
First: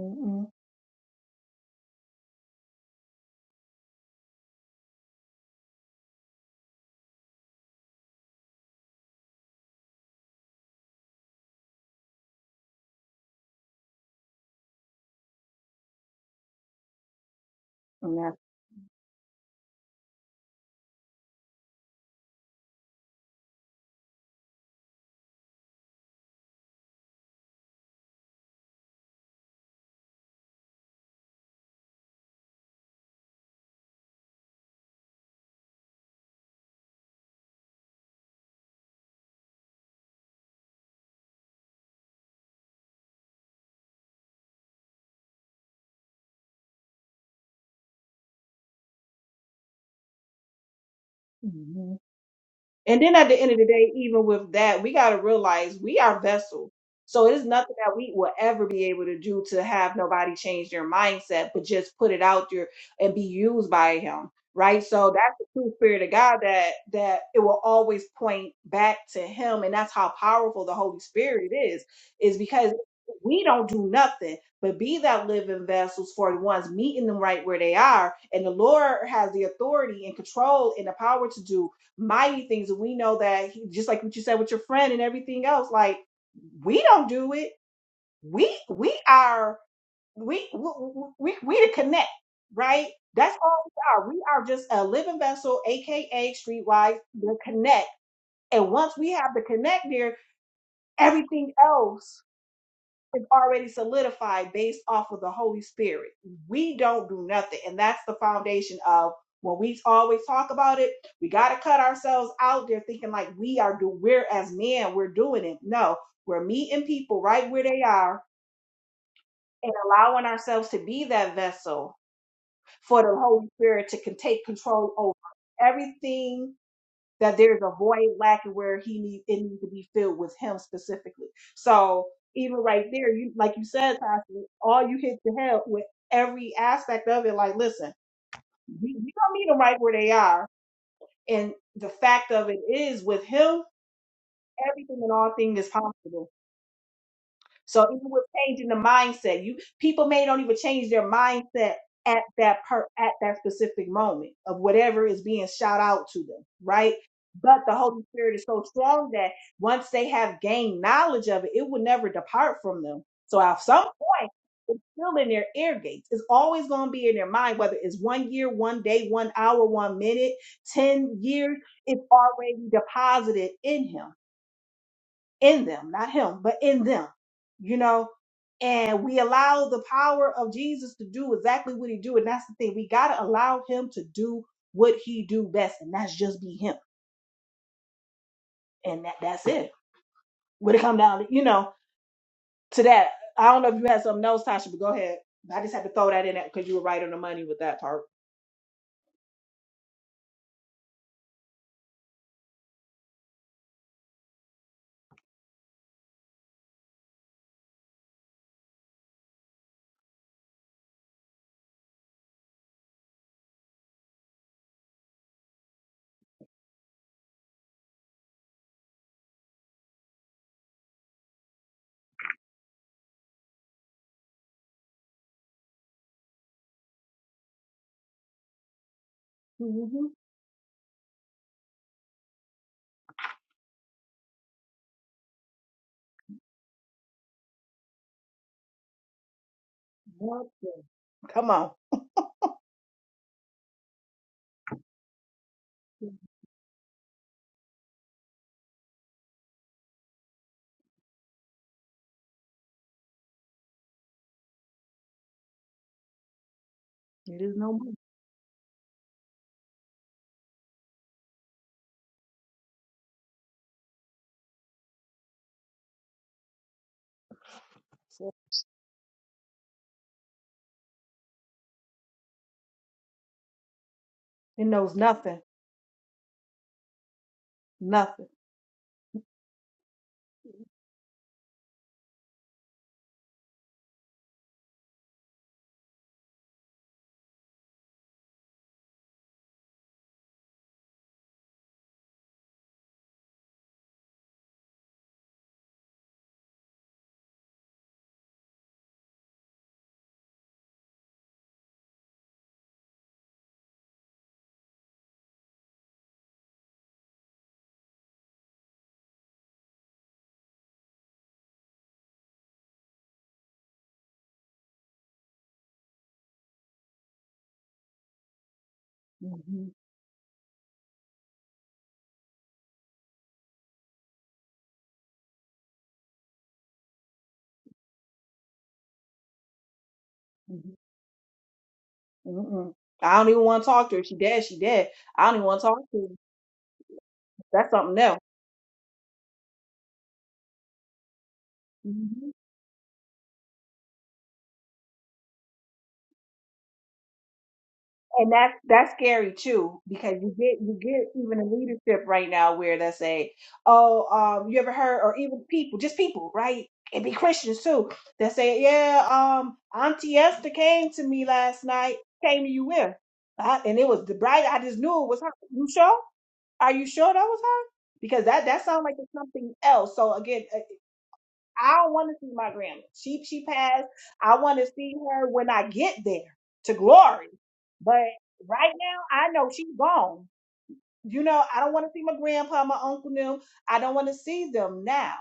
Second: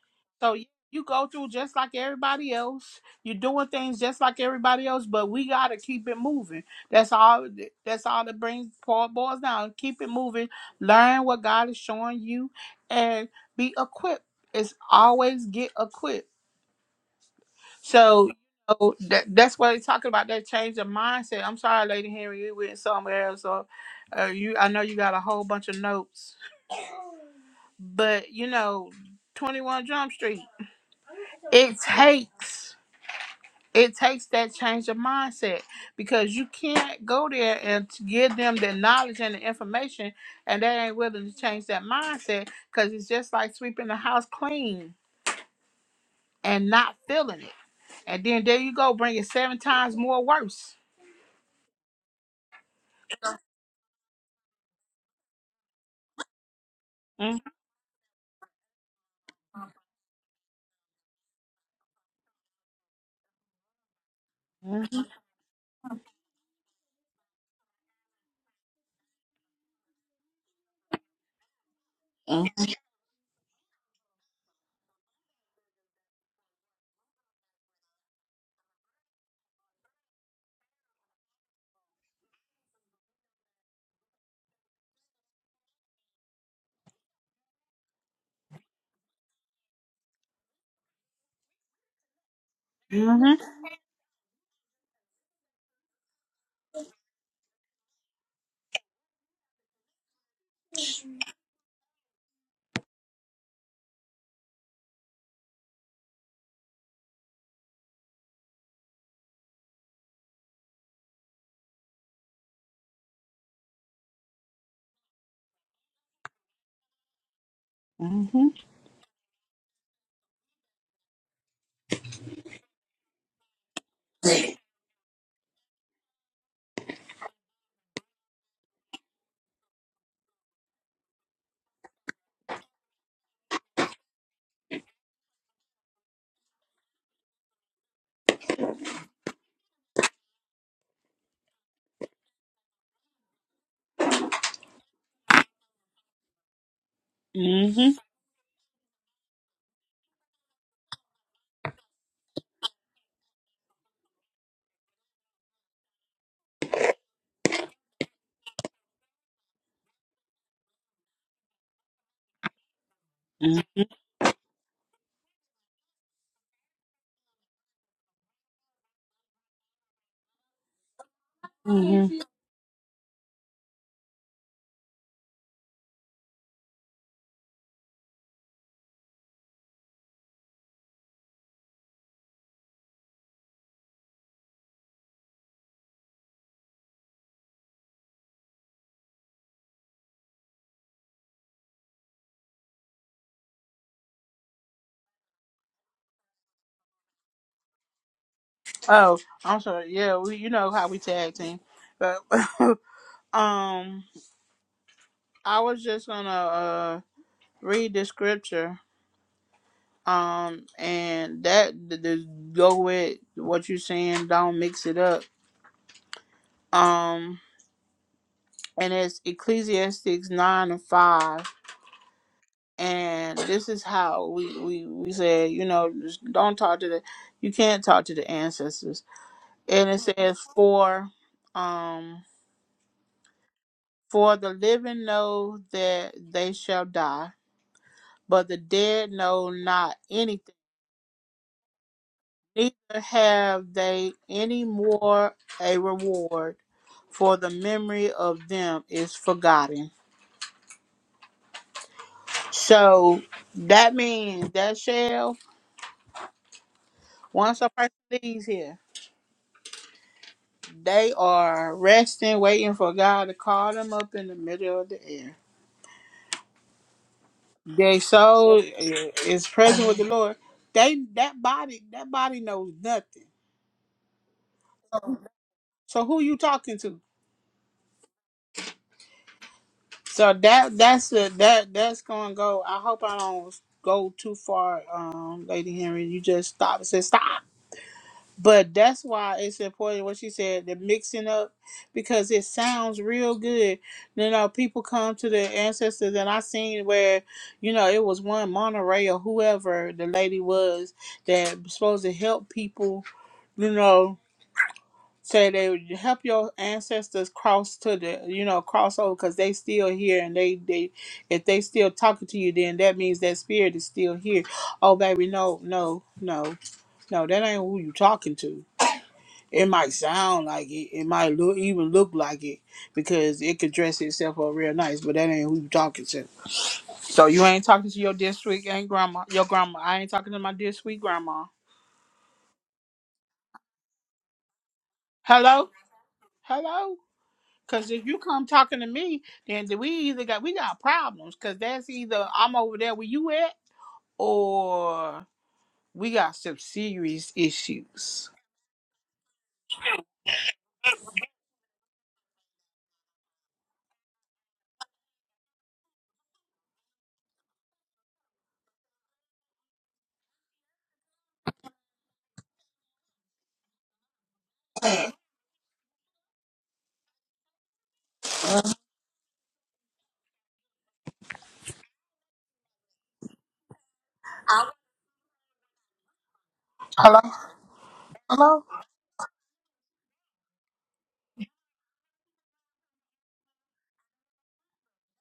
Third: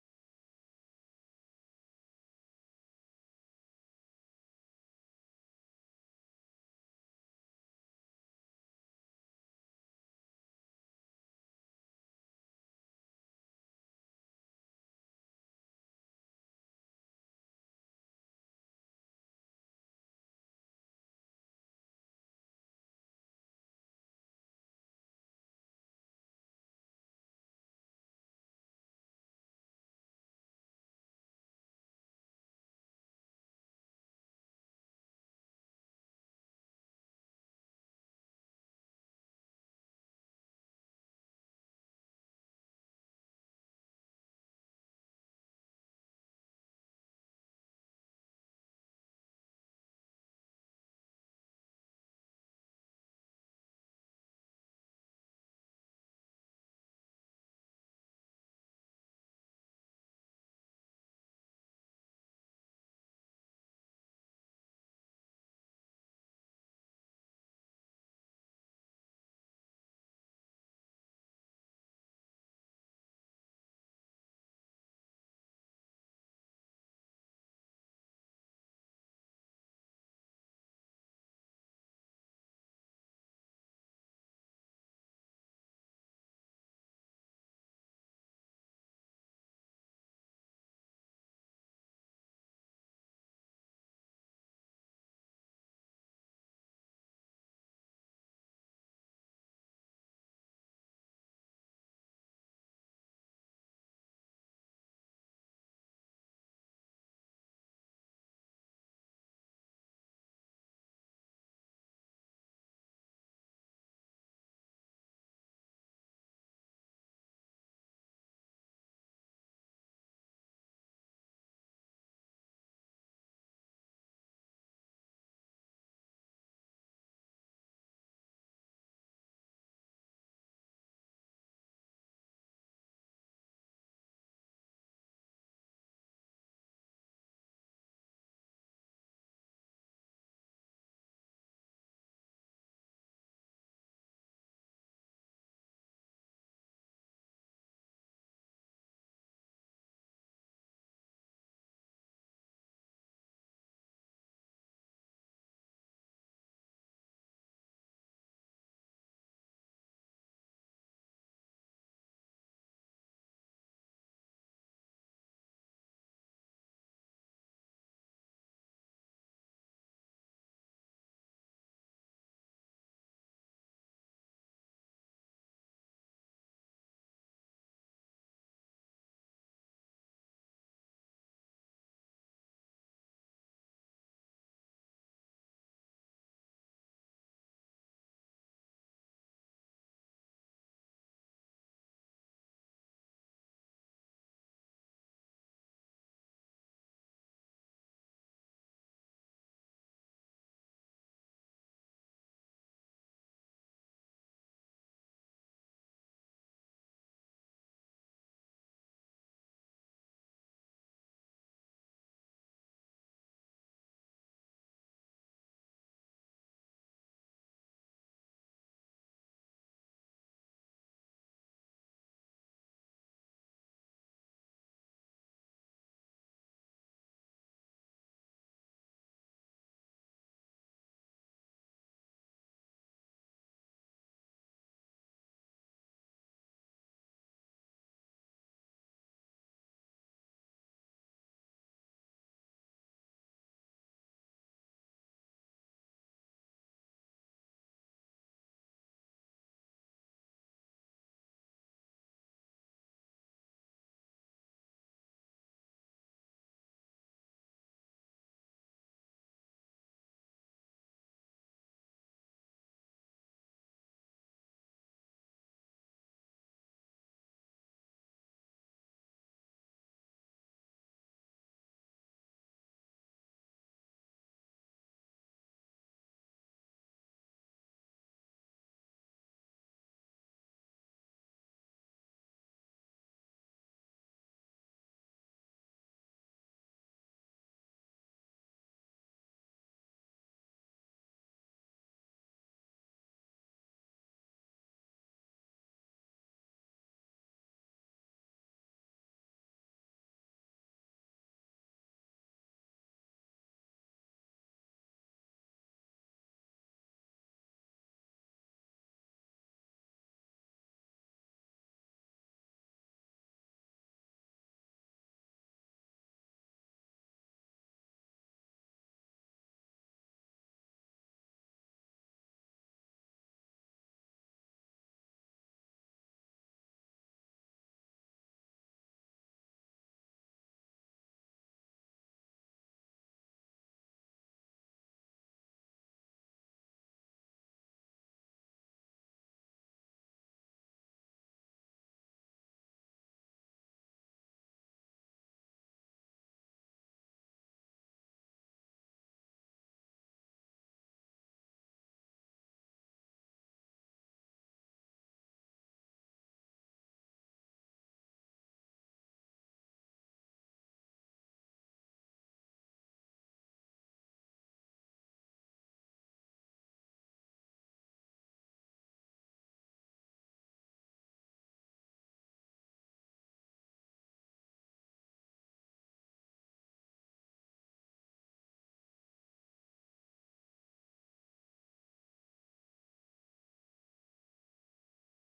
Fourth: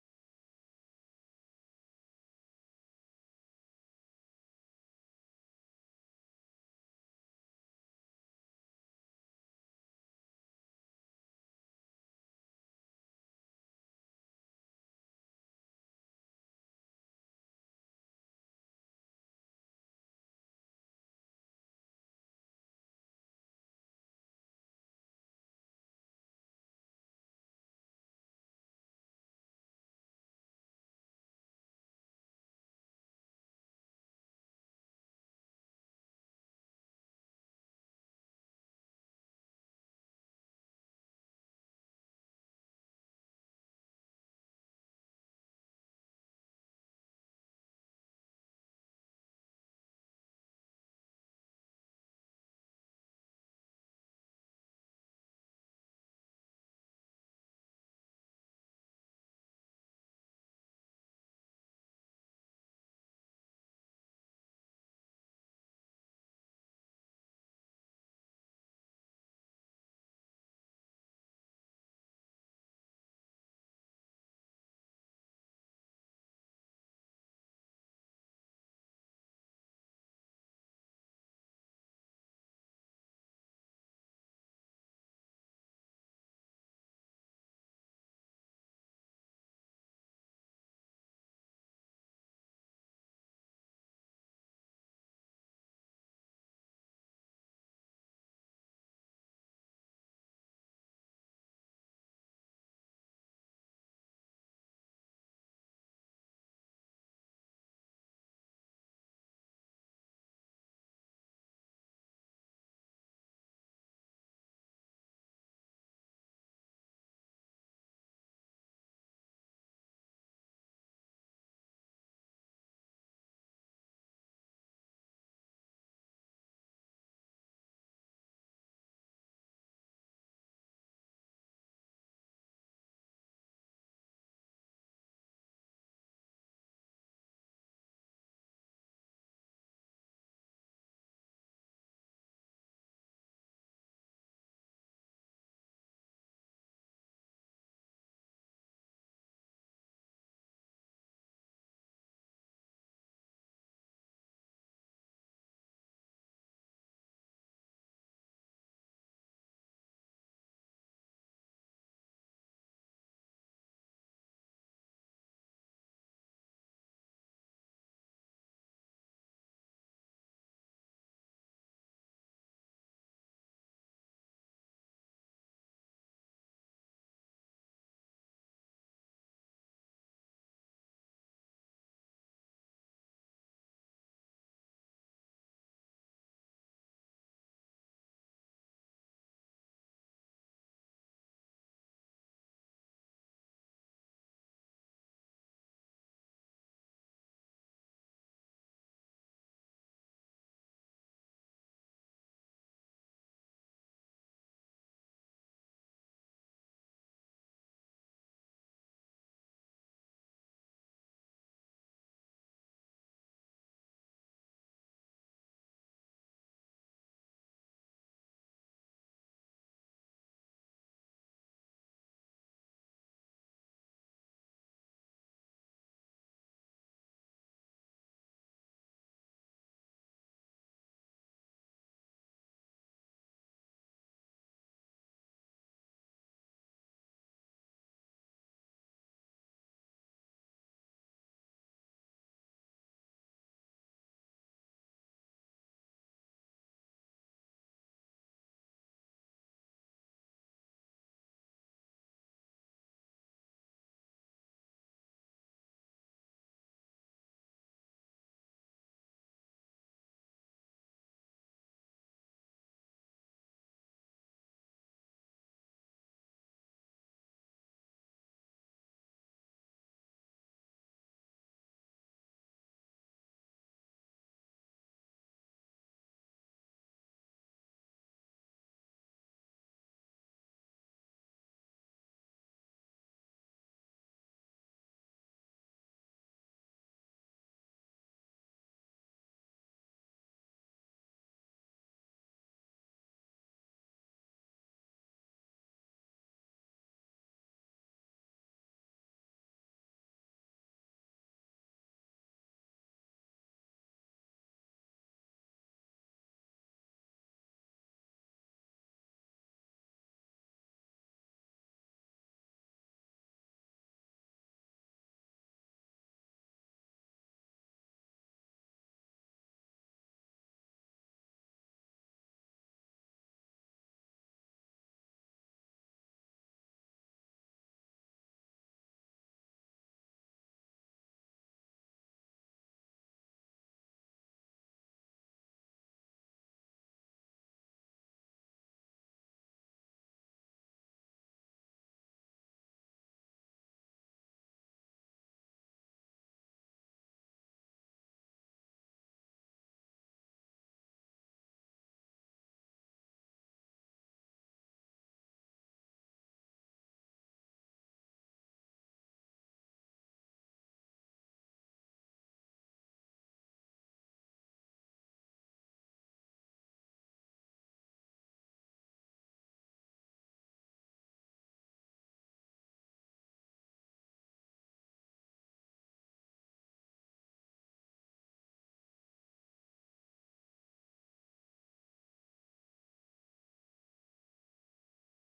Mm-hmm. So you you go through just like everybody else. You're doing things just like everybody else, but we gotta keep it moving. That's all that's all that brings Paul boils down. Keep it moving. Learn what God is showing you and be equipped. It's always get equipped. So you know, that, that's what they're talking about. That change of mindset. I'm sorry, Lady Henry, you went somewhere else. Or, uh, you, I know you got a whole bunch of notes, but you know, 21 Jump Street. It takes it takes that change of mindset because you can't go there and t- give them the knowledge and the information, and they ain't willing to change that mindset because it's just like sweeping the house clean and not feeling it, and then there you go, bringing seven times more worse. Mm-hmm. And then at the end of the day, even with that, we got to realize we are vessels. So it is nothing that we will ever be able to do to have nobody change their mindset, but just put it out there and be used by him. Mm-hmm. Right. So that's the true spirit of God that that it will always point back to him. And that's how powerful the Holy Spirit is, is Mhm. because we don't do nothing but be that living vessels for the ones meeting them right where they are. And the Lord has the authority and control and the power to do mighty things. And we know that he, just like what you said with your friend and everything else, like we don't do it. We we are we we we, we to connect, right? That's Mhm. all we are. We are just a living vessel, aka streetwise, the connect. And once we have the connect there, everything else is already solidified based off of the Holy Spirit. We don't do nothing. And that's the foundation of when we always talk about it, we got to cut ourselves out there thinking like we are do we're as men, we're doing it. No, we're meeting people right where they are and allowing ourselves to be that vessel for the Holy Spirit to can take control over everything that there's a void lacking where he needs it needs to be filled with him specifically. So even right there, you like you said, Tasha, all you hit the head with every aspect of it. Like, listen, we, we don't need them right where they are. And the fact of it is, with him, everything and all things is possible. So Mhm. even with changing the mindset, you people may don't even change their mindset at that per at that specific moment of whatever is being shout out to them, right? But the Holy Spirit is so strong that once they have gained knowledge of it, it will never depart from them. So at some Mhm. point, it's still in their ear gates. It's always going to be in their mind, whether it's one year, one day, one hour, one minute, 10 years, it's Mhm. already deposited in him in them, not him, but in them, you know. And we allow the power of Jesus to do exactly what he do, and that's the thing. We gotta allow him to do what he do best, and that's just be him, and that that's it. When it come down, to, you know, to that, I don't know if you had something else, Tasha, but go ahead. I just had to throw that in there because you were right on the money with that part. Oh, I'm sorry. Yeah, we you know how we tag team. But um I was just gonna uh read the scripture. Um and that th- th- go with what you're saying, don't mix it up. Um and it's Ecclesiastes nine and five. And this is how we, we, we said, you know, just don't talk to the you can't talk to the ancestors and it Mm-hmm. says for um for the living know that they shall die but the dead know not anything Nothing. Come on. neither have they any more a reward for the memory of them is forgotten so that means that shall It is once a no person leaves here they are resting waiting for god to call them up in the middle of the air Their more. soul i- is present with the Lord. They that body that body knows nothing. It knows nothing. So who you talking to? Nothing. So that that's the that that's gonna go. I hope I don't go too far, um, Lady Henry. You just stop and say stop. But that's why it's important what she said, the mixing up, because it sounds real good. You know, people come to the ancestors and I seen where, you know, it was one Monterey or whoever the lady was that was supposed to help people you know, say they would help your ancestors cross to the, you know, cross over because they still here and they, they, if they still talking to you, then that means that spirit is still here. Oh, baby, no, no, no, no, that ain't who you talking to. hmm It might sound like it, it might look even look like it because it could dress itself up real nice, but that ain't who you talking to. So you ain't talking to your district, ain't grandma, your grandma. I ain't talking to my hmm dear sweet grandma. Mm-mm. I don't even want to talk to her. She dead. She dead. I don't even want to Hello, talk to her. hello. That's Cause something if you else. come talking to me, then we either got we got problems. Cause that's Mm-hmm. either I'm over there where you at, or we got some serious issues. and that's that's scary too because you get you get even in leadership right now where they say oh um you ever heard or even people just people right it be christians too that say yeah um auntie esther came to me last night came to you with I, and it was the bride i just knew it was her you sure are you sure that was her because that that sounds like it's something else so again uh, I don't want to see my grandma. She she passed. I want to see her when I get there to Hello? glory. But Hello? right now, I know she's gone. You know, I don't want to see my grandpa, my uncle, them. I don't want to see them now.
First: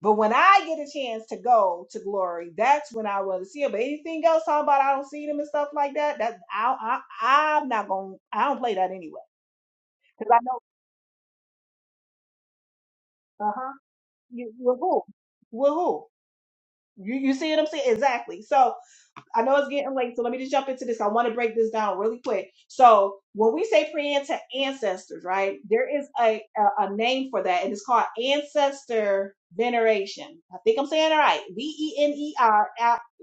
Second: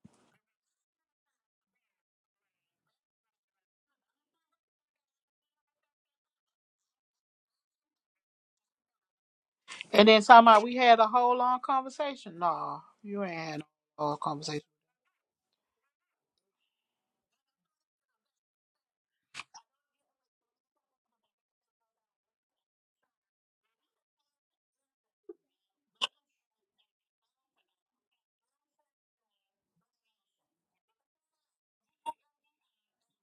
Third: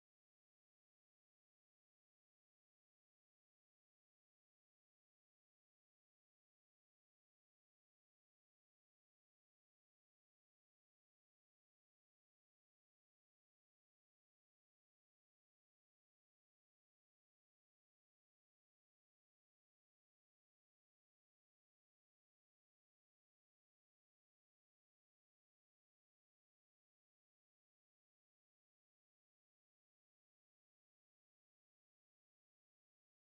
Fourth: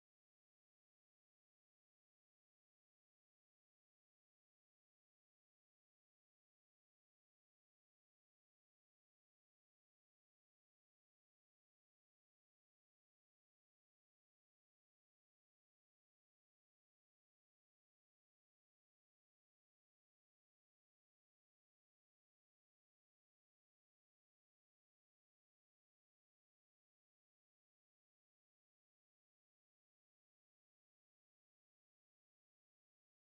But when I get a chance to go to glory, that's when I want to see them. But anything else, talking about I don't see them and stuff like that, that I, I I'm not gonna. I don't play that anyway And then because I somehow know. we had a whole long conversation. No, you ain't Uh had a huh. whole You conversation. with who? With who? You you see what I'm saying? Exactly. So I know it's getting late, so let me just jump into this. I want to break this down really quick. So when we say pre-ante ancestors, right? There is a, a a name for that, and it's called ancestor veneration. I think I'm saying it right. V e n e r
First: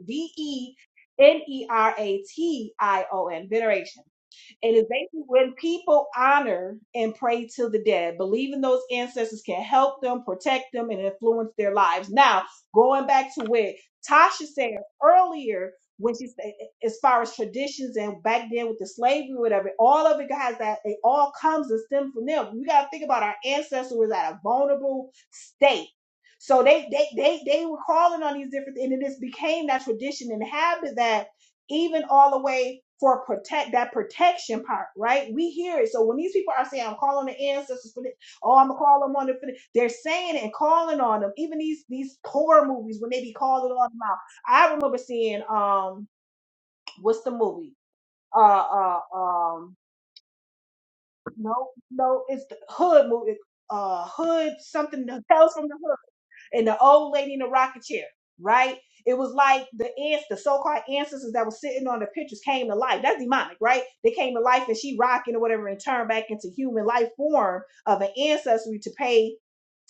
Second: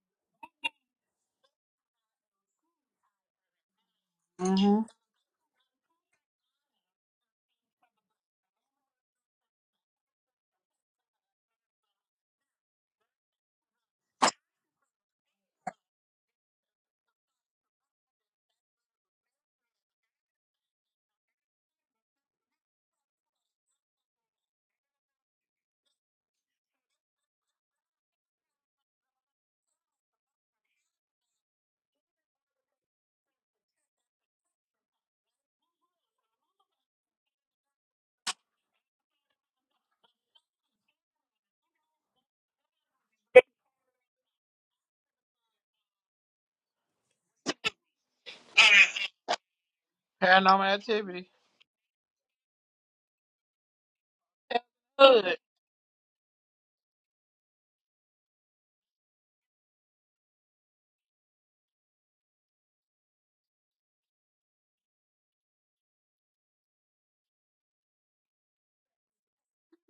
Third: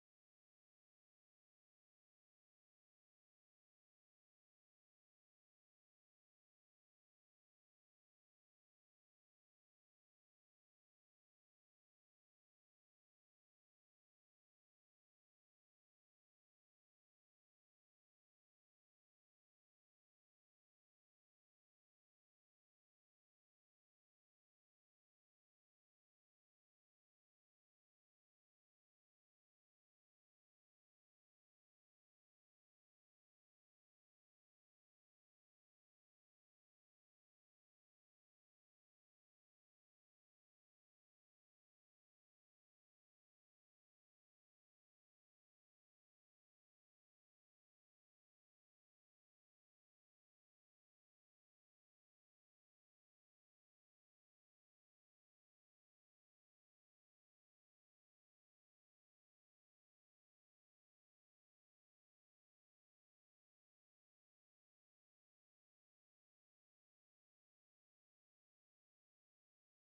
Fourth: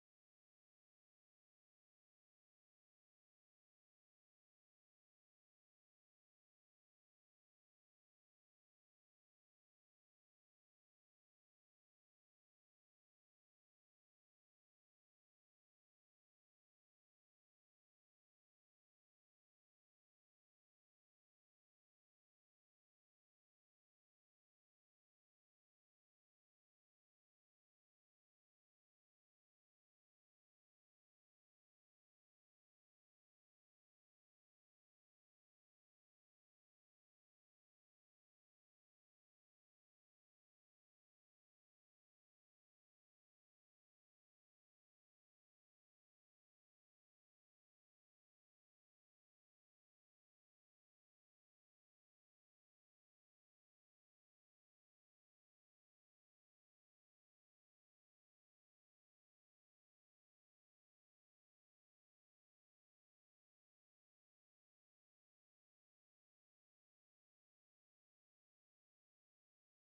v e n e r a t i o n veneration. hmm it's basically when people honor and pray to the dead, believing those ancestors can help them, protect them, and influence their lives. Now, going back to what Tasha said earlier when she's as far as traditions and back then with the slavery, whatever, all of it has that it all comes and stem from them. We gotta think about our ancestors was at a vulnerable state. So they they they they were calling on these different and it just became that tradition and habit that even all the way for protect that protection part, right? We hear it. So when these people are saying, I'm calling the ancestors for this, oh, I'm gonna call them on the for this," they're saying it and calling on them. Even these these horror movies when they be calling on them out I remember seeing um what's the movie? Uh uh um Paranormal activity. no no it's the hood movie uh hood something the Good. tales from the hood and the old lady in the rocking chair, right? It was like the ants, the so-called ancestors that were sitting on the pictures came to life. That's demonic, right? They came to life and she rocking or whatever and turned back into human life form of an ancestry to pay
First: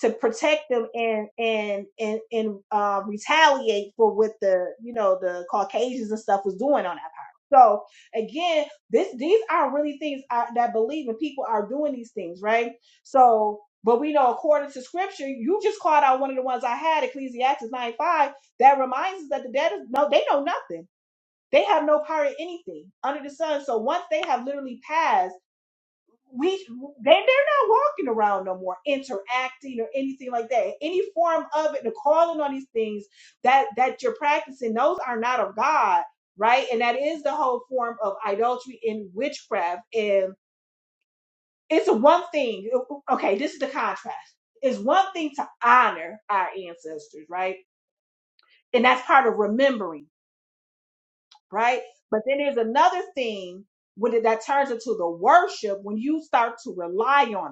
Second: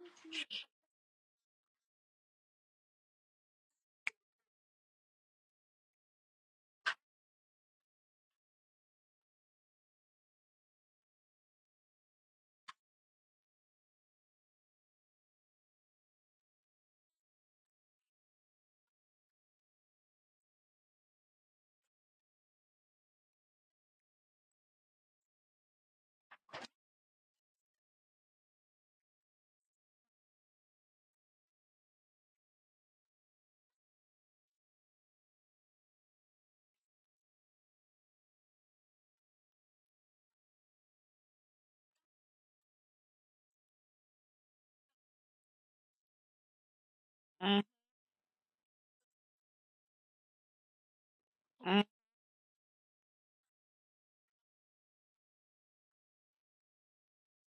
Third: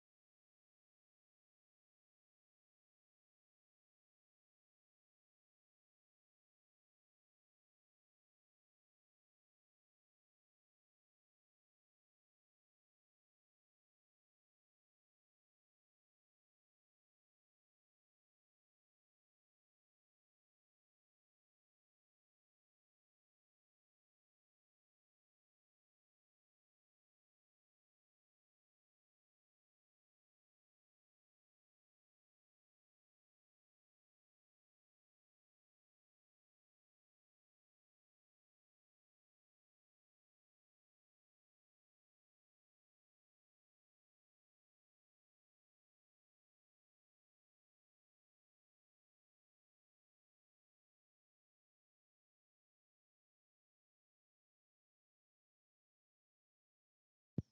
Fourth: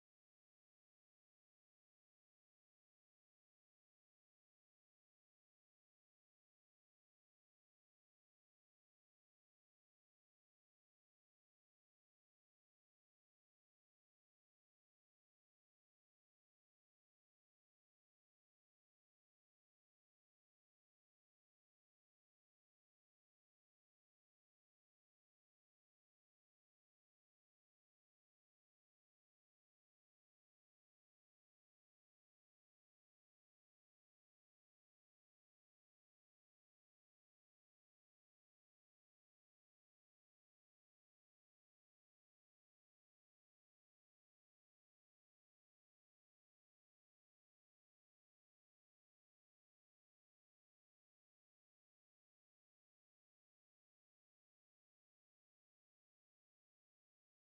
to protect them and and and and uh, retaliate for what the you know the Caucasians and stuff was doing on that power. So again, this these are really things I, that I believe and people are doing these things, right? So but we know according to scripture, you just called out one of the ones I had, Ecclesiastes 9 5, that reminds us that the dead is no, they know nothing. They have no power in anything under the sun. So once they have literally passed, we they, they're not walking around no more, interacting or anything like that. Any form of it, the calling on these things that that you're practicing, those are not of God, right? And that is the whole form of idolatry and witchcraft. and it's one thing okay this is the contrast it's one thing to honor our ancestors right and that's part of remembering right Mm-hmm. but then there's another thing when it, that turns into the worship when you start to rely on them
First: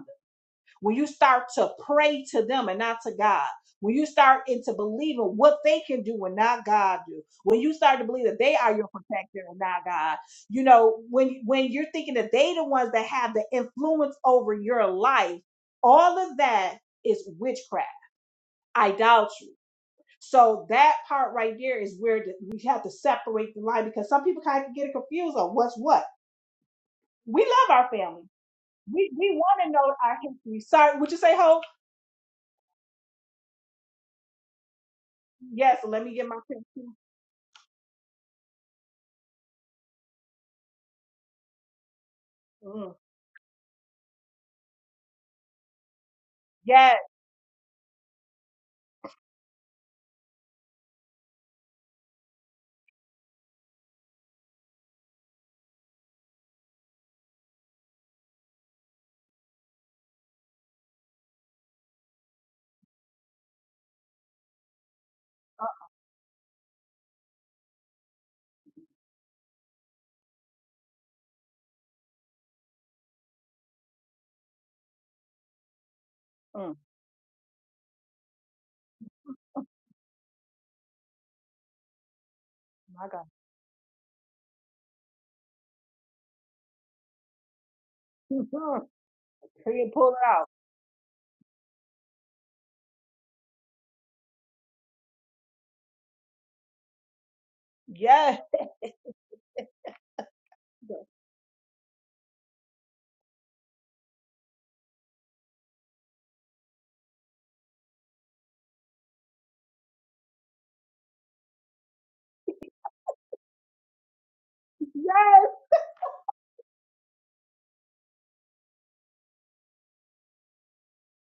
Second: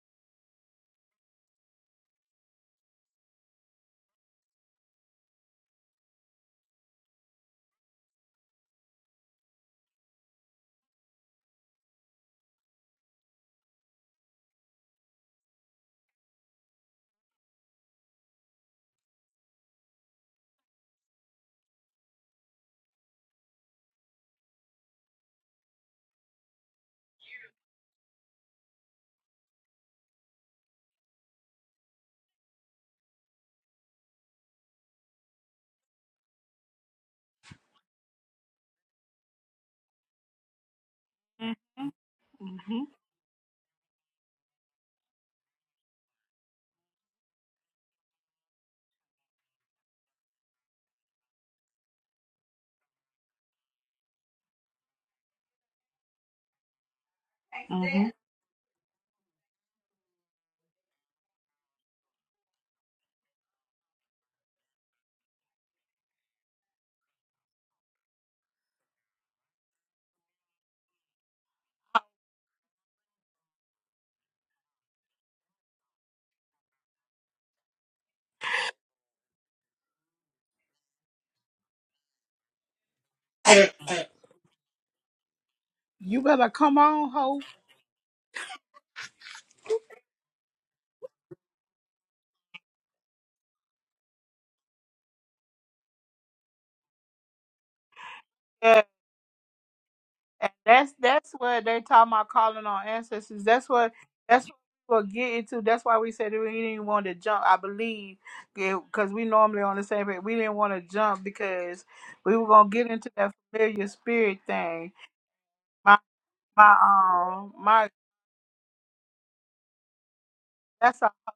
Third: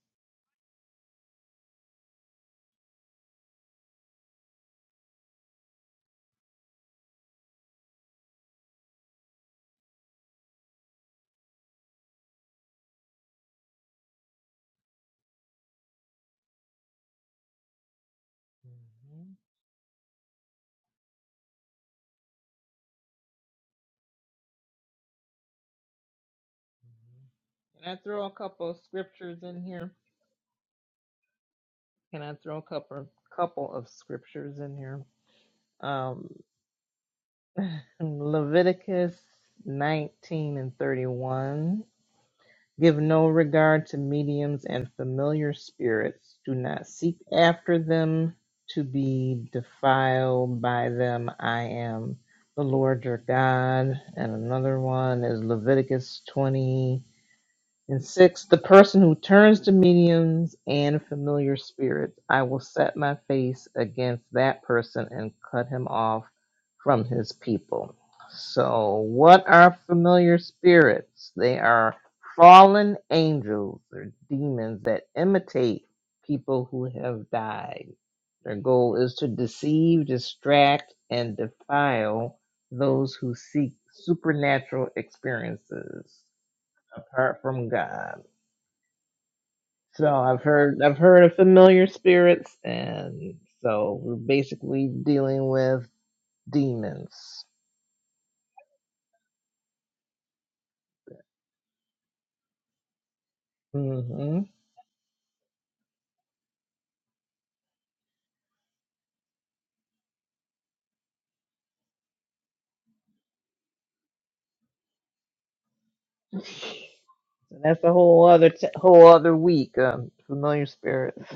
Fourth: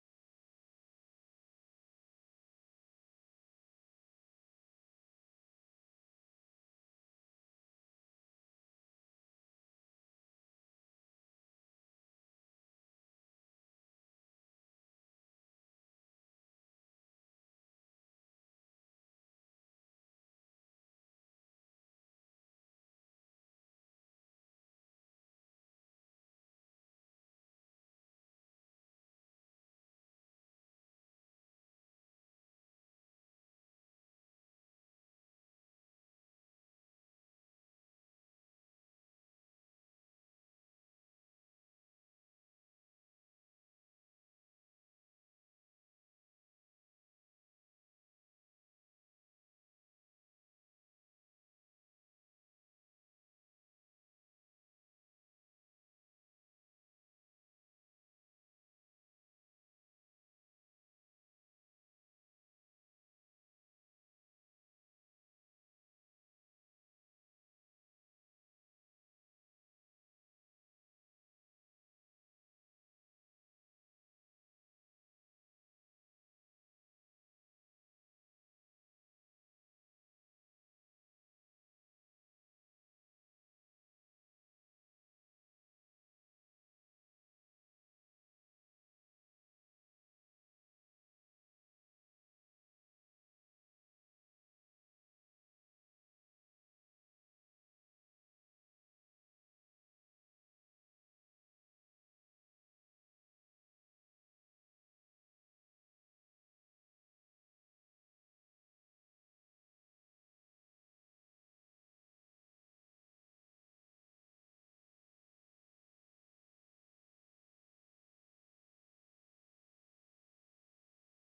when you start to pray to them and not to God, when you start into believing what they can do and not God do, when you start to believe that they are your protector and not God, you know, when when you're thinking that they the ones that have the influence over your life, all of that is witchcraft, Mhm. idolatry. So that part right there is where the, we have to separate the line because some people kind of get it confused on what's what. We love mhm. our Can I family. throw a couple of We we scriptures want in to know here? our history. Sorry, would you say, Hope? Can I throw a couple couple of scriptures in here? Yes, let me Um, get my pen. too. Leviticus 19 and Mm-hmm. 31. Mm. Give no regard to mediums and familiar spirits. Do not Yes. seek after them to be defiled by them. I am the Lord your God. And another one is Leviticus 20. And Mm-hmm. six, the person who turns to mediums and familiar spirits, I will set my face against that person and cut him off from his people. So, what are familiar spirits? They are fallen angels or demons that imitate people Mm. who have died. Their goal is to deceive, distract, and defile My those God. who seek supernatural You experiences better come on, apart ho. from God. Can you pull So it I've out? heard I've heard of familiar spirits, and so we're basically dealing with demons. Yes. And that's that's what they're talking about calling on ancestors. That's what hmm that's what we get into. That's why we said we didn't want to jump. I believe because we normally on the same page. We didn't want to jump because we were gonna get into that familiar spirit thing. Yes. My my um that's my a whole other t- whole other week. Um, familiar that's a spirits.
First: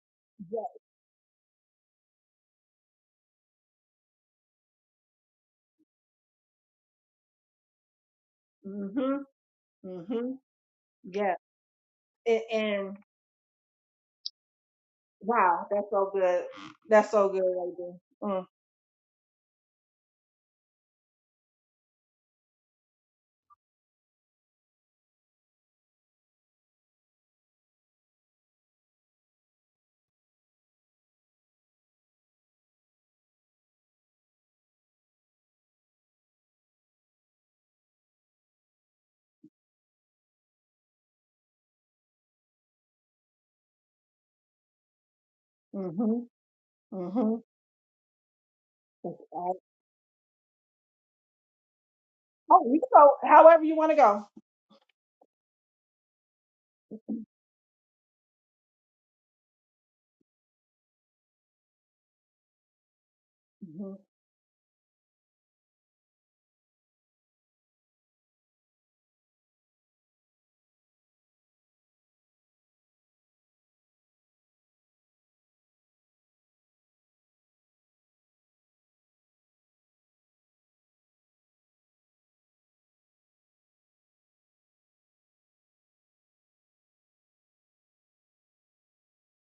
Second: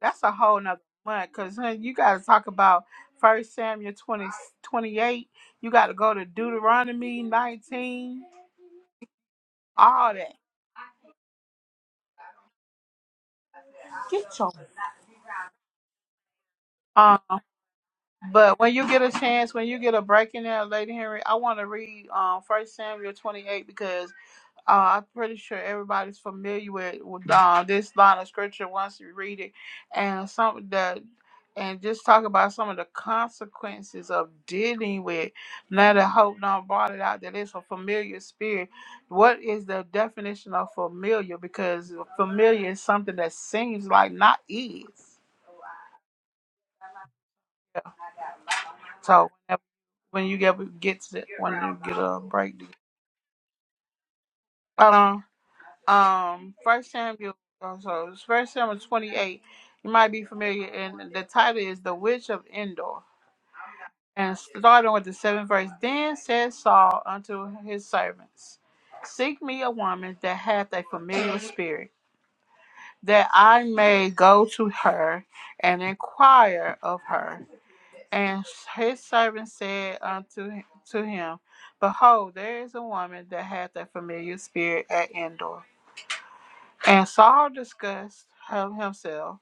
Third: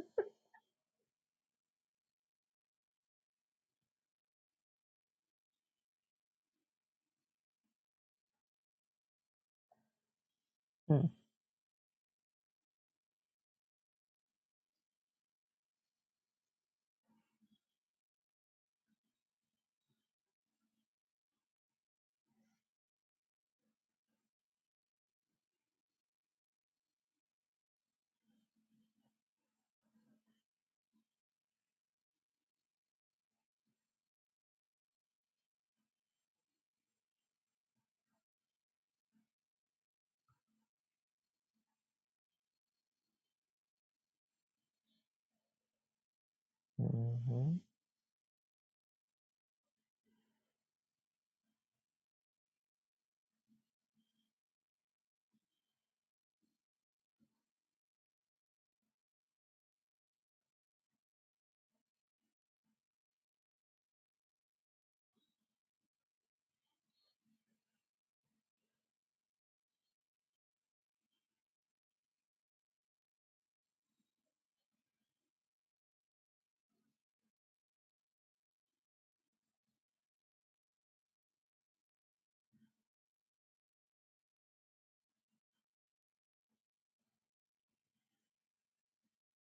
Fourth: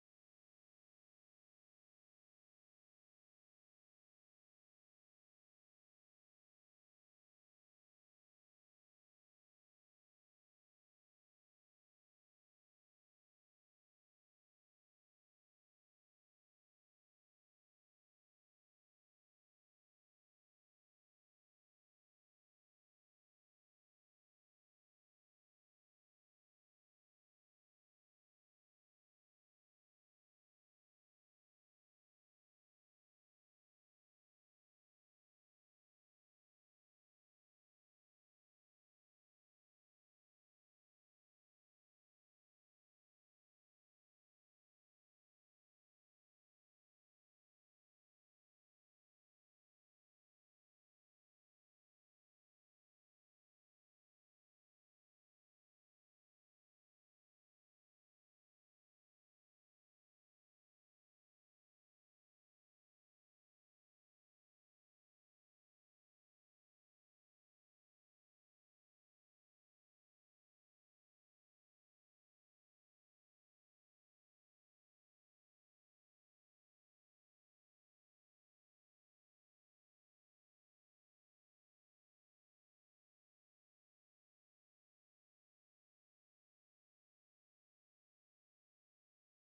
that's a whole Yes. nother month because you got to talk about First Samuel 20 28. You got to go to Deuteronomy nineteen. Mhm. All that. Mhm. Mm-hmm. Yes. And, and Get your wow, that's so good. That's so good right there. Mm. But when you get a chance, when you get a break in there, Lady Henry, I want to read um First Samuel twenty eight because uh, I'm pretty sure everybody's familiar with, with uh, this line of scripture once you read it, and some the and just talk about some of the consequences of dealing with. Now that Hope Don brought it out that it's a familiar spirit. What is the definition of familiar? Because familiar is something that seems like not is. Mhm. Mhm. That's So all. when you get get to that when you get a break. Oh, you can go however you want to go. Hold on. Um, First Samuel. oh, So it's First Samuel twenty-eight. You might be familiar, and the title is "The Witch of Endor." Mhm. And starting with the seventh verse, then said Saul unto his servants, Seek me a woman that hath a familiar spirit, that I may go to her and inquire of her. And his servant said unto him, to him, Behold, there is a woman that hath a familiar spirit at Endor. And Saul discussed him himself,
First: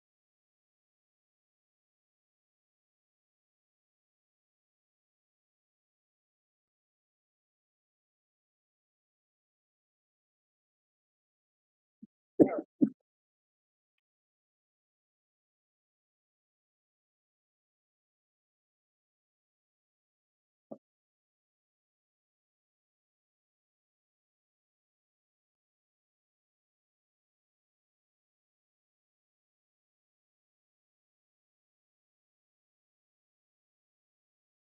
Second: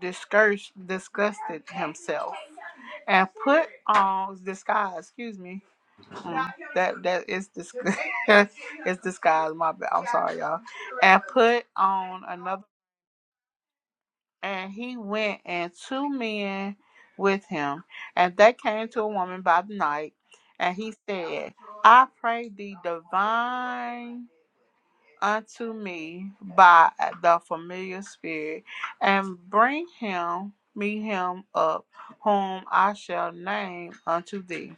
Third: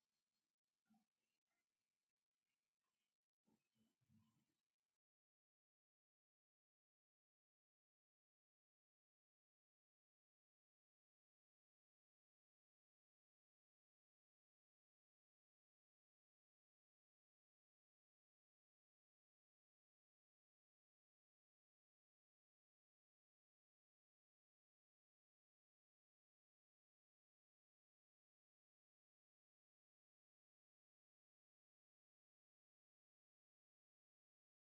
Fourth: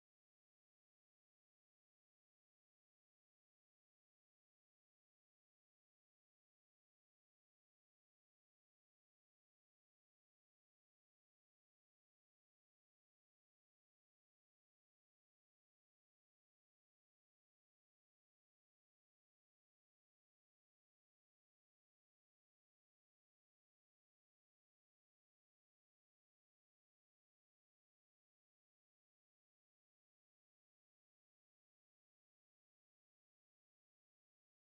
discursed, disgusted himself, and put on disguise. Excuse me, Mm, that that is disguise. it's disguise. My bad. I'm sorry, y'all. And put on another. And he went and two men with him, and they came to a woman by the night, and he said, I pray thee divine unto me by the familiar spirit, and bring him me him up, whom I shall name unto thee.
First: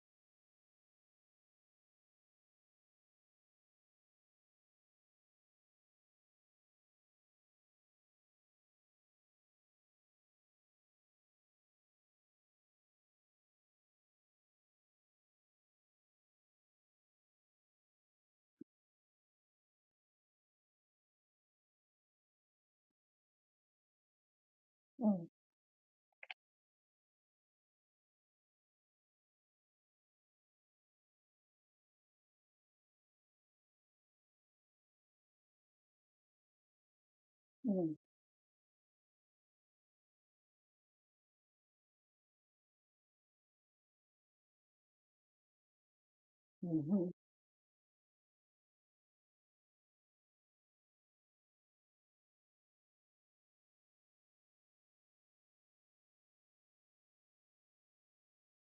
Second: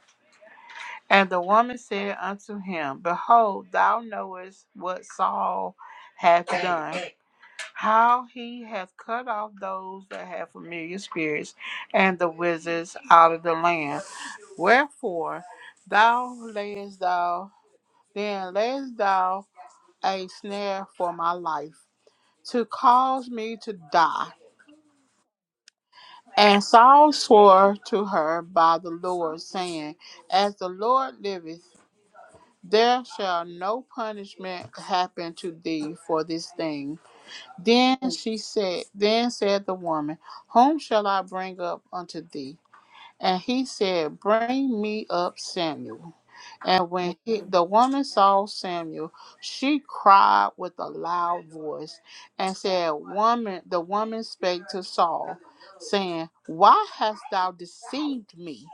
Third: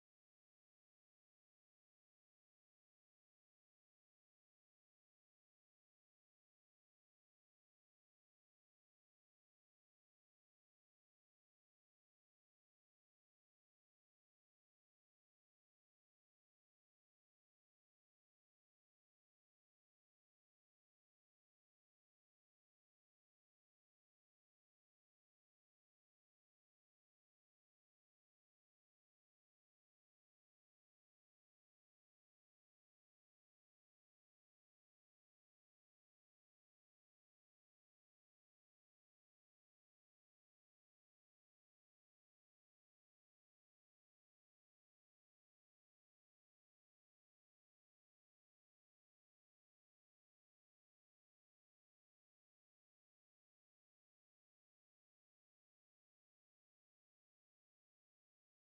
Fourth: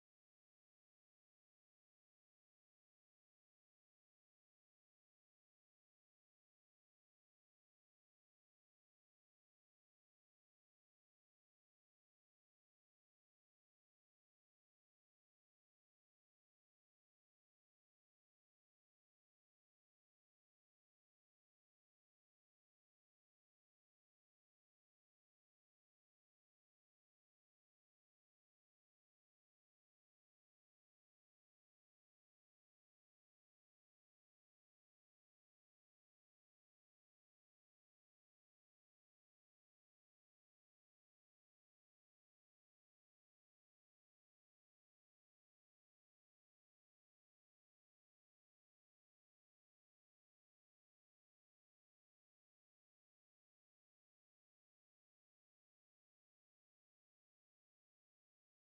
And the woman said unto him, Behold, thou knowest what Saul hath done how he hath cut off those that have familiar spirits and the wizards out of the land. Wherefore thou layest thou then layest thou a snare for my life to cause me to die. Mm. And Saul swore to her by the Lord, saying, As the Lord liveth, there shall no punishment happen to thee for this thing Mm. Then she said, Then said the woman, Whom shall I bring up unto thee? And he said, Bring me up Samuel. And Mhm. when he, the woman saw Samuel, she cried with a loud voice and said, Woman, the woman spake to Saul, saying, Why hast thou deceived me?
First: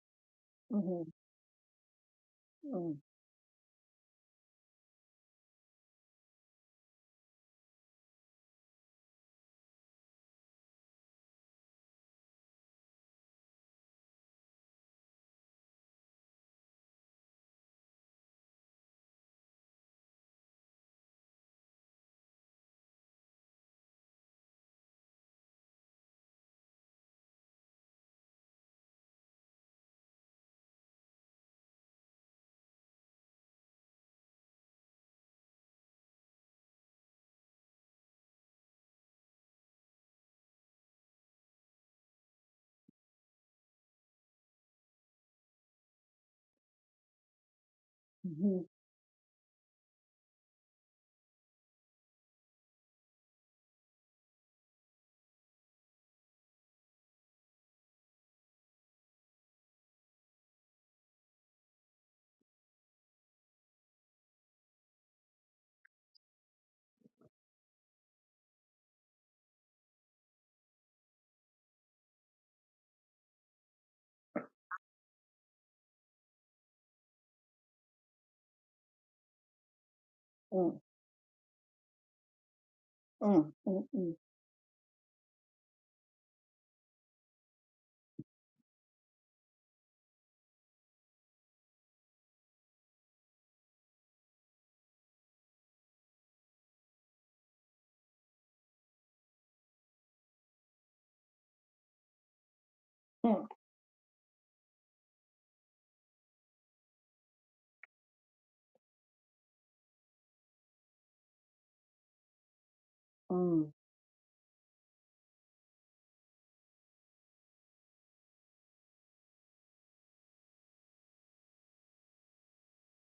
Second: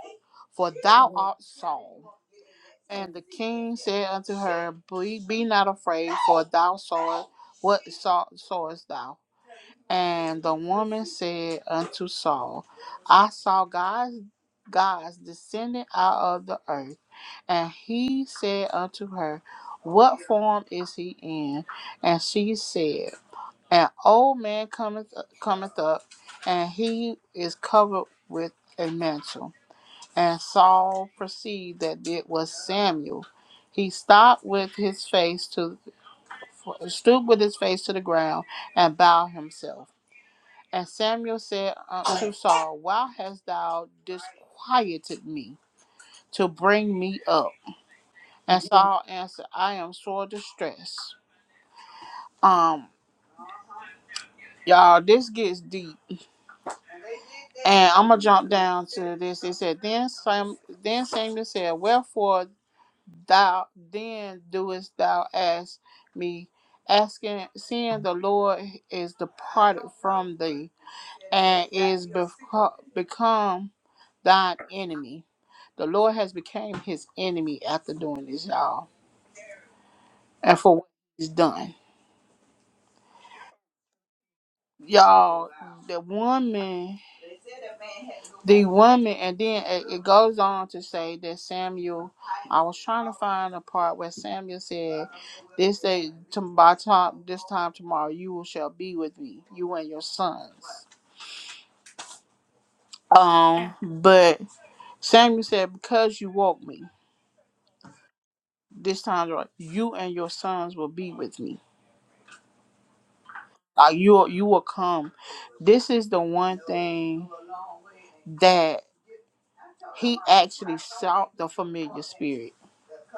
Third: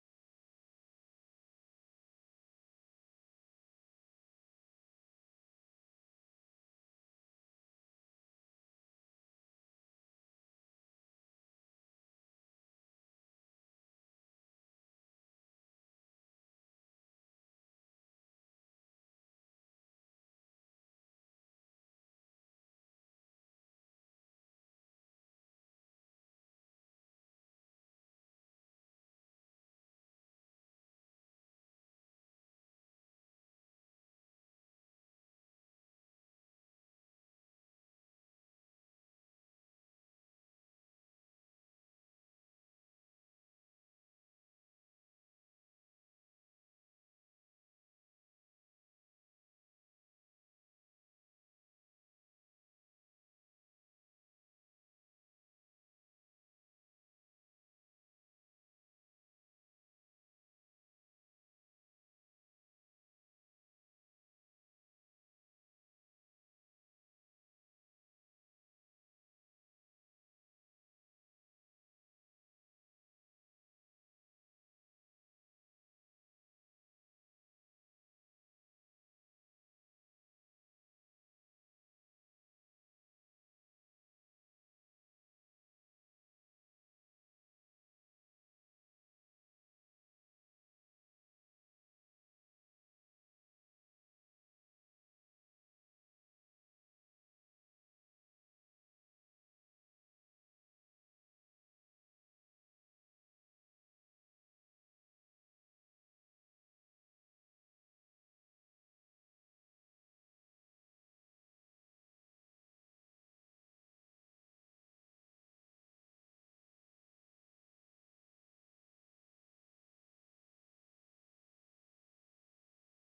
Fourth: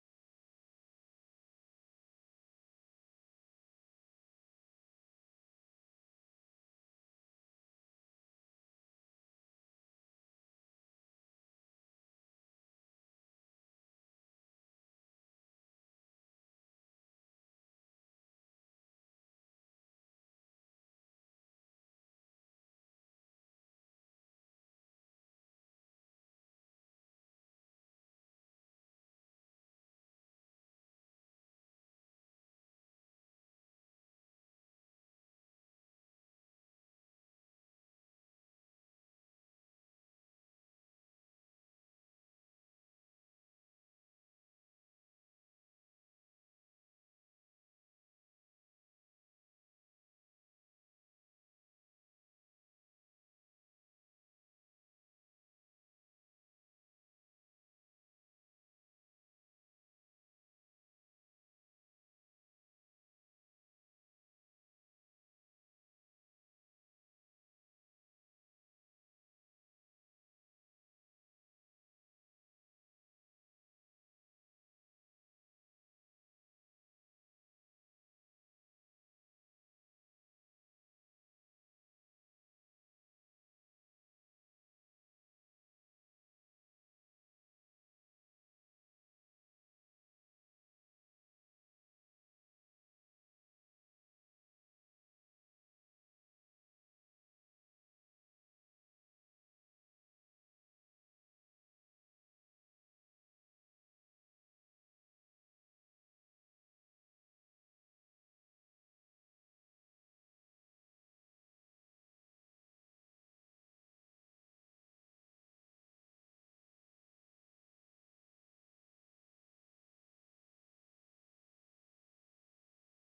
For Mhm. thou art Saul. Mm. And the king said unto her, Be, be not afraid, for thou sawest what saw, sawest thou and the woman said unto Saul, I saw God's, God's descending out of the earth. And he said unto her, What form is he in? And she said, An old man cometh, cometh up, and he is covered with a mantle. And Saul perceived that it was Samuel. He stopped with his face to stooped with his face to the ground and bowed himself. And Samuel said unto Saul, Why hast thou disquieted me to bring me up? And Mhm. Saul answered, I am sore distressed. Um, y'all, this gets deep. And I'm gonna jump down to this. It said, Then Sam then Samuel said, Wherefore thou then doest thou ask me, asking seeing the Lord is departed from thee and is beco- become thine enemy. The Lord has become his enemy after doing this, y'all. And for Mm. what he's done. Mm. Mm. Y'all, the woman, the woman, and then it, it goes on to say that Samuel, I was trying to find a part where Samuel said, This day, to, by time, this time tomorrow, you will shall be with me, you and your sons. Um, but Samuel said, Because you woke me, this time, you and your sons will be with me. Mm. Mm. Uh, you you will come. This is the one thing that he actually sought the familiar spirit.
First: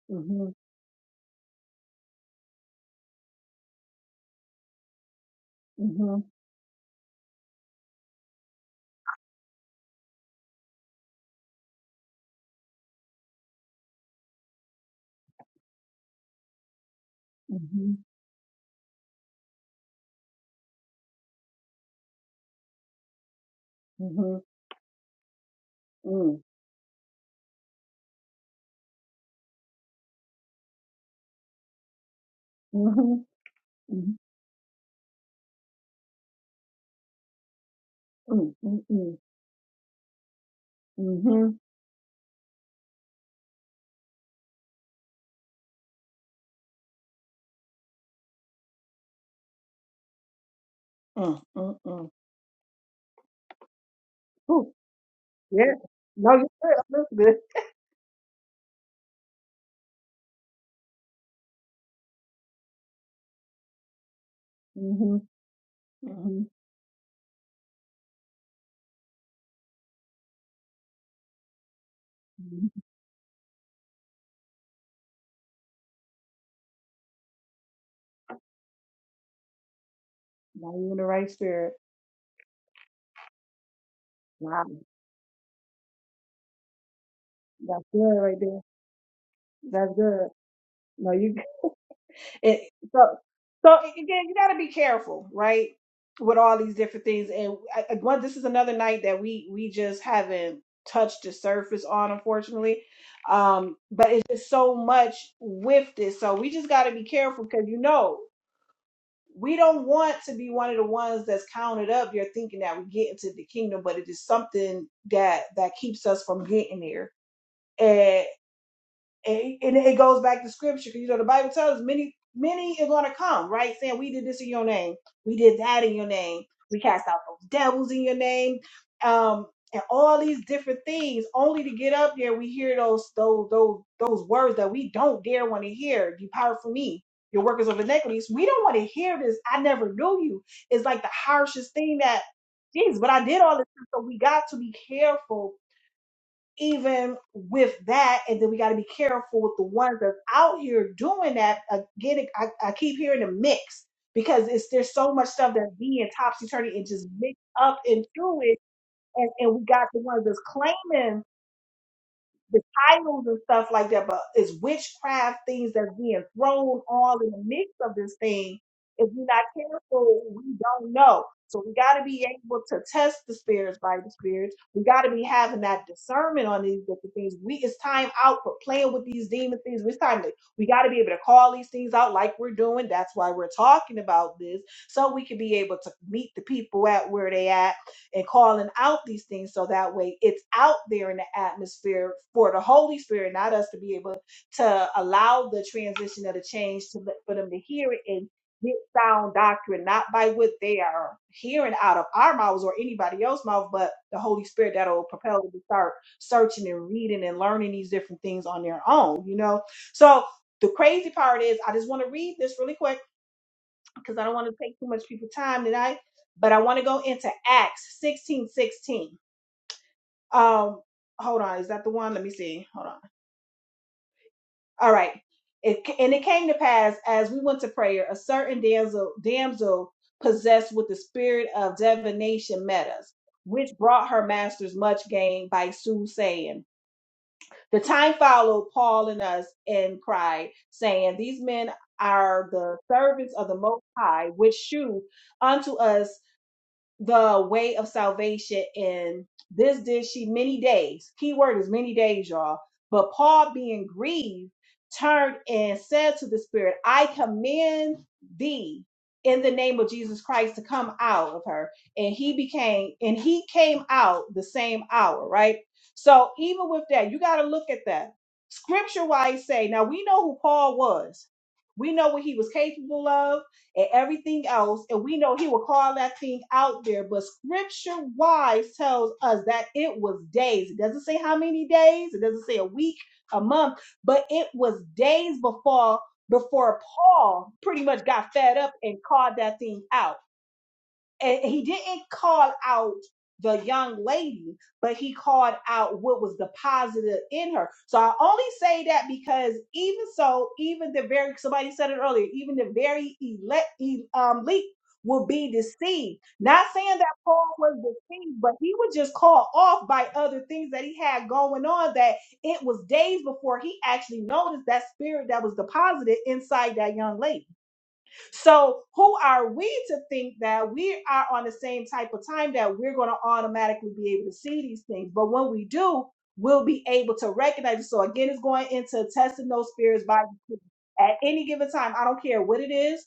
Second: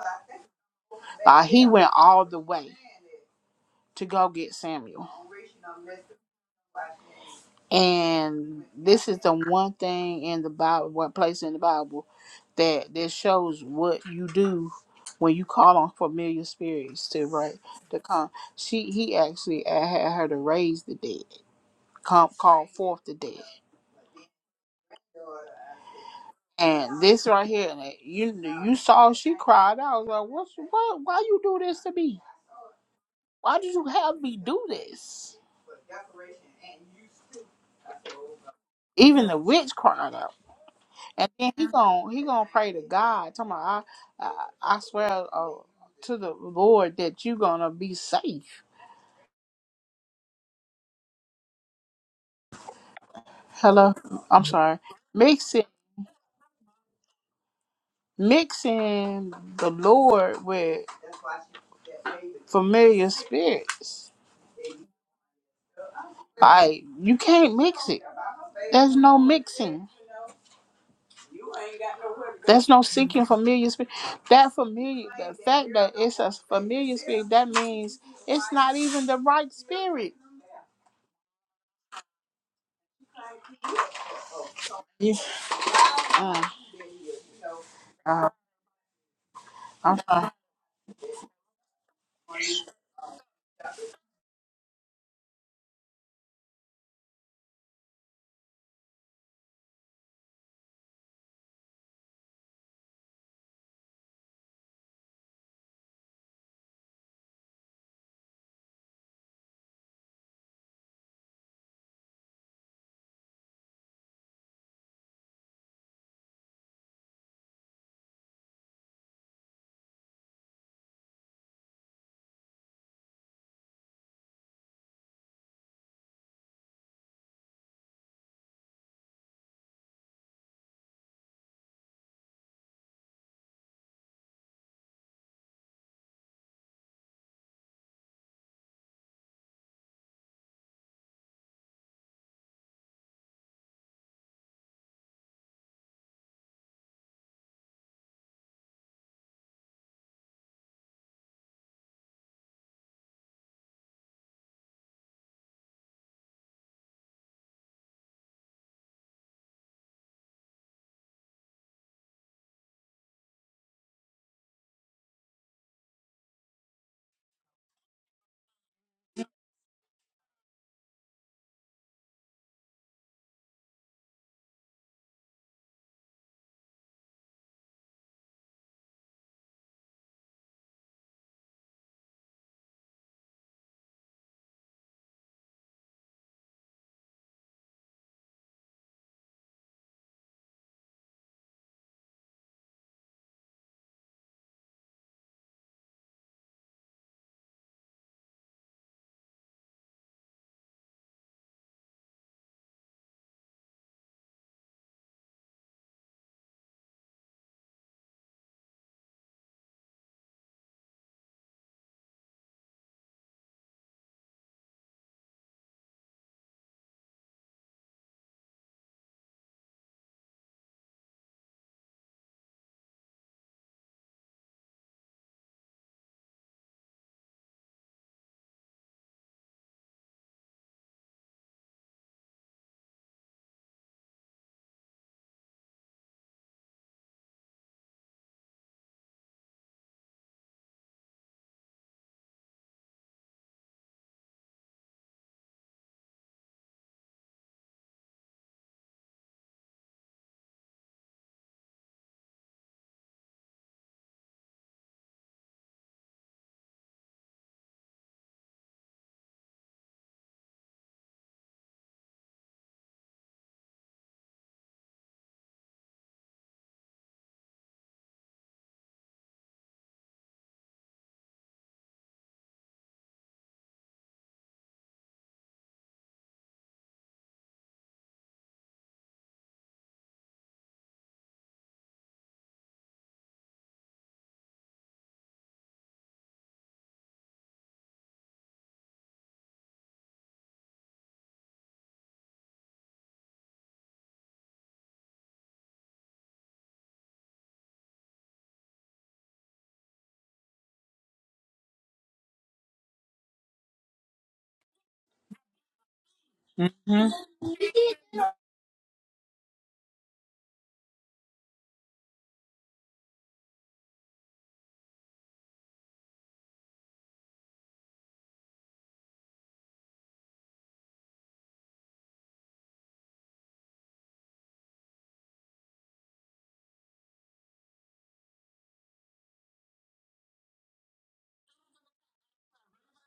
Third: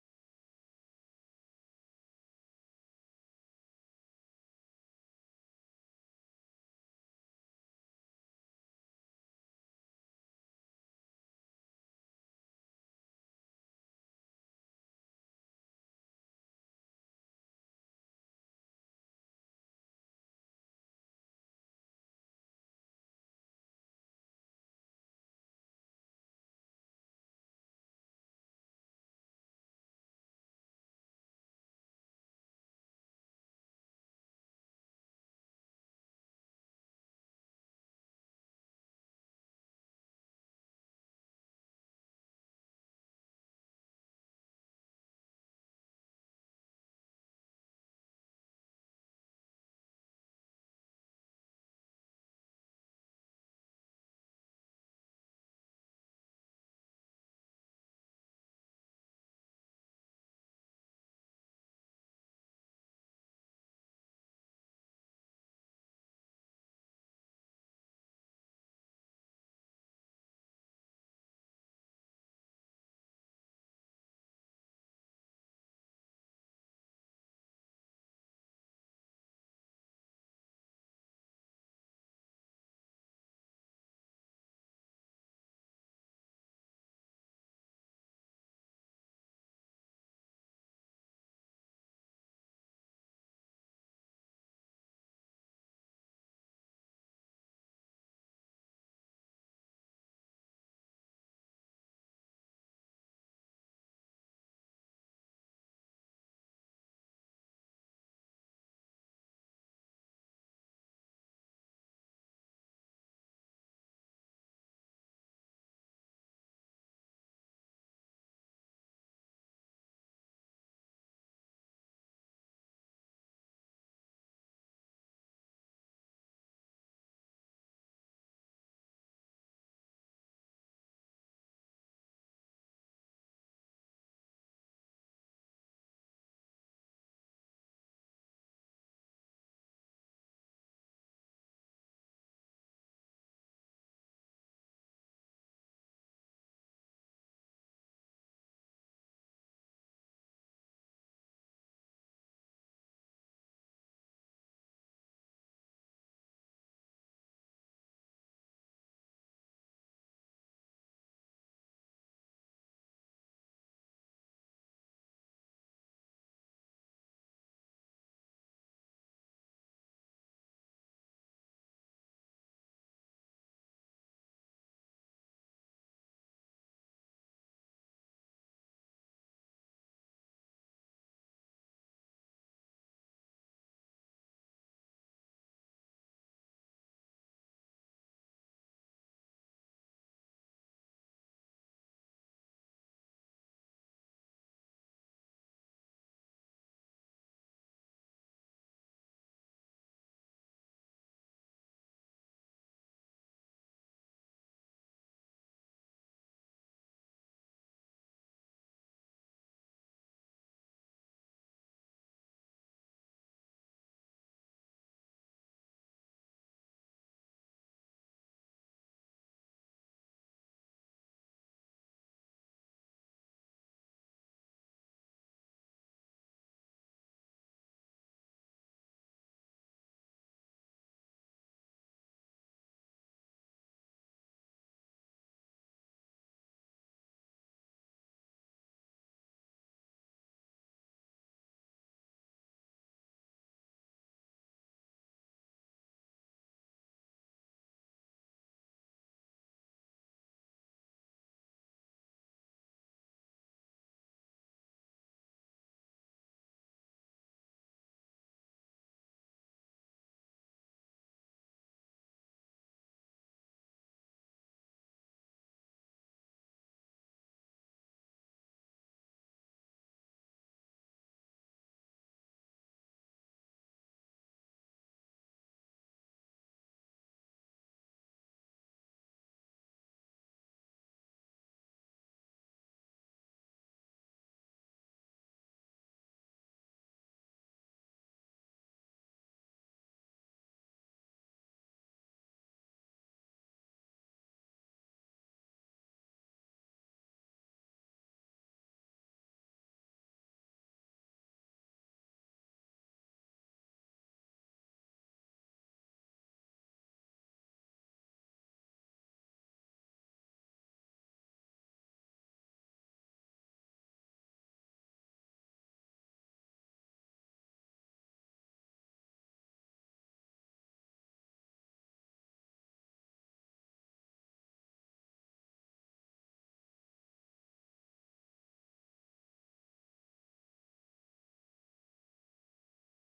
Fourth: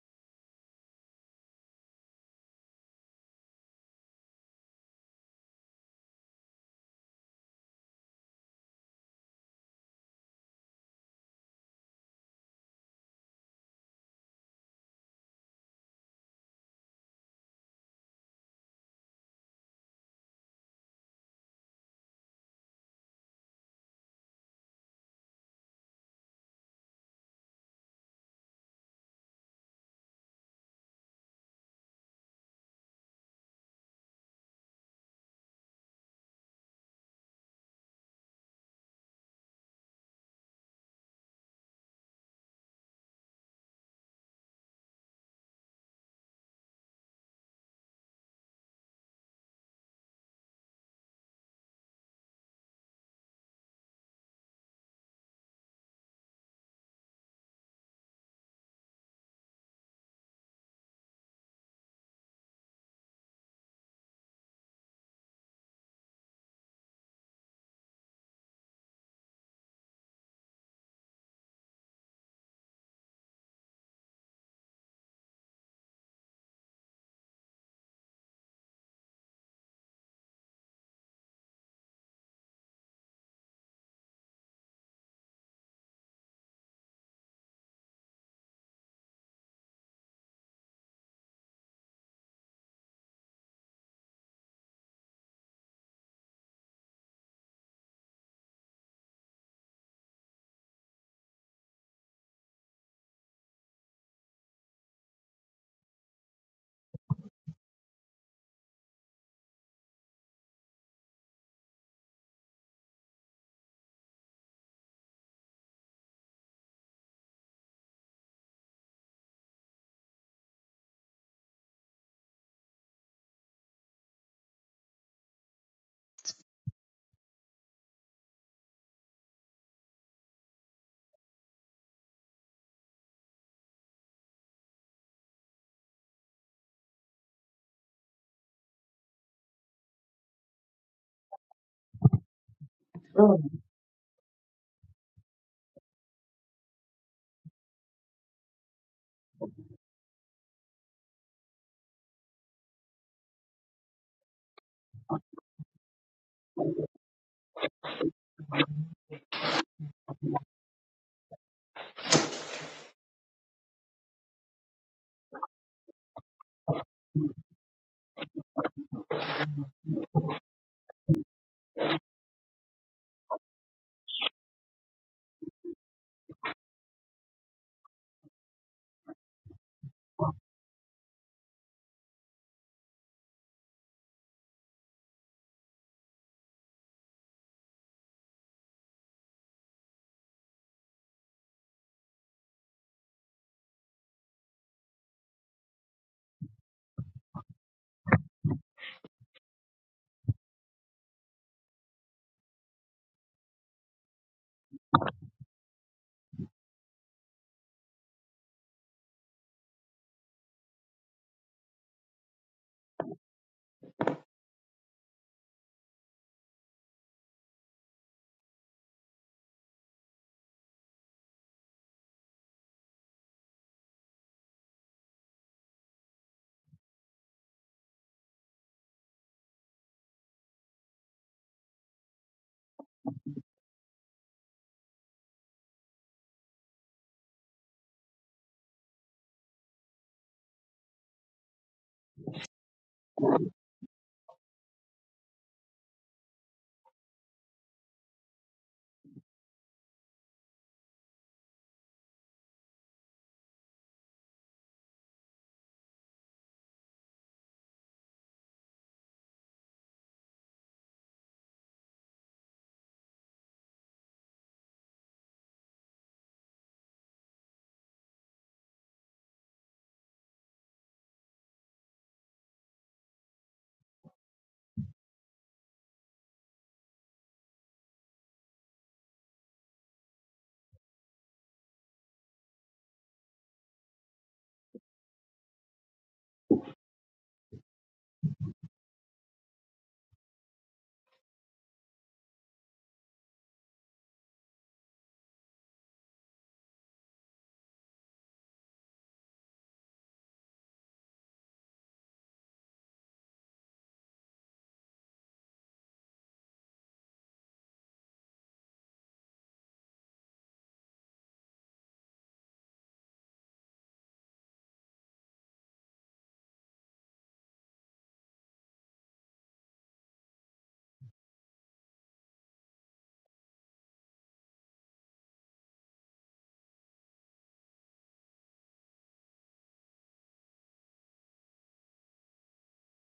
Mm. Uh, he went all the way to go get Samuel, Mhm. Mhm. and this is the one thing in the Bible, one place in the Bible that that shows what you do when you call on familiar spirits to right to Mhm. come. She he actually had her to raise the dead, come call forth the dead. Mhm. Mm. And this right here, and it- you you saw she cried. I was like, "What's what? Why you do this to me? Mhm. Why did you Mhm. have me do this?" Mm, mm, mm. Even the witch cried out, and then Mm-hmm. he gon' he gonna pray to God. Talking about, I I, I swear uh, to the Lord that you gonna be safe. Mm, mm, mm. Hello, I'm Ooh, sorry. yeah. Mixing No, you're good. That's good. listening. mixing the Lord with familiar spirits, Mm-hmm. Mm-hmm. like you can't mix it. There's no mixing. hmm There's no seeking familiar spirit. That familiar, the fact that it's a familiar spirit, that means it's not even the right spirit. Now you're in the right spirit. Wow. Yeah. Mm, That's good uh, right there. That's I'm good. sorry. No, you it, so so again, you gotta be careful, right? With all these different things. And I, I- one this is another night that we we just haven't touched the surface on, unfortunately. Um, but it's just so much with this. So we just gotta be careful because you know. we don't want to be one of the ones that's counted up You're thinking that we get into the kingdom but it is something that that keeps us from getting there And and, and it goes back to scripture because you know the Bible tells us many many are gonna come, right? Saying we did this in your name, we did that in your name, we cast out those devils in your name, um, and all these different things. Only to get up there, we hear those those those those words that we don't dare want to hear. Depart from me, your workers of iniquities. We don't want to hear this. I never knew you. It's like the harshest thing that. Jeez, but I did all this, so we got to be careful even with that, and then we got to be careful with the ones that's out here doing that. Again, I, I keep hearing a mix because it's there's so much stuff that's being topsy turvy and just mixed up into it, and, and we got the ones that's claiming the titles and stuff like that, but it's witchcraft things that's being thrown all in the mix of this thing. If we're not careful, we don't know. So we got to be able to test the spirits by the spirits. We got to be having that discernment on these different things. We it's time out for playing with these demon things. It's time to we got to be able to call these things out like we're doing. That's why we're talking about this, so we can be able to meet the people at where they at and calling out these things so that way it's out there in the atmosphere for the Holy Spirit, not us to be able to allow the transition of the change to let- for them to hear it and get sound doctrine, not by what they are hearing out of our mouths or anybody else's mouth, but the Holy Spirit that'll propel them to start searching and reading and learning these different things on their own, you know? So the crazy part is, I just want to read this really quick because I don't want to take too much people time tonight, but I want to go into Acts 16 16. Um, hold on, is that the one? Let me see. Hold on. All right. It, and it came to pass as we went to prayer, a certain damsel, damsel possessed with the spirit of divination met us, which brought her masters much gain by soothsaying. The time followed Paul and us and cried, saying, These men are the servants of the Most High, which shew unto us the way of salvation and this did she many days key word is many days y'all but paul being grieved turned and said to the spirit i command thee in the name of jesus christ to come out of her and he became and he came out the same hour right so even with that you got to look at that scripture wise say now we know who paul was we know what he was capable of and everything else. And we know he will call that thing out there. But scripture wise tells us that it was days. It doesn't say how many days, it doesn't say a week, a month, but it was days before before Paul pretty much got fed up and called that thing out and he didn't call out the young lady, but he called out what was the positive in her. So I only say that because even so, even the very somebody said it earlier, even the very elect e, um leak will be deceived. Not saying that hmm Paul was deceived, but he was just called off by other things that he had going on that it was days before he actually noticed that spirit that was deposited inside that young lady. So, who are we to think that we are on the same type of time that we're going to automatically be able to see these things? But when we do, we'll be able to recognize it. So, again, it's going into testing those spirits by the spirit. at any given time. I don't care what it is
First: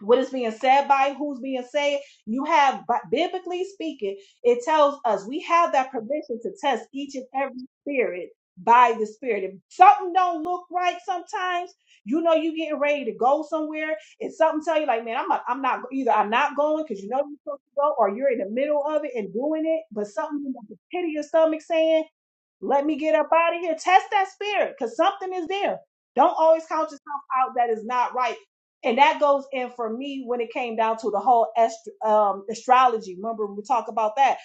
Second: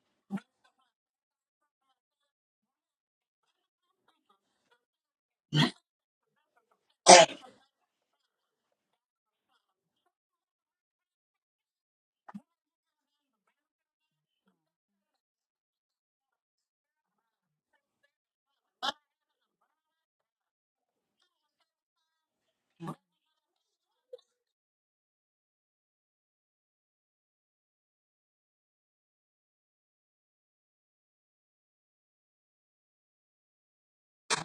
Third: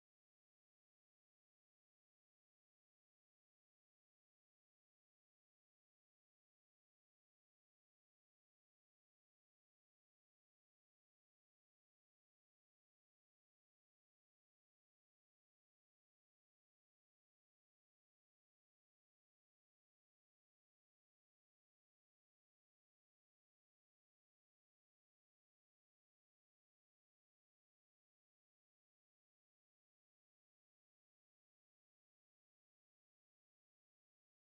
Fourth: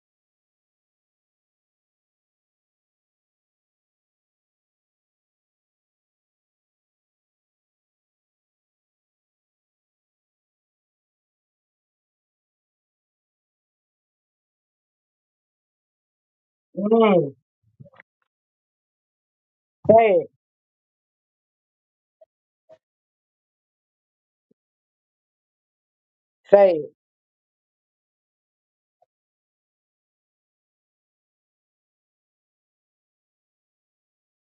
what is being said by who's being said you have bi- biblically speaking it tells us we have that permission to test each and every spirit by the spirit if something don't look right sometimes you know you getting ready to go somewhere and something tell you like man i'm not, I'm not either i'm not going because you know Mm, you're supposed to go or you're in the middle of it and doing it say but it, something in the pit of your stomach saying let me get up out of here. Test that spirit because something is there. Don't always say count it, yourself out that is not right and that goes in for me when it came down to the whole ast- um, astrology. Remember, we talk about that,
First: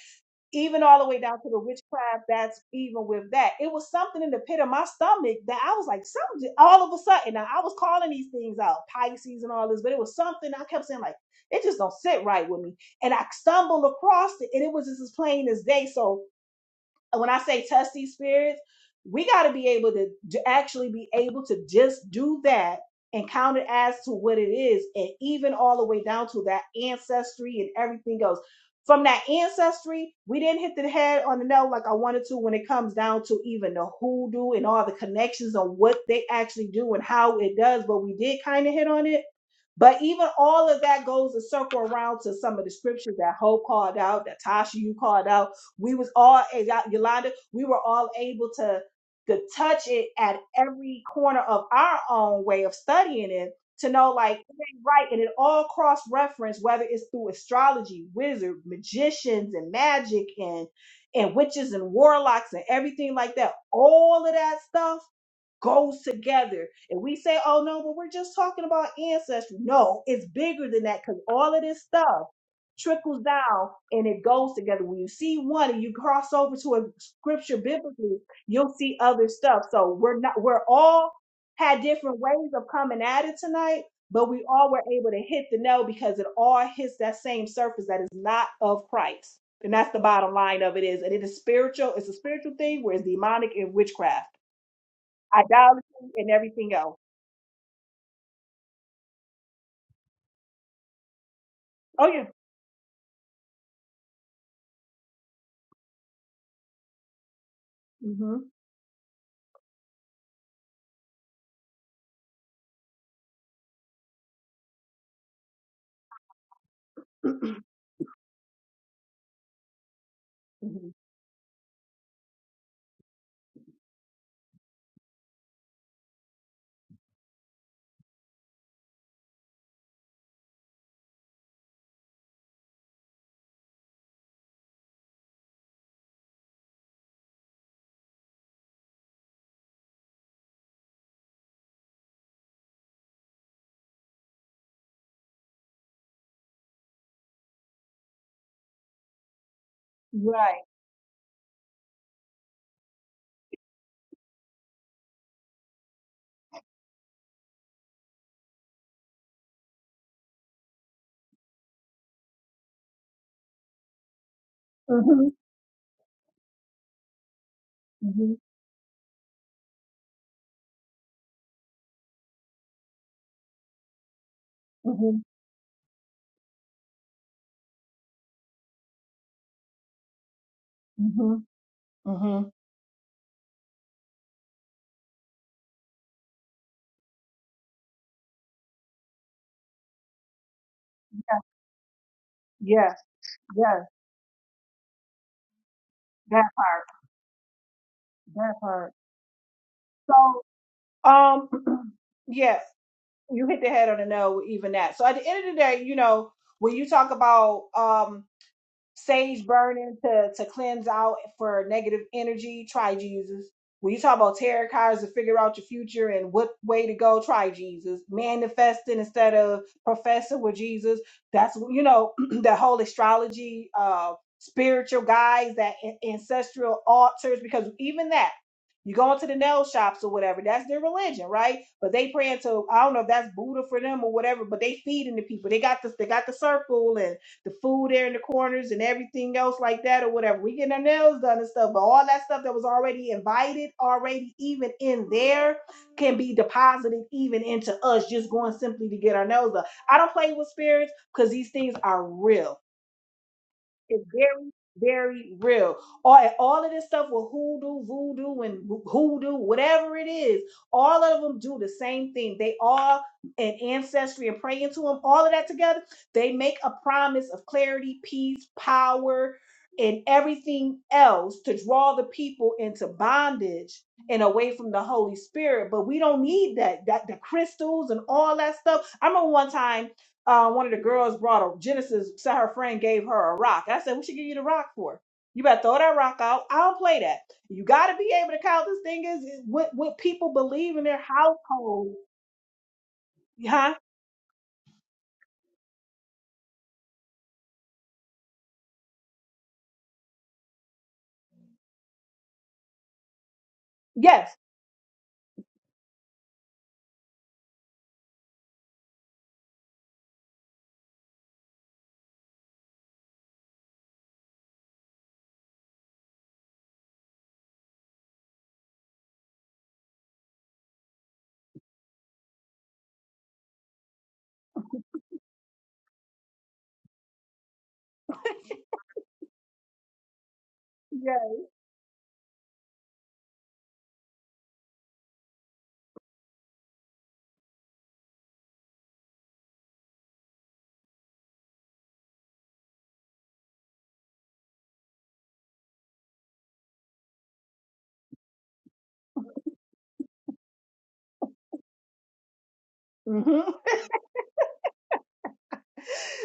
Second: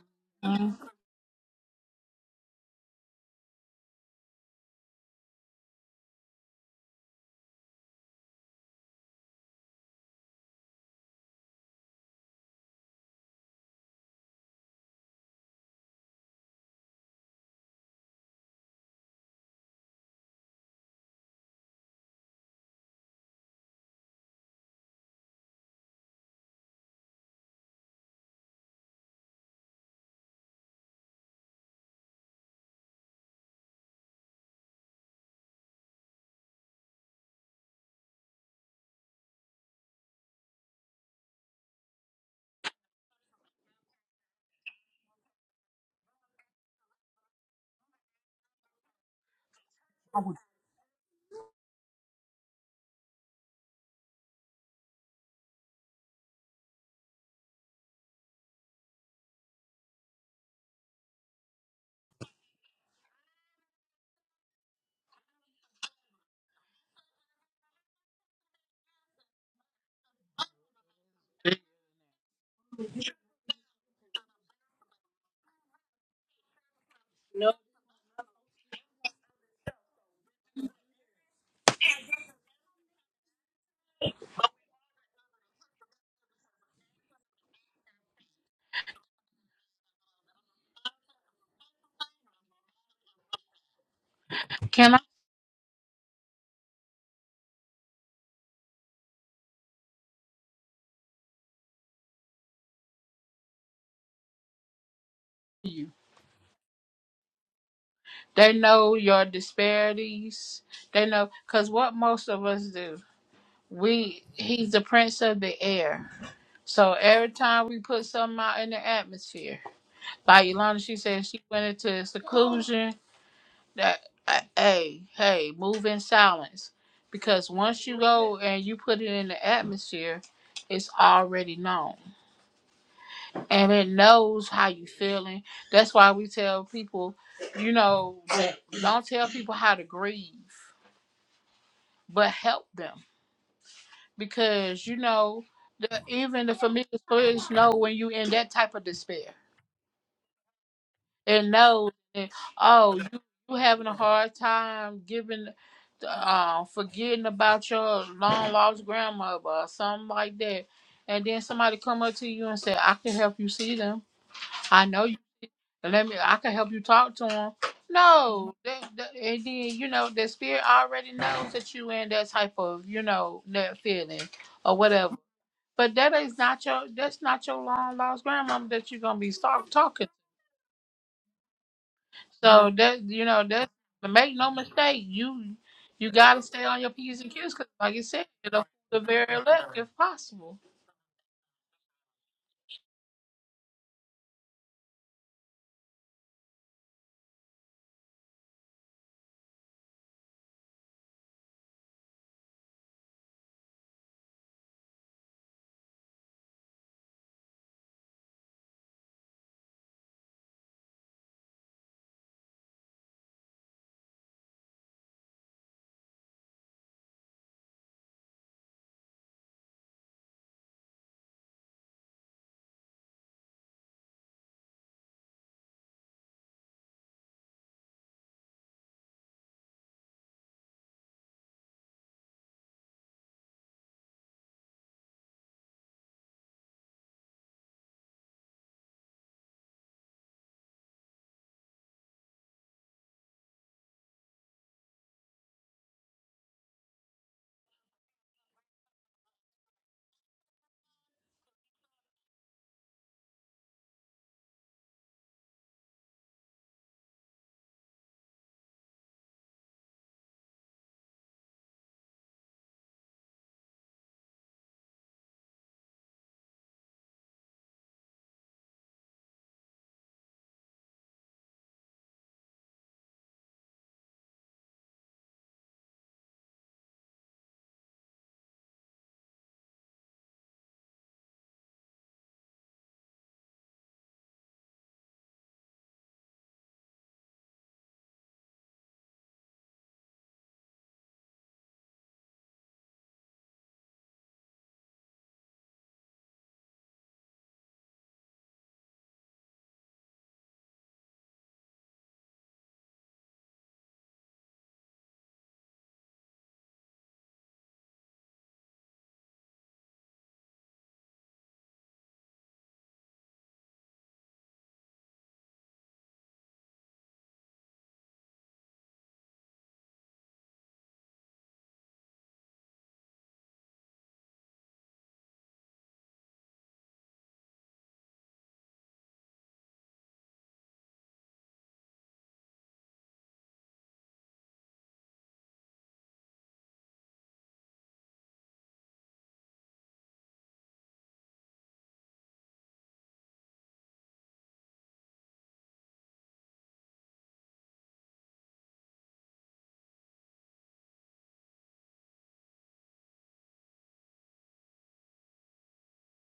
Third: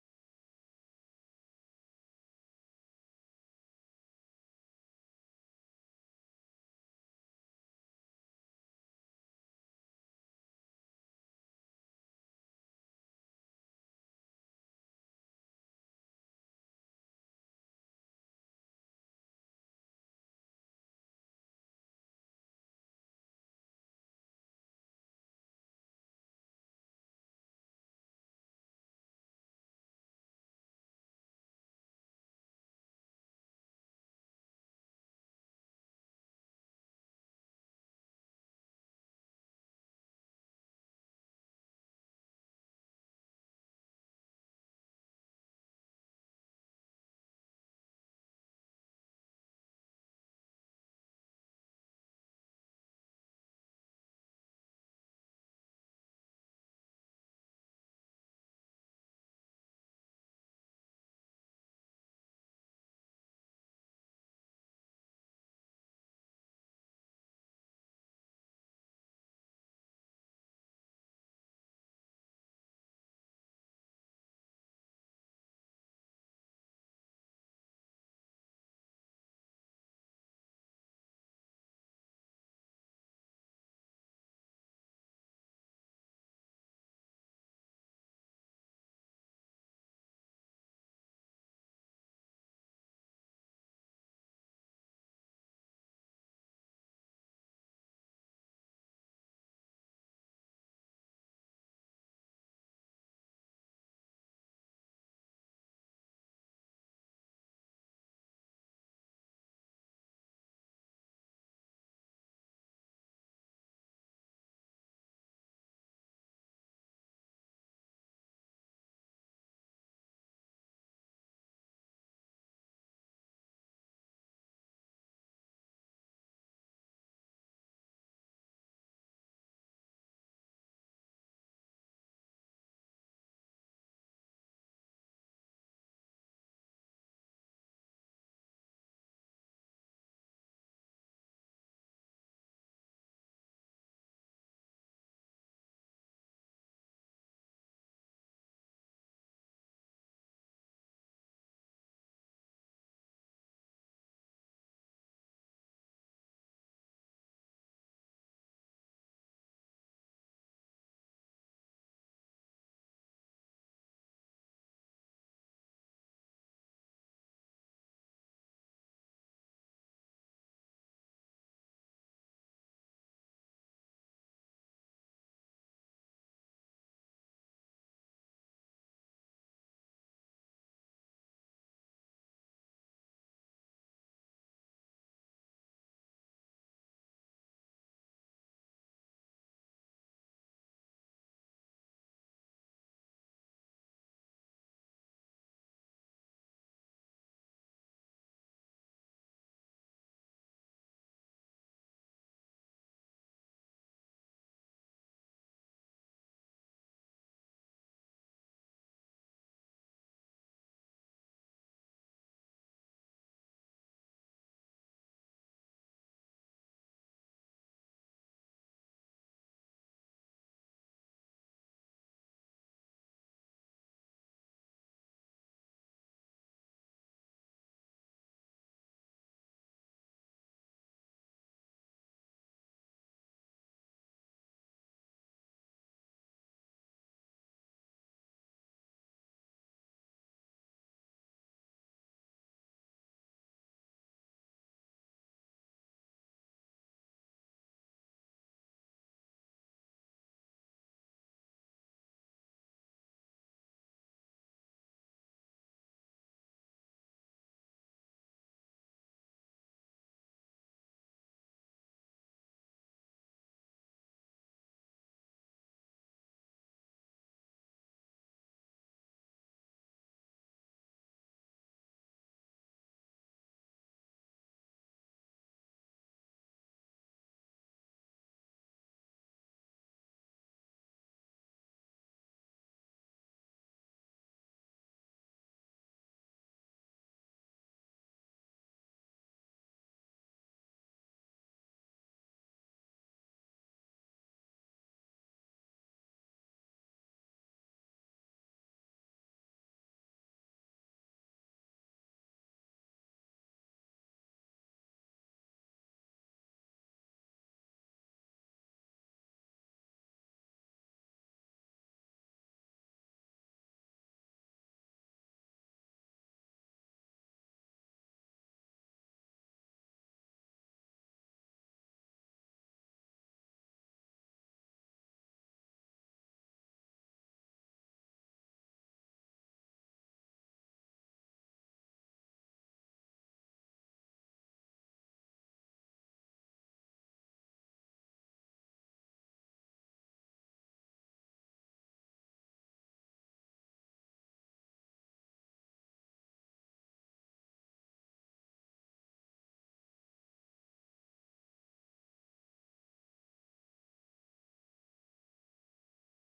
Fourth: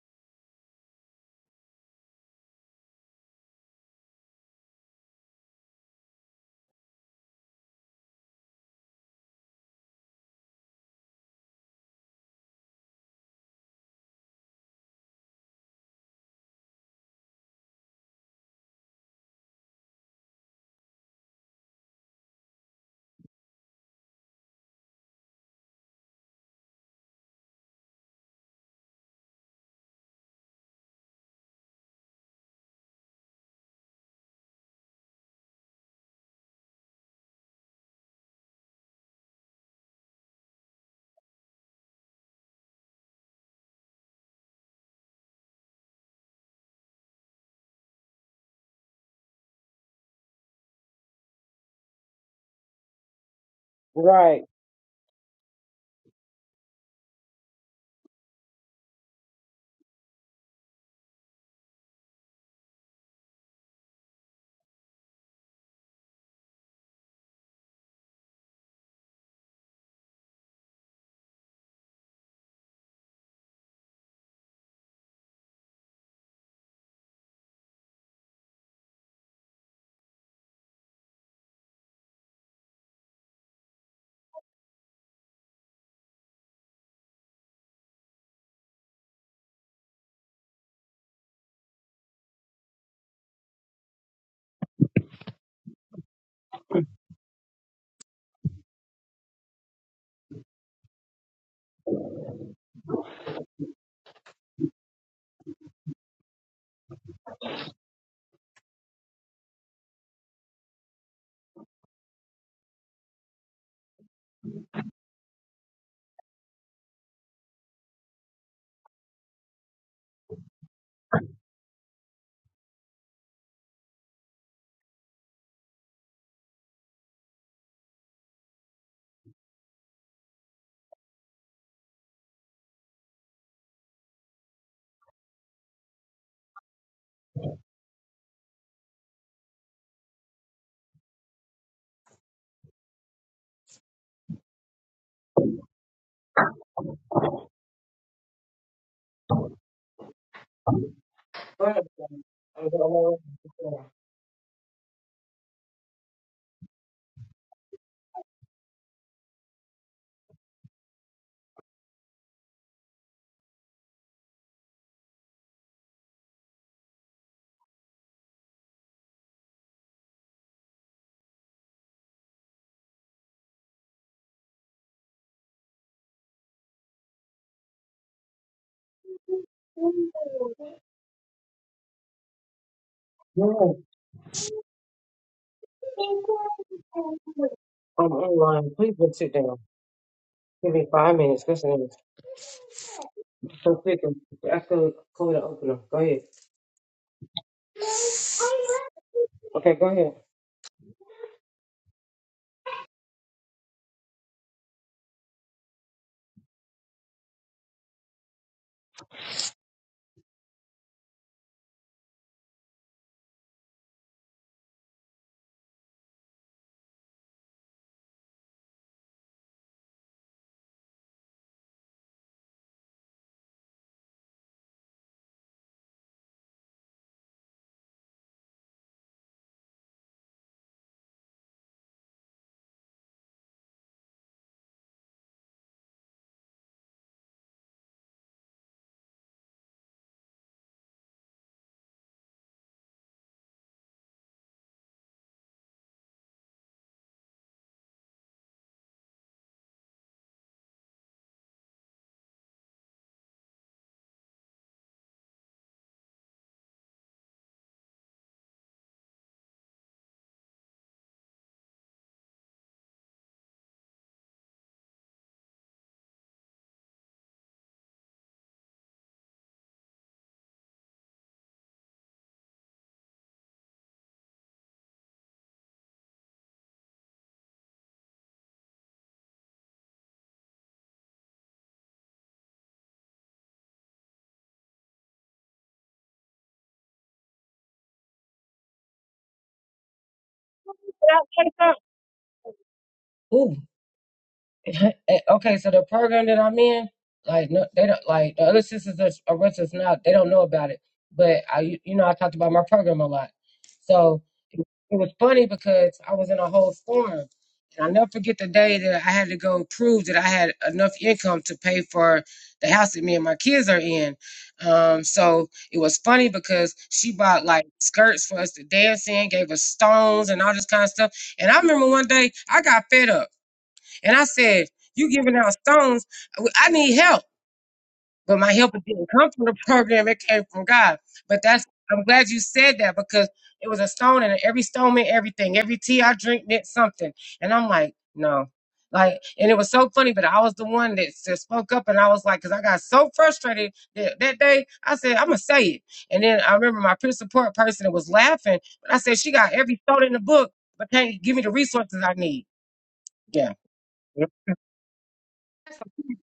Mhm. even all the way down to the witchcraft. That's even with that. It was something in the pit of my stomach that I was like, something. All of a sudden, now I was calling these things out, Pisces and all this, but it was something I kept saying like, it just don't sit right with me. And I stumbled across it, and it was just as plain as day. So when I say test these spirits, we got to be able to, to actually be able to just do that and count it as to what it is, and even all the way down to that ancestry and everything else. From that ancestry, we didn't hit the head on the nail like I wanted to when it comes down to even the hoodoo and all the connections on what they actually do and how it does, but we did kind of hit on it but even all of that goes a circle around to some of the scriptures that Hope called out, that Tasha you called out. We was all and Y- Yolanda, we were all able to to touch it at every corner of our own way of studying it to know like right. it ain't right and it all cross reference whether it's through astrology, wizard, magicians and magic and and witches and warlocks and everything like that. All of that stuff goes together. And we say, oh no, but we're just talking about ancestry. No, it's bigger than that because all of this stuff trickles down and it goes together. When you see one and you cross over to a scripture biblically, you'll see other stuff. So we're not we're all had different ways of coming at it tonight, but we all were able to hit the nail because it all hits that same surface that is not of Christ. And that's the bottom line of it is, and it is spiritual. It's a spiritual thing, whereas demonic and witchcraft Can I idolatry and everything else. Oh yeah. hear you? hmm They know your disparities. They know because what most of us do, we he's the prince of the air. So every hmm time we put something out in the atmosphere, like Ilana, she said she went into seclusion that uh, hey hey move in silence because once you go and you put it in the atmosphere it's already known and it knows how you feeling that's why we tell people you know that don't tell people how to grieve but help them because you know the, even the familiar spirits know when you in that type of despair Right. and know Mm, that oh you you having a hard time giving uh forgetting about your long lost grandmother or something like that and then somebody come up to you and say i can help you see them i know you hmm let me i can help you talk to them hmm no they, they- and then you know the spirit already knows that you in that type of you know that feeling or whatever hmm but that is not your that's not your long lost grandmama that you're gonna be start talking hmm hmm So that you know that mm, mm, make no mistake, you you gotta stay on your p's and q's because, like you said, you know, mm. Please the put sit very down. left if possible. Give me five minutes. Listen Yes. So Yes. quick and that's the code to open them. Go ahead. That part. That part. Okay, go ahead. So, um, yes, you hit the head on the nail with even that. So at the end of the day, you know, when you talk about, um sage burning to to cleanse out for negative energy. Try Jesus. When you talk about tarot cards to figure out your future and what way to go, try Jesus. Manifesting instead of professing with Jesus. That's you know the whole astrology, uh, spiritual guides, that an- ancestral altars. Because even that, you go into the nail shops or whatever. That's their religion, right? But they praying to I don't know if that's Buddha for them or whatever. But they feeding the people. They got this. They got the circle the food there in the corners and everything else like that or whatever. We getting our nails done and stuff, but all that stuff that was already invited, already even in there, can be deposited even into us just going simply to get our nails done. I don't play with spirits because these things are real. It's very, very real. All, all of this stuff with hoodoo, voodoo, and hoodoo, whatever it is, all of them do the same thing. They all, and ancestry and praying to them, all of that together, they make a promise of clarity, peace, power, and everything else to draw the people into bondage and away from the Holy Spirit. But we don't need that. That the crystals and all that stuff. I remember one time uh, one of the girls brought a Genesis, so her friend gave her a rock. I said, What she give you the rock for? You better throw that rock out. I don't play that. You got to be able to count this thing is, is what, what people believe in their Can I say household. something? Huh? okay, so the program that I'm in, like, no, they don't like the other sisters that's around us now. They don't know about it, but I, you you know, I talked about my program a lot, so Yes. it, it was funny because I was in a whole storm, and I never forget the day that I had to go prove that I had enough income to pay for the house that me and my kids are in. Um, so it was funny because she bought like skirts for us to dance in, gave us stones and all this kind of stuff. And I remember one day I got fed up. And I said, You giving out stones. I need help. But my help didn't come from the program, it came from God. Yes. But that's, I'm glad you said that because it was a stone and every stone meant everything. Every tea I drink meant something. And I'm like, No. Like, and it was so funny, but I was the one that, that spoke up and I was like, because I got so frustrated that, that day, I said, I'm going to say it. And then I remember my peer support person was laughing, but I said, She got every stone in the book, but can't give me the resources I need. hmm Yeah.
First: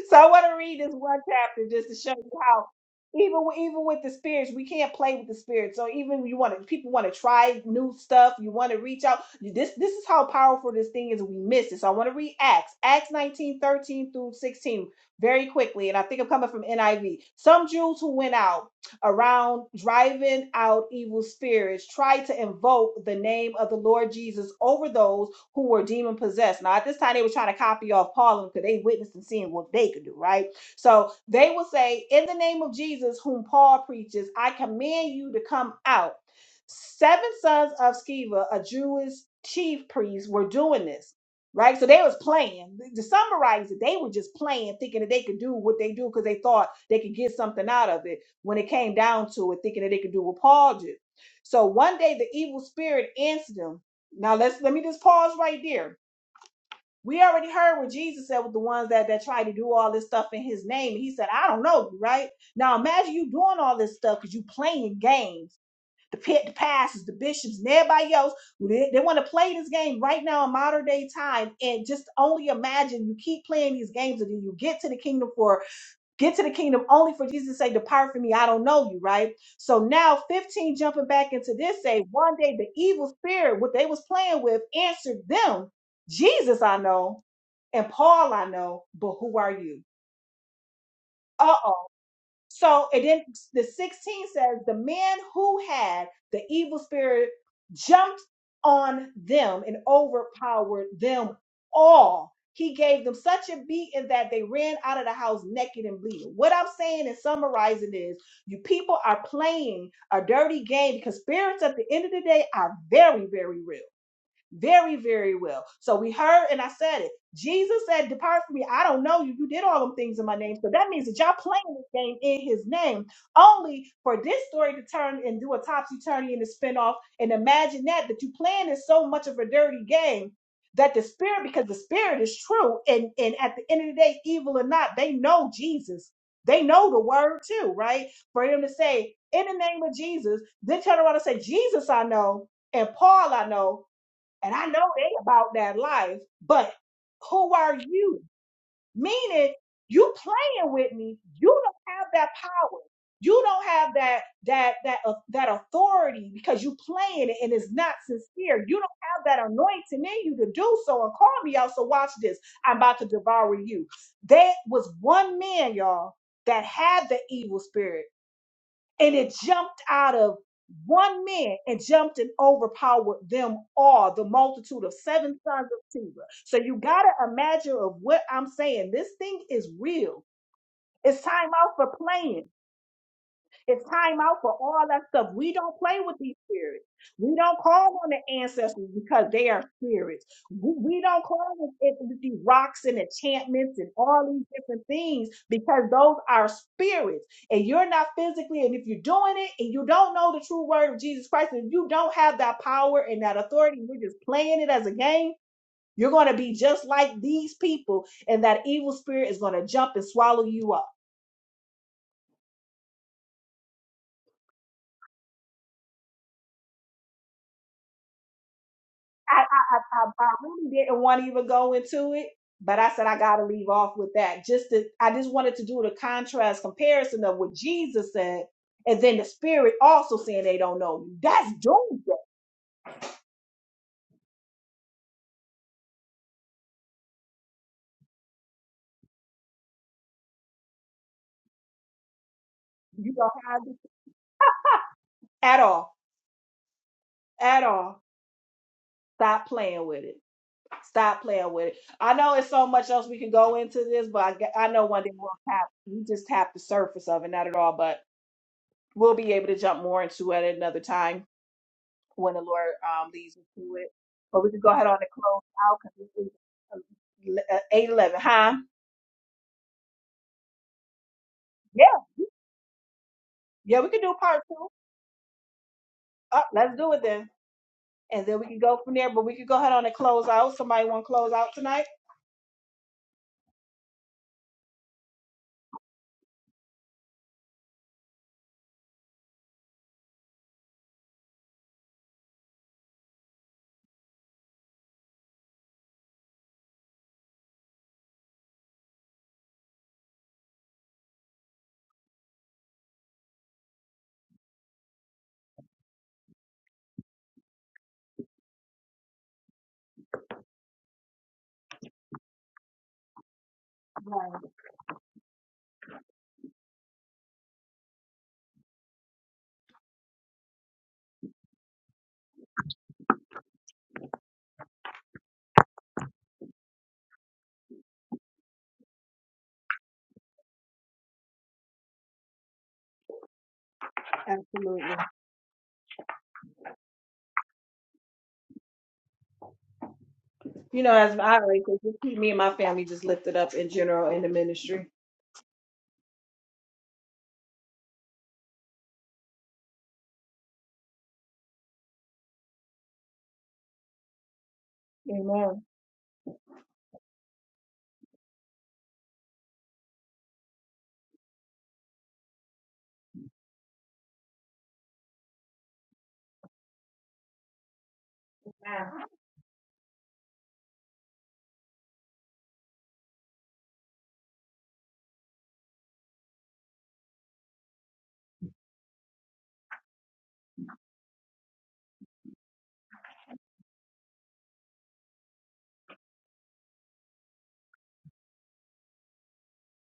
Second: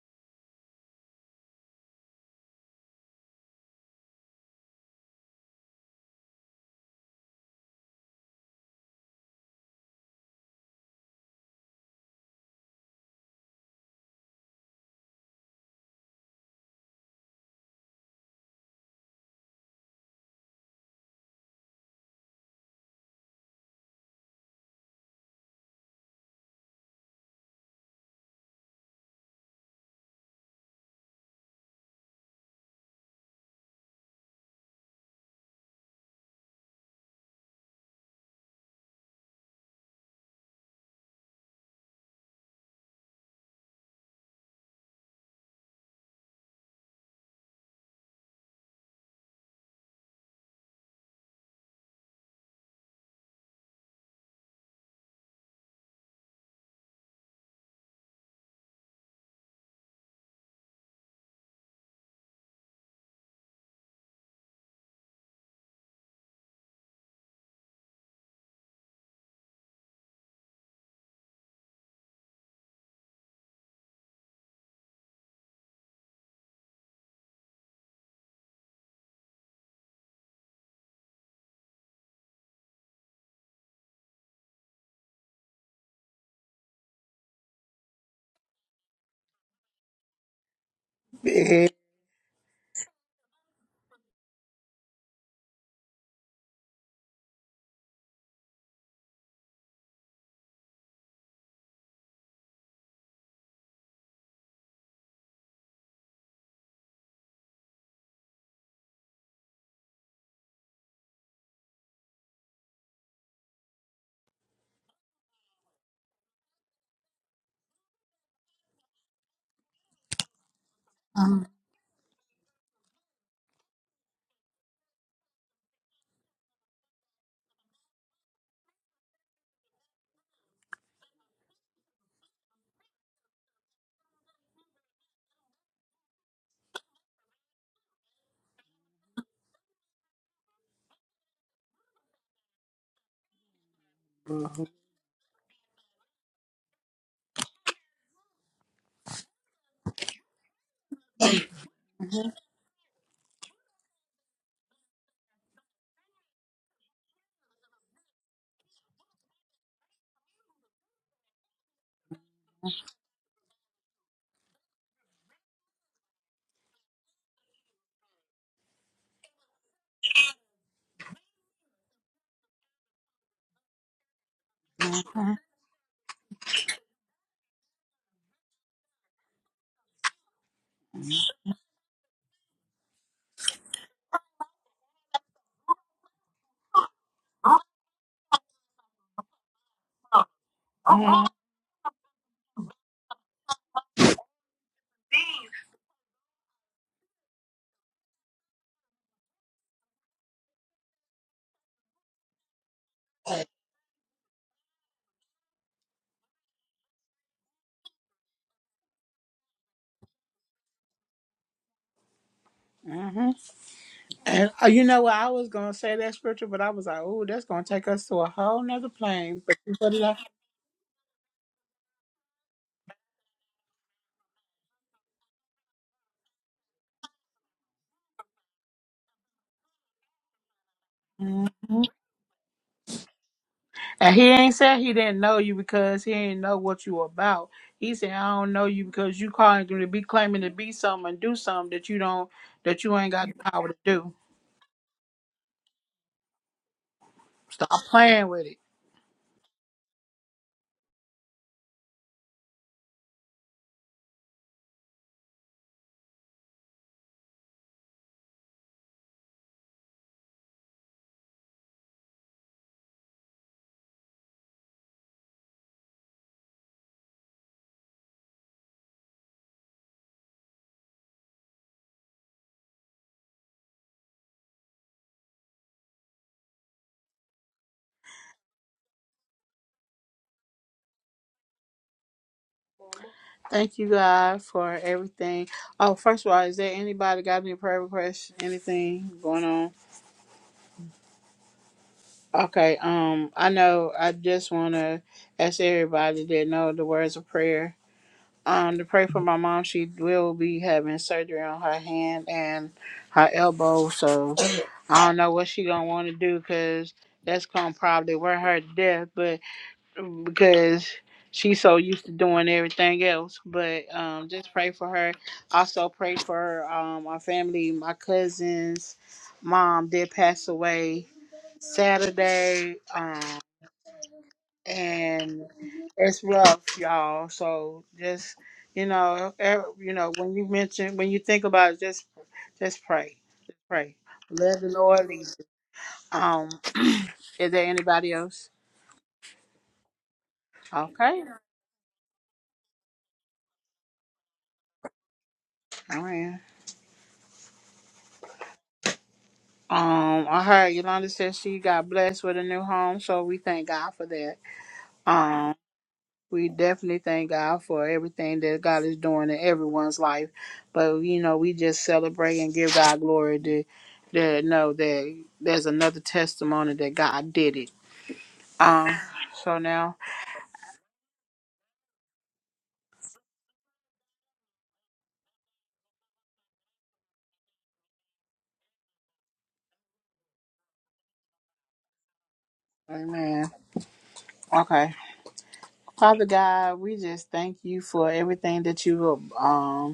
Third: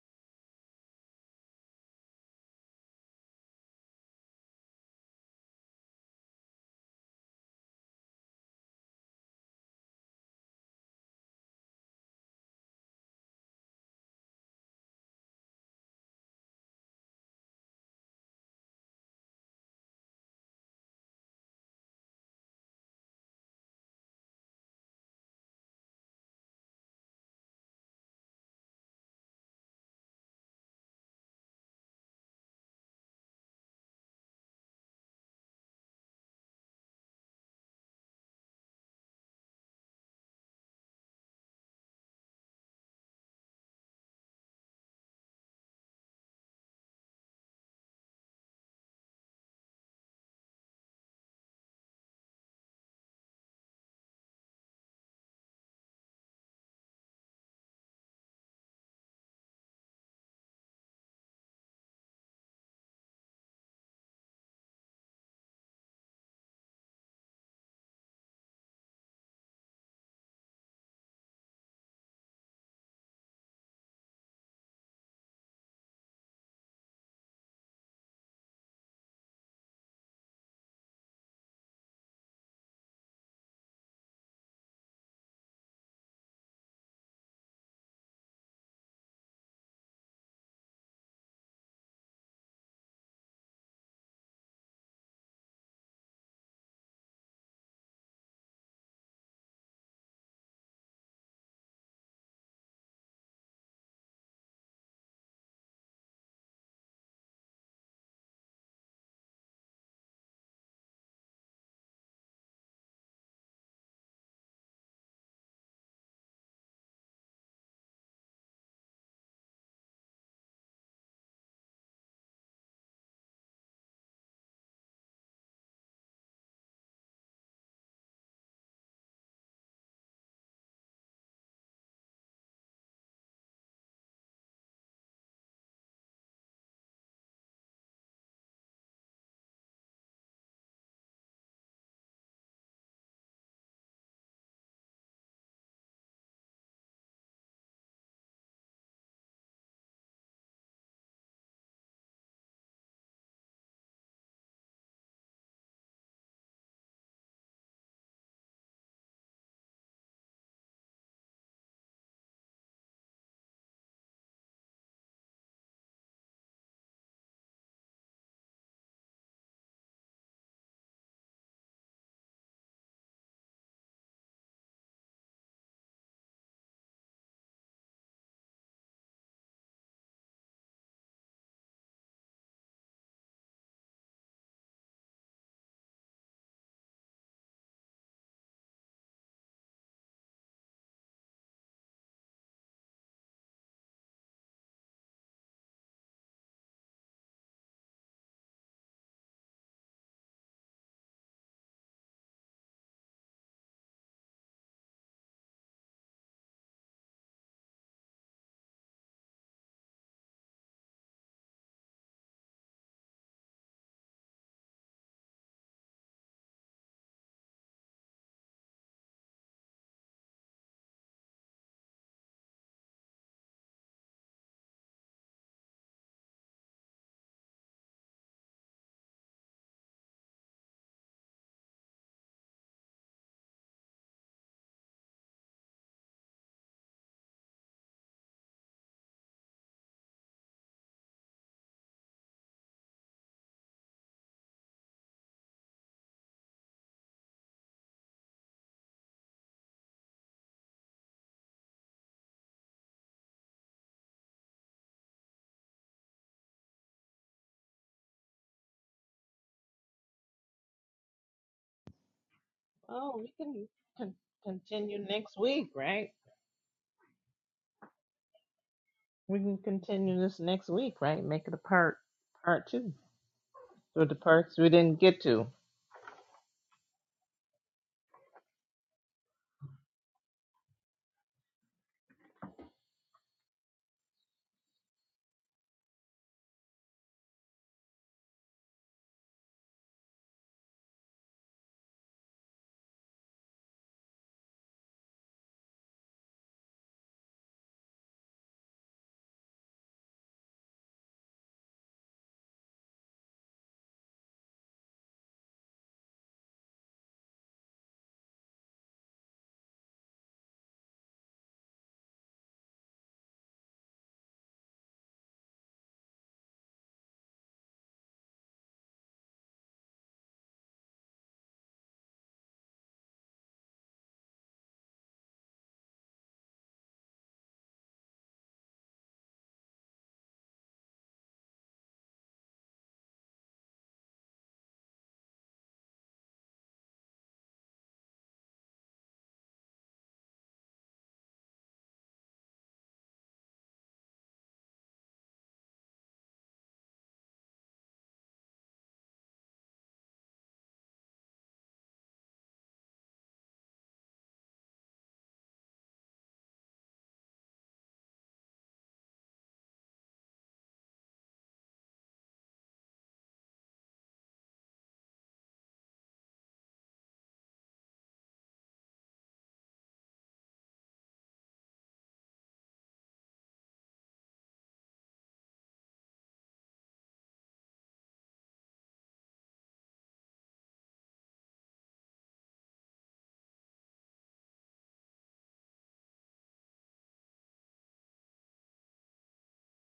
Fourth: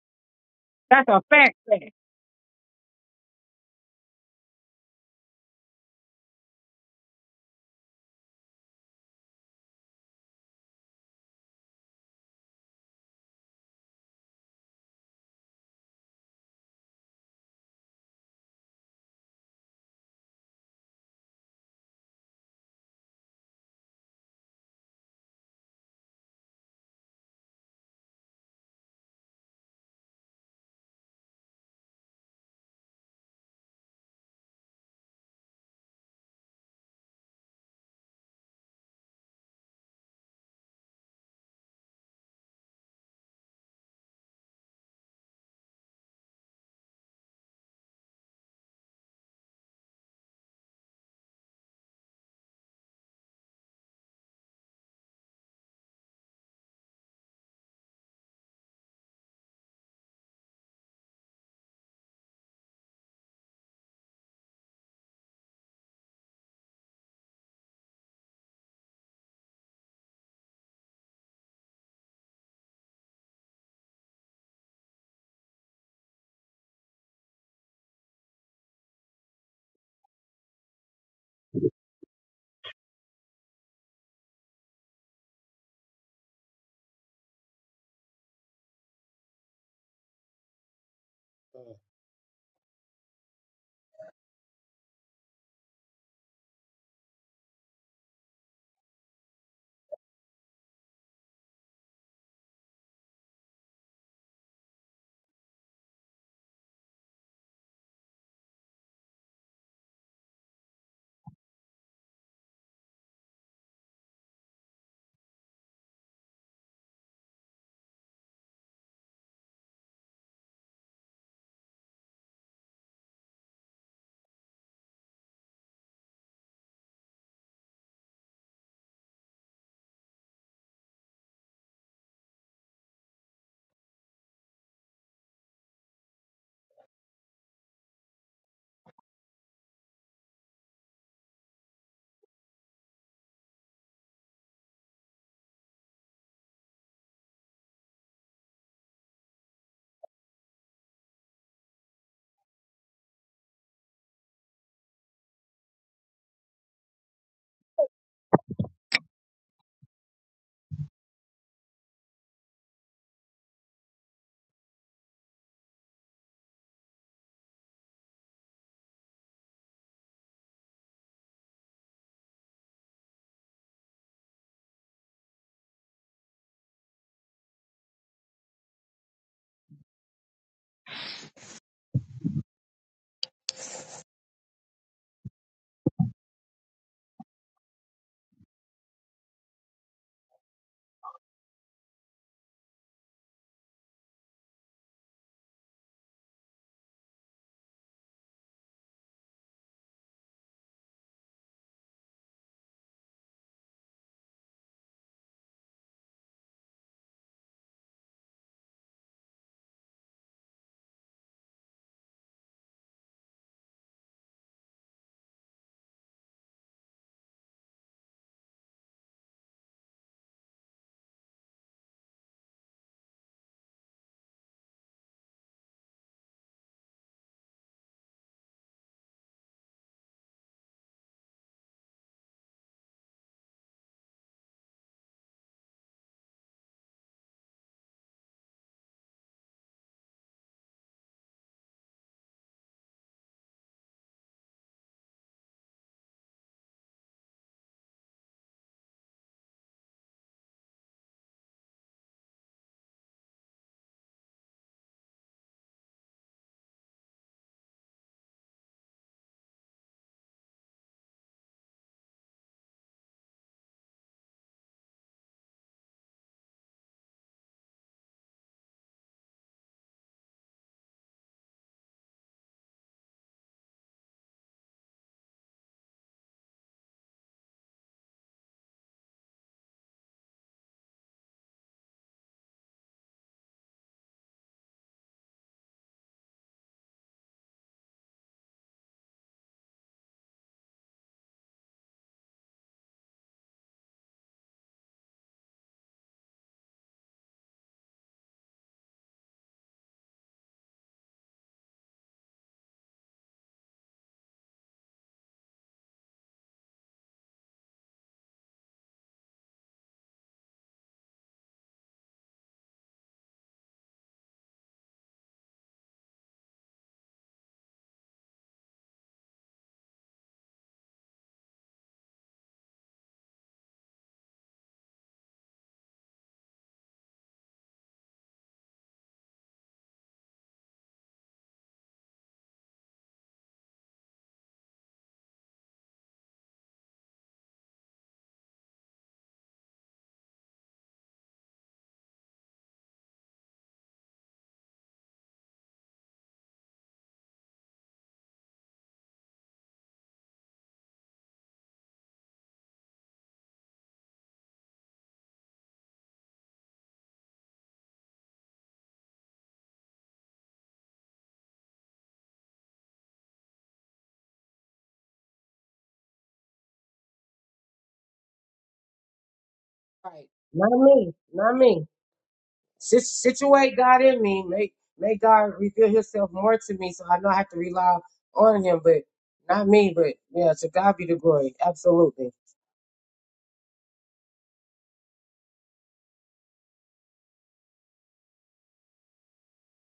so I want to read this one chapter just to show you how even with- even with the spirits, we can't play with the spirits. So even you want to people want to try new stuff, you want to reach out. You- This this is how powerful this thing is. We miss it. So I want to read Acts, Acts 19 13 through 16 very quickly. And I think I'm coming from NIV. Some Jews who went out around driving out evil spirits tried to invoke the name of the Lord Jesus over those who were demon possessed. Now, at this time, they were trying to copy off Paul because they witnessed and seeing what they could do, right? So they would say, In the name of Jesus, whom Paul preaches, I command you to come out. Seven sons of Sceva, a Jewish chief priest, were doing this. Right, so they was playing. To summarize it, they were just playing, thinking that they could do what they do because they thought they could get something out of it. When it came down to it, thinking that they could do what Paul did. So one day the evil spirit answered them. Now let's let me just pause right there. We already heard what Jesus said with the ones that that tried to do all this stuff in His name. He said, "I don't know you, right?" Now imagine you doing all this stuff because you playing games. The pit, the pastors, the bishops, and everybody else they, they want to play this game right now in modern day time. And just only imagine you keep playing these games until you get to the kingdom for Get to the kingdom only for Jesus' to say, Depart from me. I don't know you, right? So now 15 jumping back into this say one day the evil spirit, what they was playing with, answered them, Jesus I know, and Paul I know, but who are you? Yeah. Uh-oh. So and then the 16 says the man who had the evil spirit jumped on them and overpowered them all. He gave them such a beating that they ran out of the house naked and bleeding. What I'm saying and summarizing is you people are playing a dirty game because spirits at the end of the day are very, very real very, very well. So we heard, and I said it. Jesus said, Depart from me. I don't know you. You did all them things in my name. So that means that y'all Uh-uh. playing this game in his name, only for this story to turn and do a topsy turvy and a spinoff. And imagine that, that you playing is so much of a dirty game that the spirit, because the spirit is true. And, and at the end of the day, evil or not, they know Jesus. They know the word too, right? For him to say, in the name of Jesus, then turn around and say, Jesus, I know, and Paul, I know and I know they about that life, but who are you? Meaning you playing with me. You don't have that power. You don't have that that that uh, that authority because you playing it and it's not sincere. You don't have that anointing in you to do so and call me out. So watch this. I'm about to devour you. There was one man, y'all, that had the evil spirit and it jumped out of one man and jumped and overpowered them all, the multitude of seven sons of Sceva. So you gotta imagine of what I'm saying. This thing is real. It's time out for playing. It's time out for all that stuff. We don't play with these spirits. We don't call on the ancestors because they are spirits. We we don't call on it with these rocks and enchantments and all these different things because those are spirits. And you're not physically, and if you're doing it and you don't know the true word of Jesus Christ, and you don't have that power and that authority, and you're just playing it as a game, you're going to be just like these people, and that evil spirit is going to jump and swallow you up. Mm-hmm. And uh, you know what? I was gonna say that scripture, but I was like, "Oh, that's gonna take us to a whole nother I, I, plane." But you put it I, out. I really didn't want to even go into it, but I said I got to leave off with that. Just to, I just wanted to do the contrast comparison of what Jesus said, and then the Spirit also saying they don't know you. That's Mhm. doomsday. And he ain't said he didn't know you because he ain't know what you about. He said, "I don't know you because you calling to be claiming to be something and do something that you don't that you ain't You got don't the have power to it do." at all, at Stop all. playing with it. Stop playing with it. Stop playing with it. I know it's so much else we can go into this, but I, g- I know one day we'll tap. We just tap the surface of it, not at all, but we'll be able to jump more into it at another time when the Lord um, Oh, we leads us can to it. con- But we can go ahead on continue and next close week, out right? because it's eight eleven, huh? We can continue this next week, right? Make it a Yeah, part part two. yeah, we can So the do part parts two. we didn't get to. Uh, let's do it then, and then we can go from there. But we can go ahead on and close out. Somebody want to close out tonight? Thank you, God, for everything. Oh, first of all, is there anybody got any prayer requests? Anything going on? Okay. Um, I know. I just want to ask everybody that know the words of prayer. Um, to pray for my mom. She will be having surgery on her hand and her elbow. So I don't know what she gonna want to do because that's gonna probably wear her to death. because she's so used to doing everything else. But um, just pray for her. Also pray for um, our family. My cousin's mom did pass away Saturday, um, and it's rough, y'all. So just you know, er, you know when you mention when you think about it, just just pray, just pray. Let the Absolutely. Lord lead. you. Um, is there anybody else? You know, as Okay, I already said, just keep me and my family just lifted up in general in the ministry. all right. Um, I heard Yolanda said she got blessed with a new home, so we thank God for that. Um, Amen. we definitely thank God for everything that God is doing in everyone's life. But you know, we just celebrate and give God glory to, to know that there's another testimony that God did it. Um, so now, Right. Not me. Not me. Sit, situate God in me. Make make God reveal Himself more to me, so I know I have to rely on Him. But not me. But yeah, to God be the glory. Absolutely. Amen. Okay, Father God, we just thank you for everything that you have. Um,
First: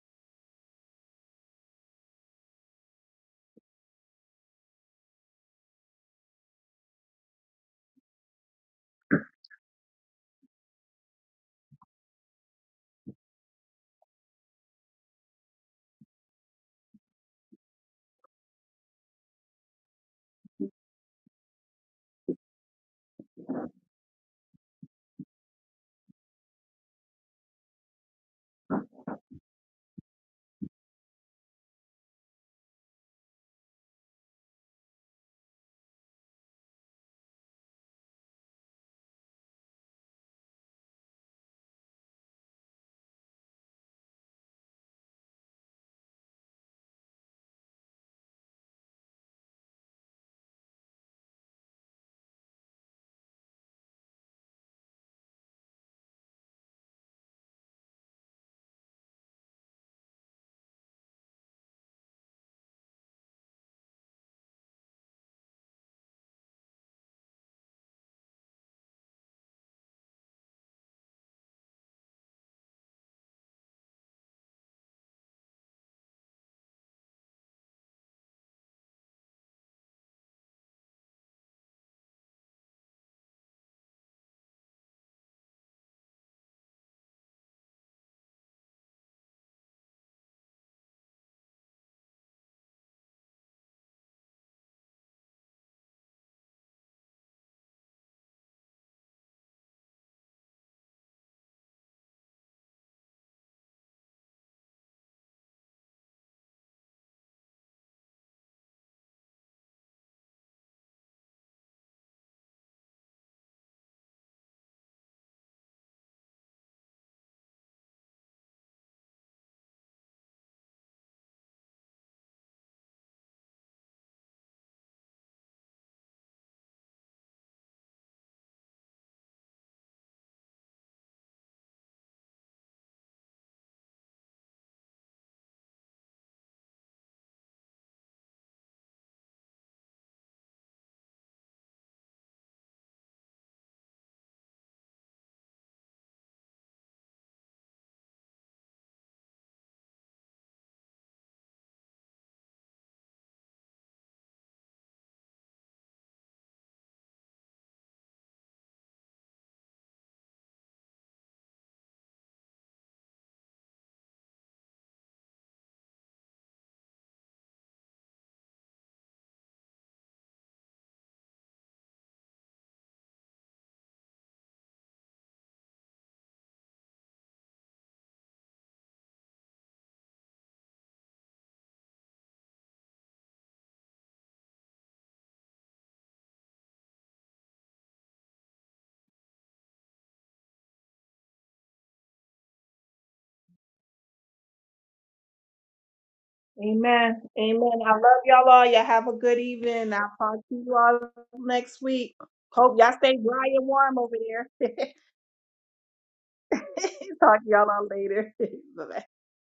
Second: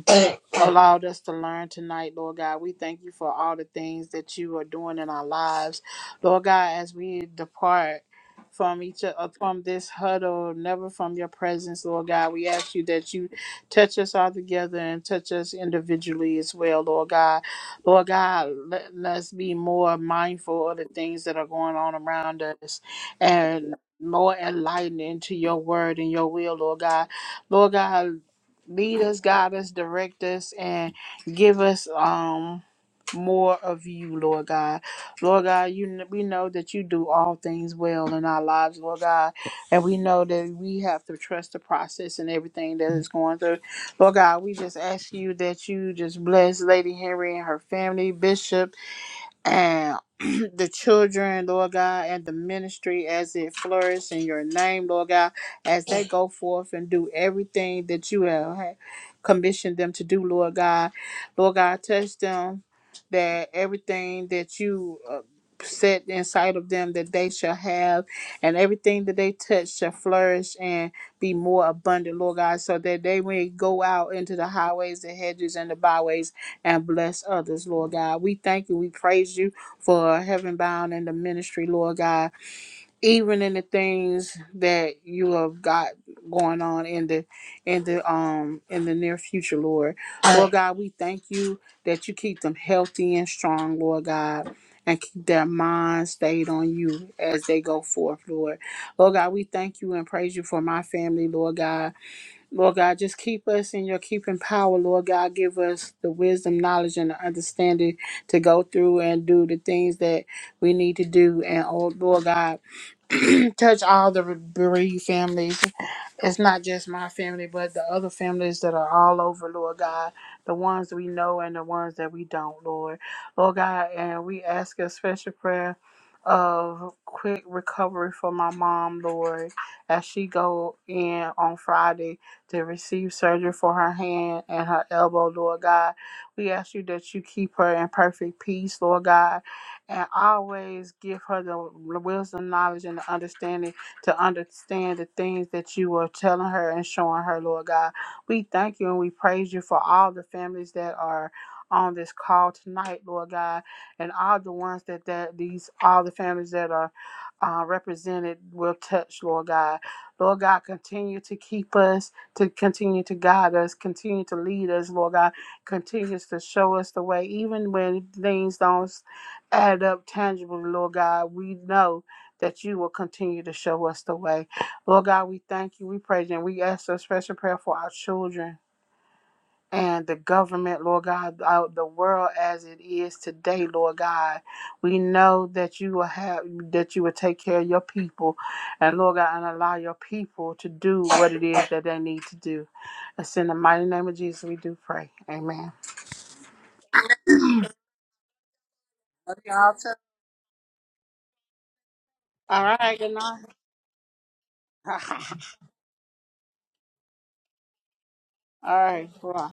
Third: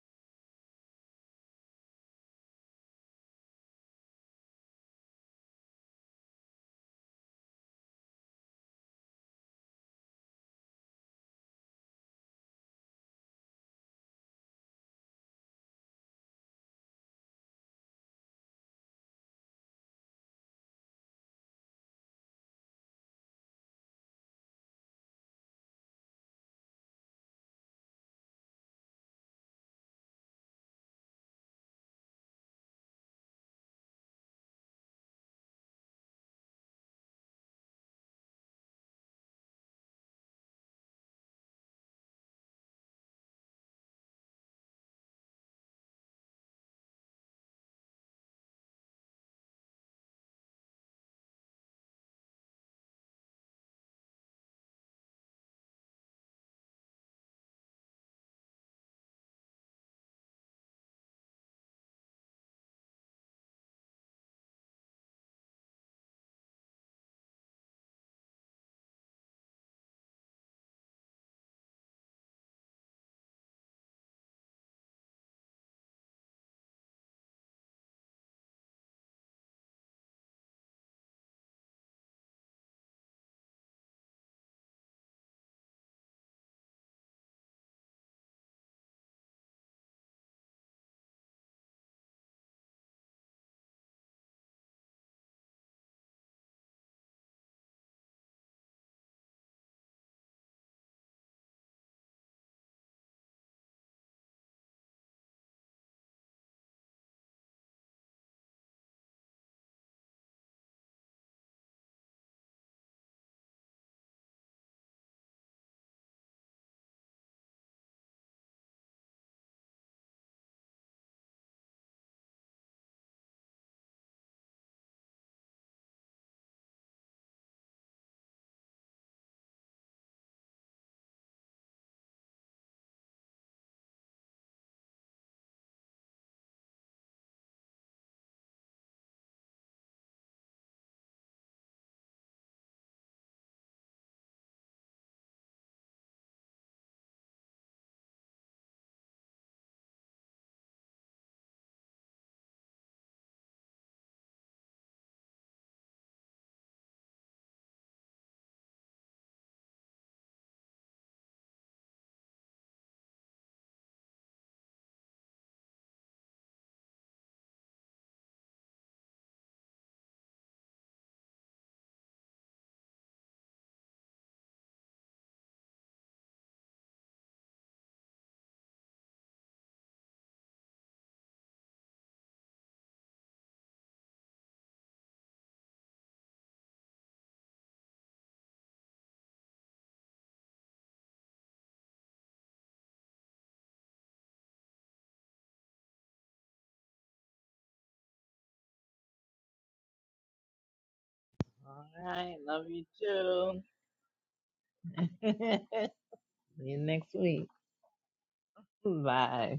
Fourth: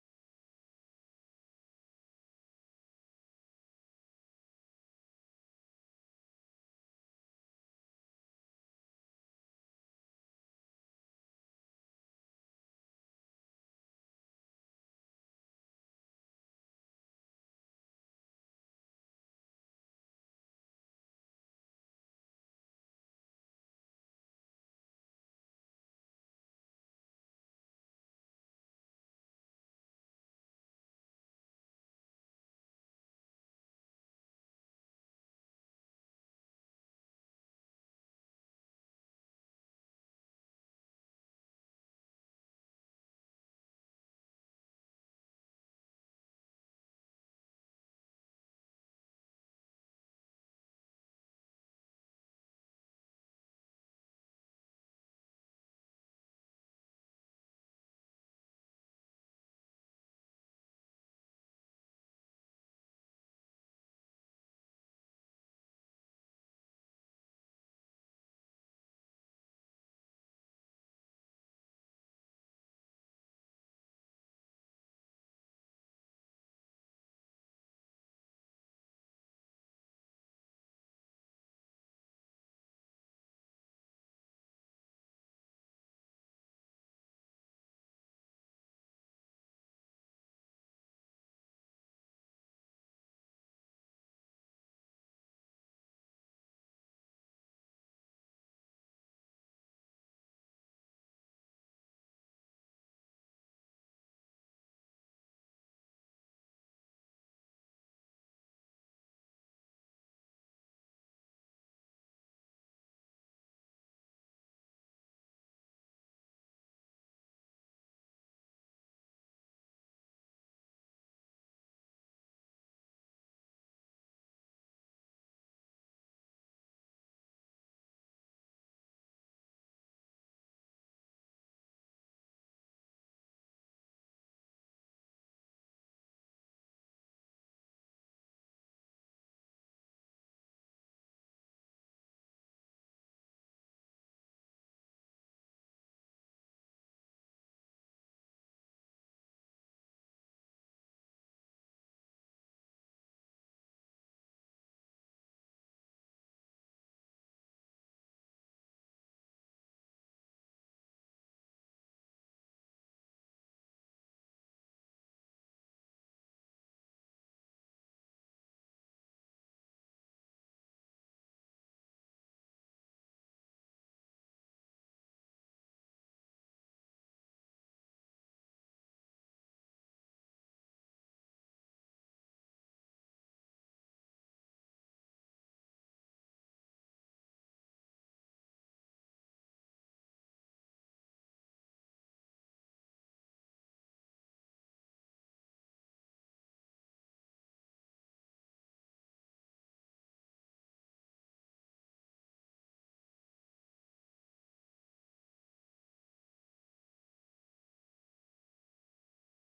allowed us to learn tonight, Lord God. We thank you for all the things that you are doing in our lives, Lord God. As we depart from each uh, from this huddle, never from your presence, Lord God. We ask you that you touch us all together and touch us individually as well, Lord God. Lord God, let us be more mindful of the things that are going on around us and more enlightened into your word and your will, Lord God. Lord God lead us, guide us, direct us, and give us um more of you, Lord God. Lord God, you kn- we know that you do all things well in our lives, Lord God, and we know that we have to trust the process and everything that is going through. Lord God, we just ask you that you just bless Lady Henry and her family, Bishop and the children, Lord God, and the ministry as it flourishes in your name, Lord God, as they go forth and do everything that you have ha- commissioned them to do, Lord God. Lord God, touch them that everything that you uh, set inside of them that they shall have and everything that they touch shall flourish and be more abundant lord god so that they may go out into the highways the hedges and the byways and bless others, Lord God. We thank you. We praise you for heaven bound in the ministry, Lord God. Even in the things that you have got going on in the in the um in the near future, Lord. Lord God, we thank you that you keep them healthy and strong, Lord God. And keep their minds stayed on you as they go forth, Lord. Lord God, we thank you and praise you for my family, Lord God Lord God, just keep us in your keeping power. Lord God, give us the wisdom, knowledge, and the understanding to go through and do the things that we need to do. And oh, Lord God, touch all the bereaved families. It's not just my family, but the other families that are all over, Lord God, the ones we know and the ones that we don't, Lord. Lord God, and we ask a special prayer of quick recovery for my mom, Lord, as she go in on Friday to receive surgery for her hand and her elbow, Lord God. We ask you that you keep her in perfect peace, Lord God and always give her the wisdom, knowledge, and the understanding to understand the things that you are telling her and showing her, Lord God. We thank you and we praise you for all the families that are on this call tonight, Lord God, and all the ones that, that these all the families that are uh, represented will touch, Lord God. Lord God, continue to keep us, to continue to guide us, continue to lead us, Lord God, continues to show us the way, even when things don't add up tangibly, Lord God. We know that you will continue to show us the way. Lord God, we thank you, we praise you, and we ask a special prayer for our children and the government, Lord God, out the world as it is today, Lord God. We know that you will have that you will take care of your people and Lord God and allow your people to do what it is that they need to do. It's in the mighty name of Jesus we do pray. Amen. Amen. Amen. I love y'all all. Y'all have a Love good y'all too. evening. I'll talk to you all next All week. right, All love Hope you y'all right, stay good dry too. and warm over there. night. See you next Talk week. to y'all all later. All Bye-bye. right. Bye.